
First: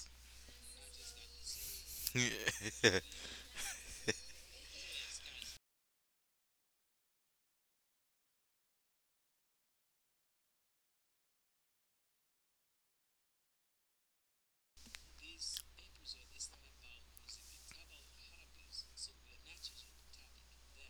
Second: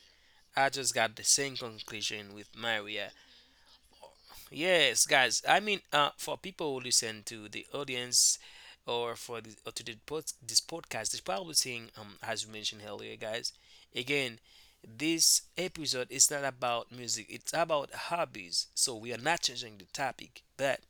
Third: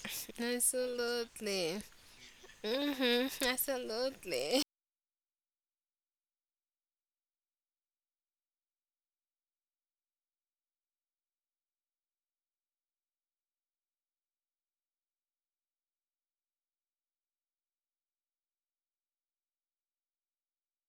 I just got the same Absolutely. conclusion with Maria. (laughs) Hmm Absolutely. Yes, guys. I mean, uh, for people who listen to the audience or for the, or to the pod, this podcast, they're probably saying, um, as we mentioned earlier, guys. Again, this episode is not about music; it's about hobbies. So we are not changing the topic, but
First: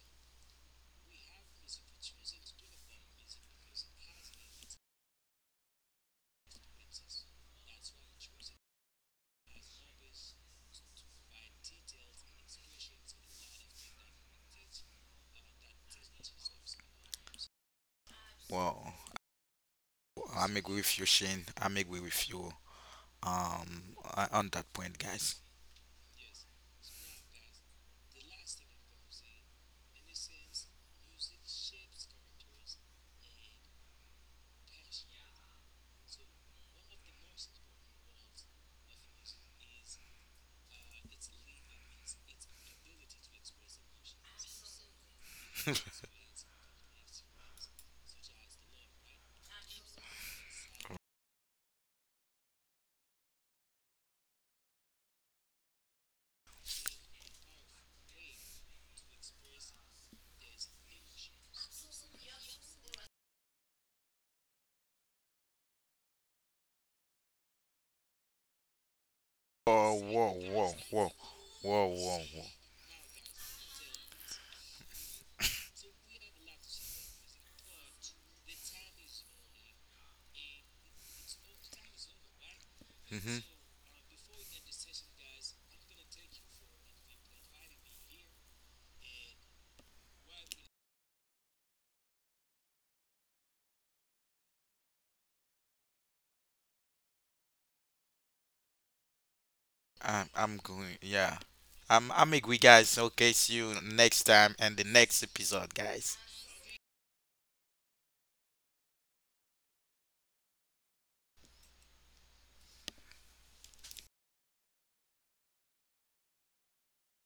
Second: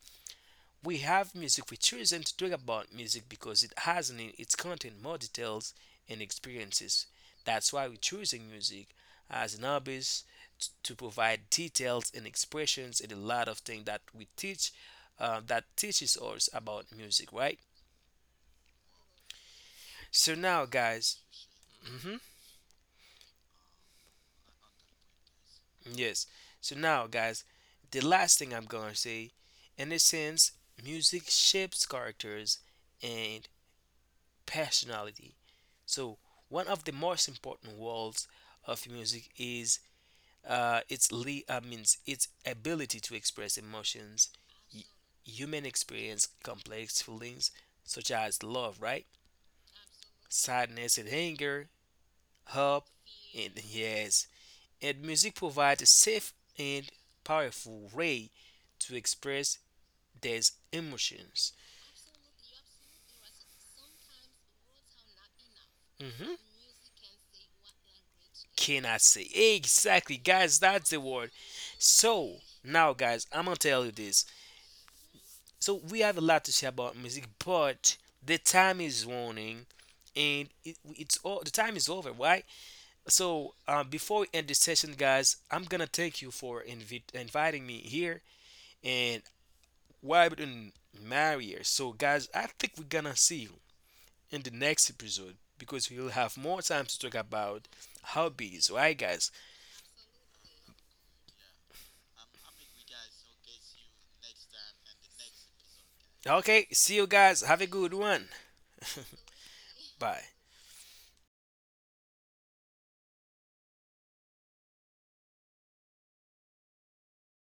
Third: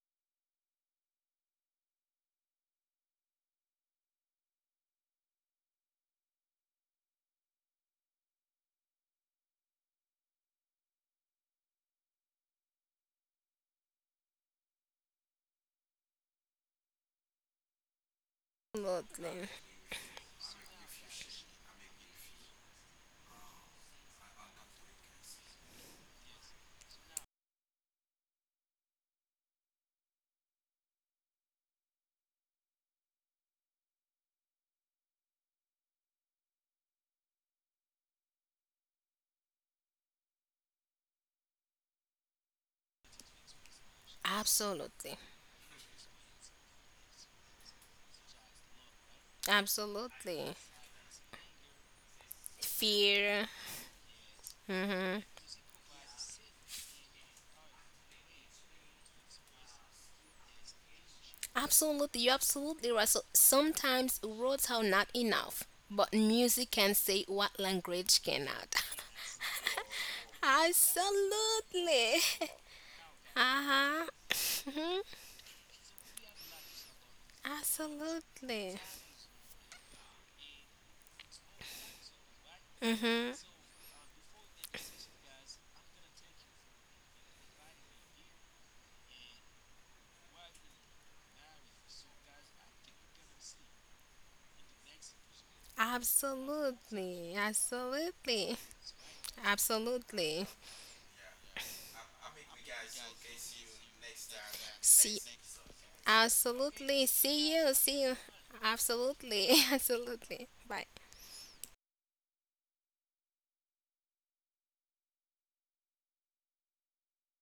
we have music. We choose to talk about music because it has in its content more details and experiences. That's why we're choosing music as an hobbies t- to provide details and expressions and a lot of things that we teach uh, that teaches us about music, right? Wow, Absolutely. So I'm now, agree with you, guys. Shane. I'm agree Hmm. with you. Um, on on that point, guys. Yes. So now, guys, the last thing I'm gonna say, in a sense, music shapes characters and personality. So one of the most important roles of music is uh, its le- uh, means its ability to express emotions, y- Absolutely. human experience, complex feelings such as love, right, Absolutely. sadness and anger, hope, Fear. and yes, and Hmm music provides a safe and powerful way to express these emotions. Absolutely. You're absolutely right. So sometimes words are not enough, but Mhm. music can say what language cannot. Cannot say. Oh, Exactly, whoa, (laughs) guys, whoa, that's the whoa, word. whoa, whoa, So, whoa. Absolutely. (laughs) now, guys, I'm gonna tell you Uh-huh. this. hmm So, we have a lot to say about music, but the time Absolutely. is running and it, it's all the time is over, right? Hmm hmm So, uh, before we end this session, guys, I'm gonna thank you for invi- inviting me here and Robert and Maria. So, guys, I think we're gonna see you in the next episode because we'll have more time to talk Absolutely. about Absolutely. hobbies, right, guys? Um, Absolutely. I'm going. Yeah. I'm, I'm agree, guys. Okay. See you next time and the See, next episode, guys. Okay, see you absolutely. guys. See Have a you. good See you. one. Absolutely. (laughs) Bye. Absolutely. Bye.